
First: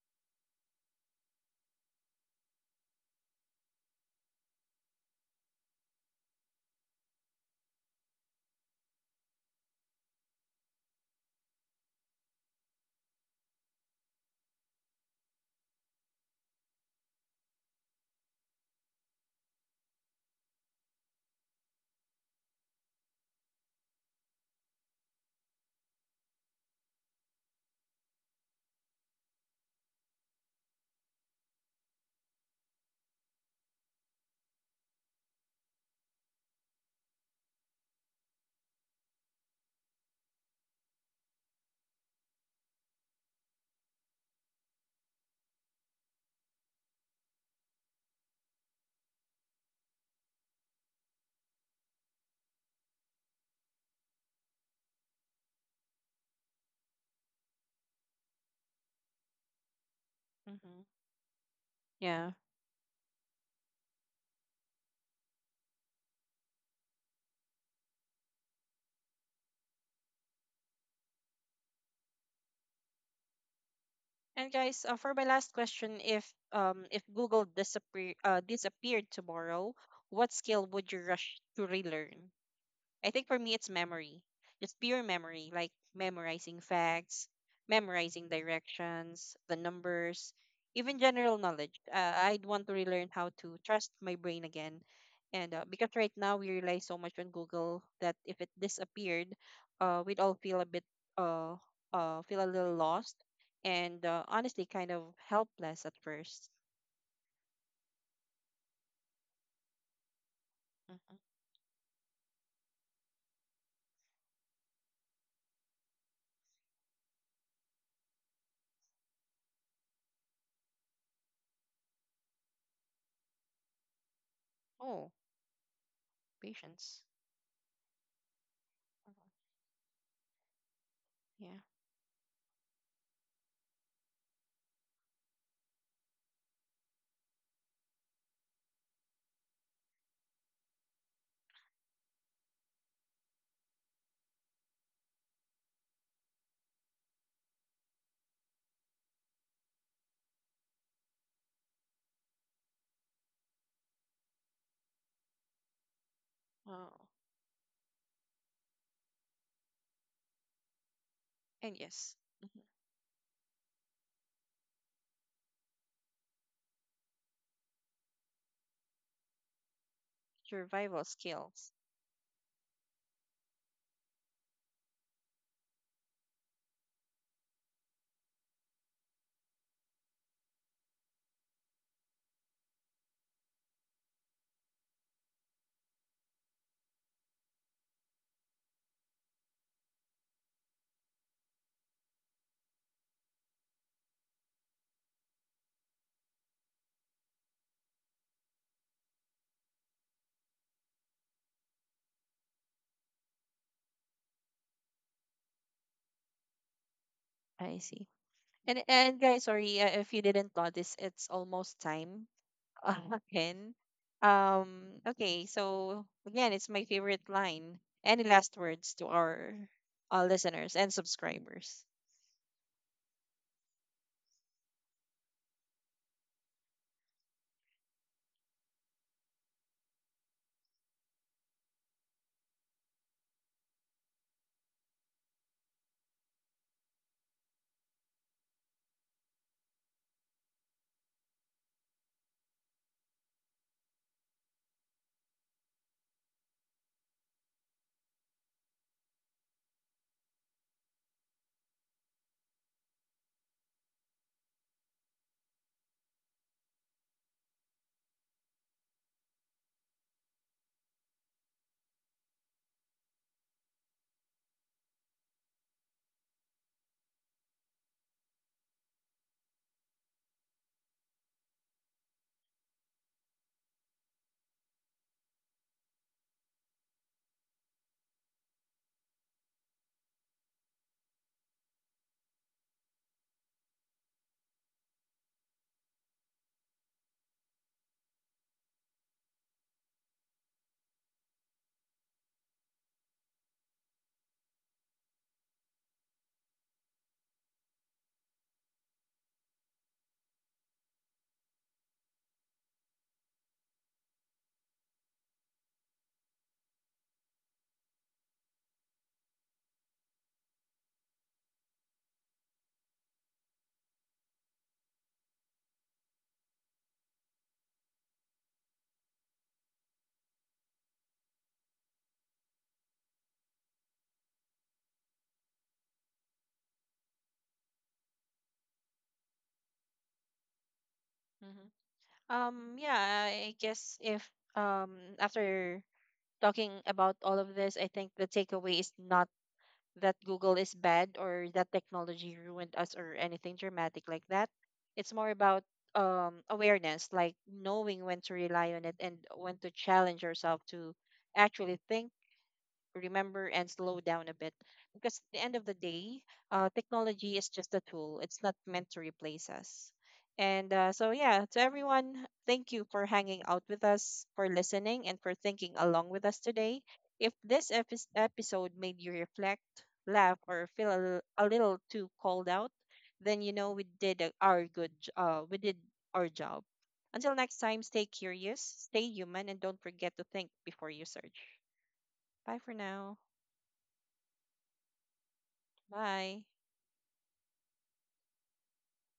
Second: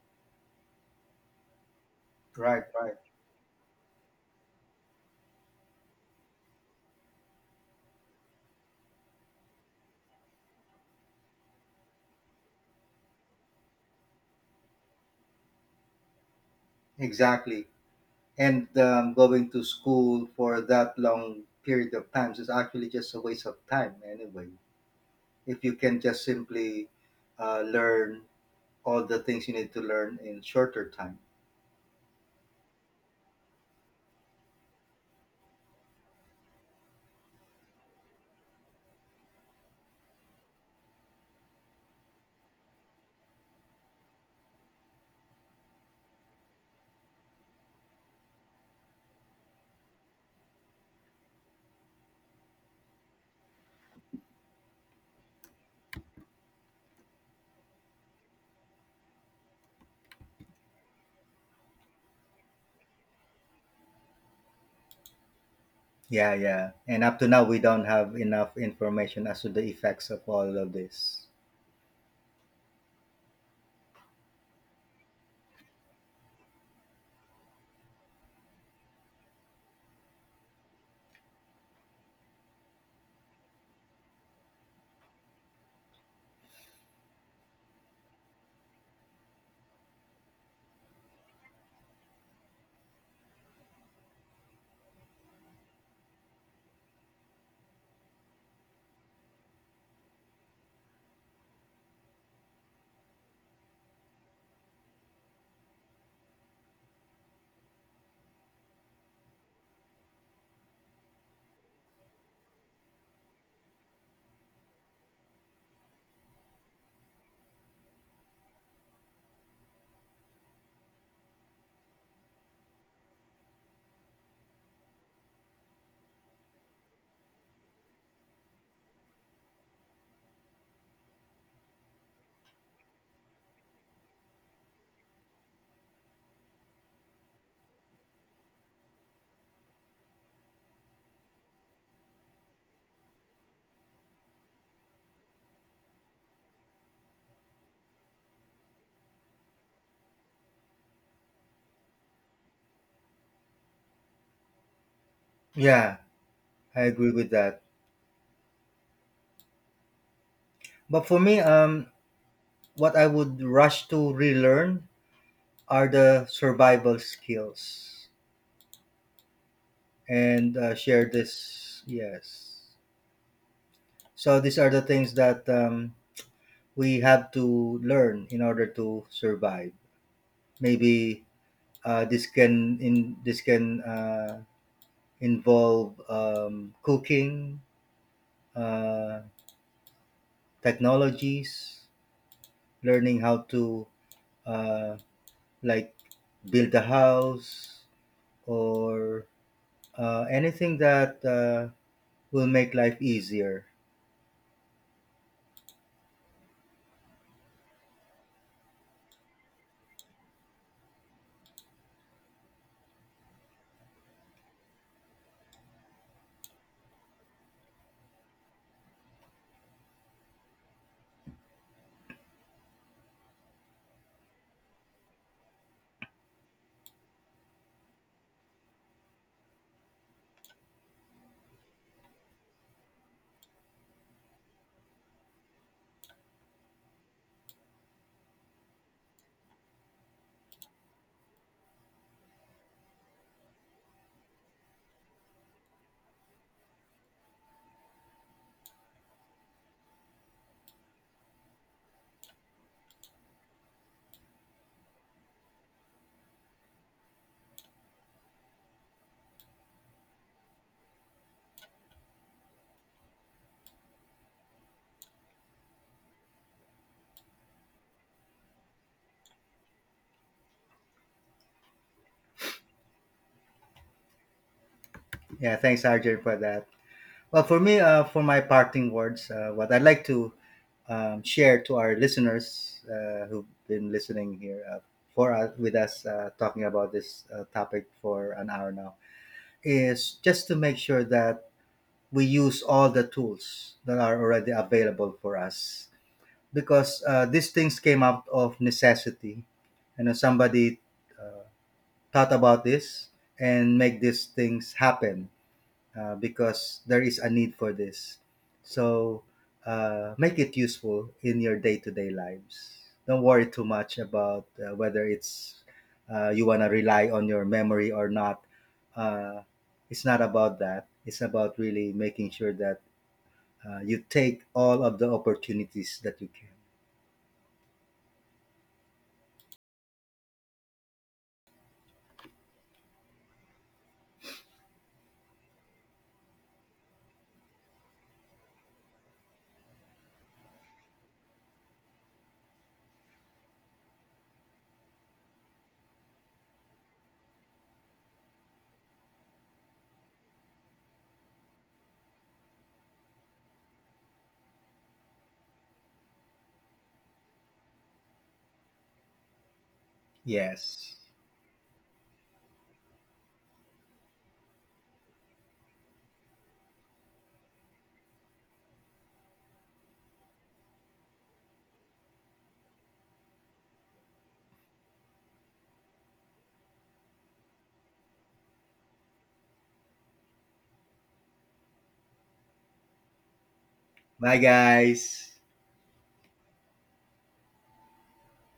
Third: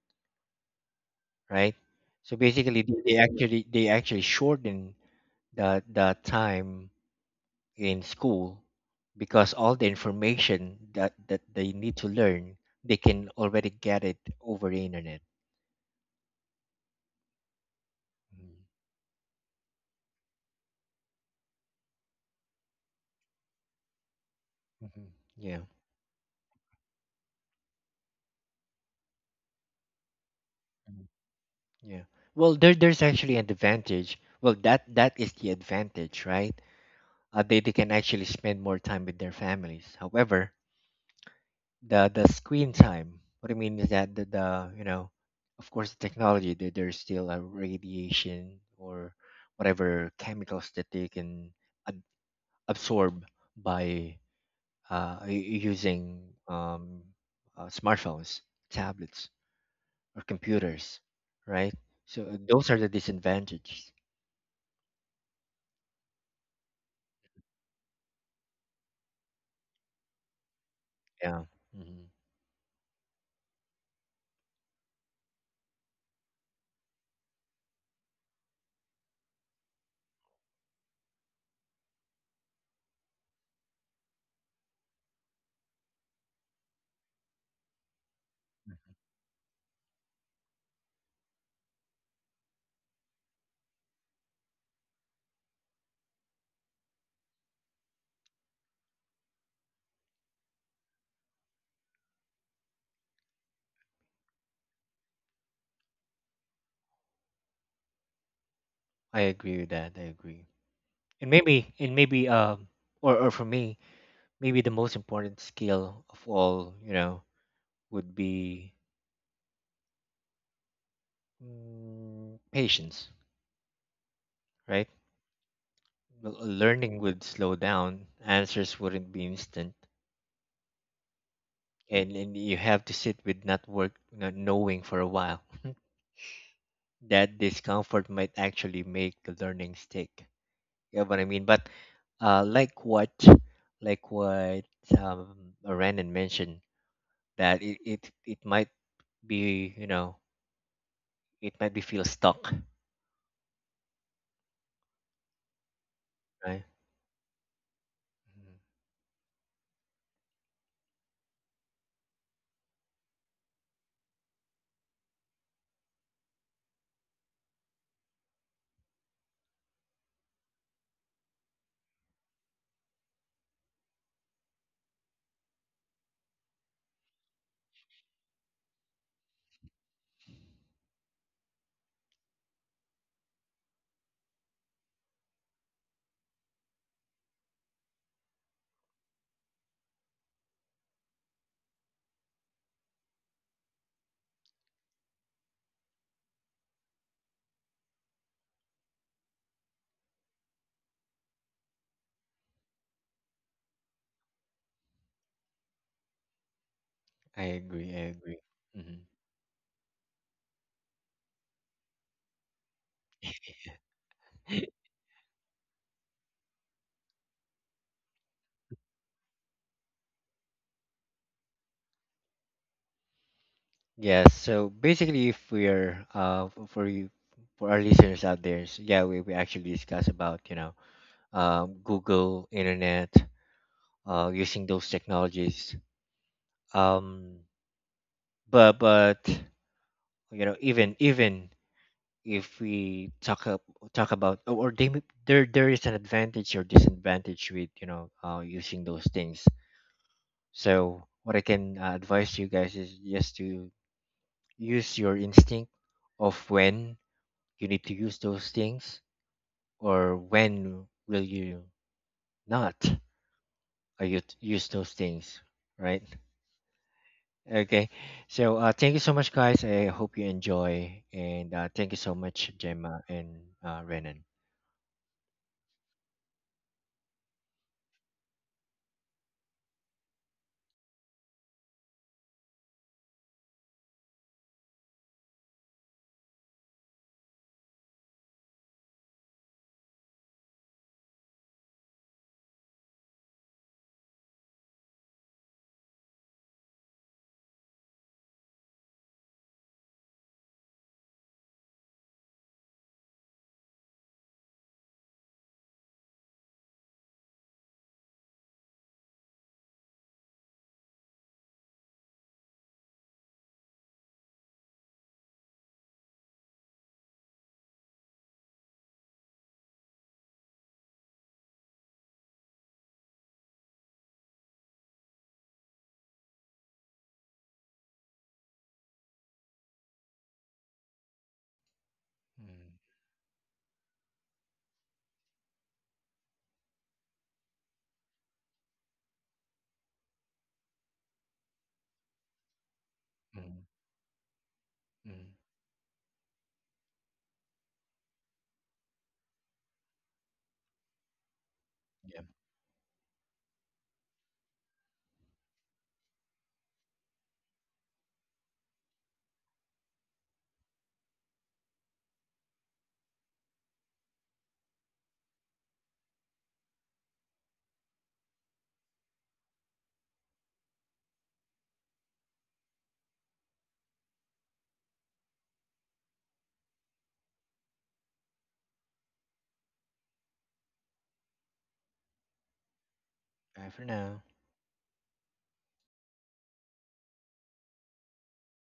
right? So
right,
basically, they,
right,
they actually they actually shorten the time in school, because all the information that that they need to learn, they can already get it over the internet.
exactly.
Mm-hmm.
And going to school for that long period of time is actually just a waste of time anyway,
Mm-hmm. Yeah,
if you can just simply learn all the things you need to learn in shorter
mhm,
time.
yeah. Well, there there's actually an advantage. Well, that that is the advantage, right? They can actually spend more time with their families. However, the screen time. What I mean is that the you know, of course, the technology there, there's still a radiation or whatever chemicals that they can ab- absorb by using um, smartphones, tablets, or
Mm-hmm.
computers, right? So
Yeah.
those are the disadvantages.
Yeah, yeah. And up to now, we don't have enough information as to the effects of all of this.
Yeah. Hmm.
And guys, for my last question, if Google disappeared tomorrow, what skill would you rush to relearn? I think for me, it's memory, just pure memory, like memorizing facts, memorizing directions, the numbers, even general knowledge. I'd want to relearn how to trust my brain again. And because right now we rely so much on Google that if it disappeared, we'd all feel a bit, uh, feel a little lost, and honestly kind of helpless at first.
I agree with that. I agree.
Hmm.
And maybe, or for me, maybe the most important skill of all, you know, would be patience, right?
Oh,
L- Learning
patience.
would slow down, answers wouldn't
Mhm.
be instant,
Yeah.
and you have to sit with not knowing for a while. That discomfort might actually make the learning stick. You know what I mean? But uh, like what like what um, Renan mentioned, that it, it might be, you know, it might be feel stuck,
Yeah,
right?
I
Oh,
agree with that.
Mhm.
But for me,
and yes. Mm-hmm.
what I would rush to relearn are the survival skills. And
Survival
share
skills.
this, yes. So these are the things that we have to learn in order to survive. Maybe this can in this can involve cooking, uh, technologies, learning how to uh, like build a house or anything that will make life easier.
I
I
agree. I
see.
agree.
And
Hmm.
and guys, sorry, if you didn't notice, it's almost time again. Okay. So again, it's my favorite line. Any last words to our listeners and subscribers?
Yes. So basically, if we're for you, for our listeners out there, so yeah, we actually discuss about, you know, Google, internet, using those technologies. Um, but you know, even even if talk about or they, there there is an advantage or disadvantage with, you know, using those things. So what I can advise you guys is just to use your instinct of when you need to use those things or when will you not you use those things, right? Okay. So thank you so much, guys. I hope you enjoy, and thank you so much, Gemma, and Renan.
Yeah, thanks, Arjun, for that. Well, for me, for my parting words, what I'd like to share to our listeners who've been listening here for us with us talking about this topic for an hour now is just to make sure that we use all the tools that are already available for us, because these things came out of necessity. You know, somebody uh, thought about this and make these things happen because there is a need for this. So make it useful in your day to day lives. Don't worry too much about whether it's you want to rely on your memory or not. Uh, it's not about that. It's about really making sure that you take all of the opportunities that you can.
Hmm. Yeah. I guess if um after talking about all of this, I think the takeaway is not that Google is bad, or that technology ruined us, or anything
Mm-hmm.
dramatic like that. It's more about awareness, like knowing when to rely on it and when to challenge yourself to actually think,
Yeah,
remember, and slow down a bit, because at the end of the day, technology is just a tool. It's not meant to replace us. And
Yes.
so yeah, to everyone, thank you for hanging out with us, for listening, and for thinking along with us today. If this episode made you reflect, laugh, or feel a little too called out, then we did we did our job. Until next time, stay curious, stay human, and don't forget to think before you search. Bye for now.
bye for now.
Bye, guys.
Bye.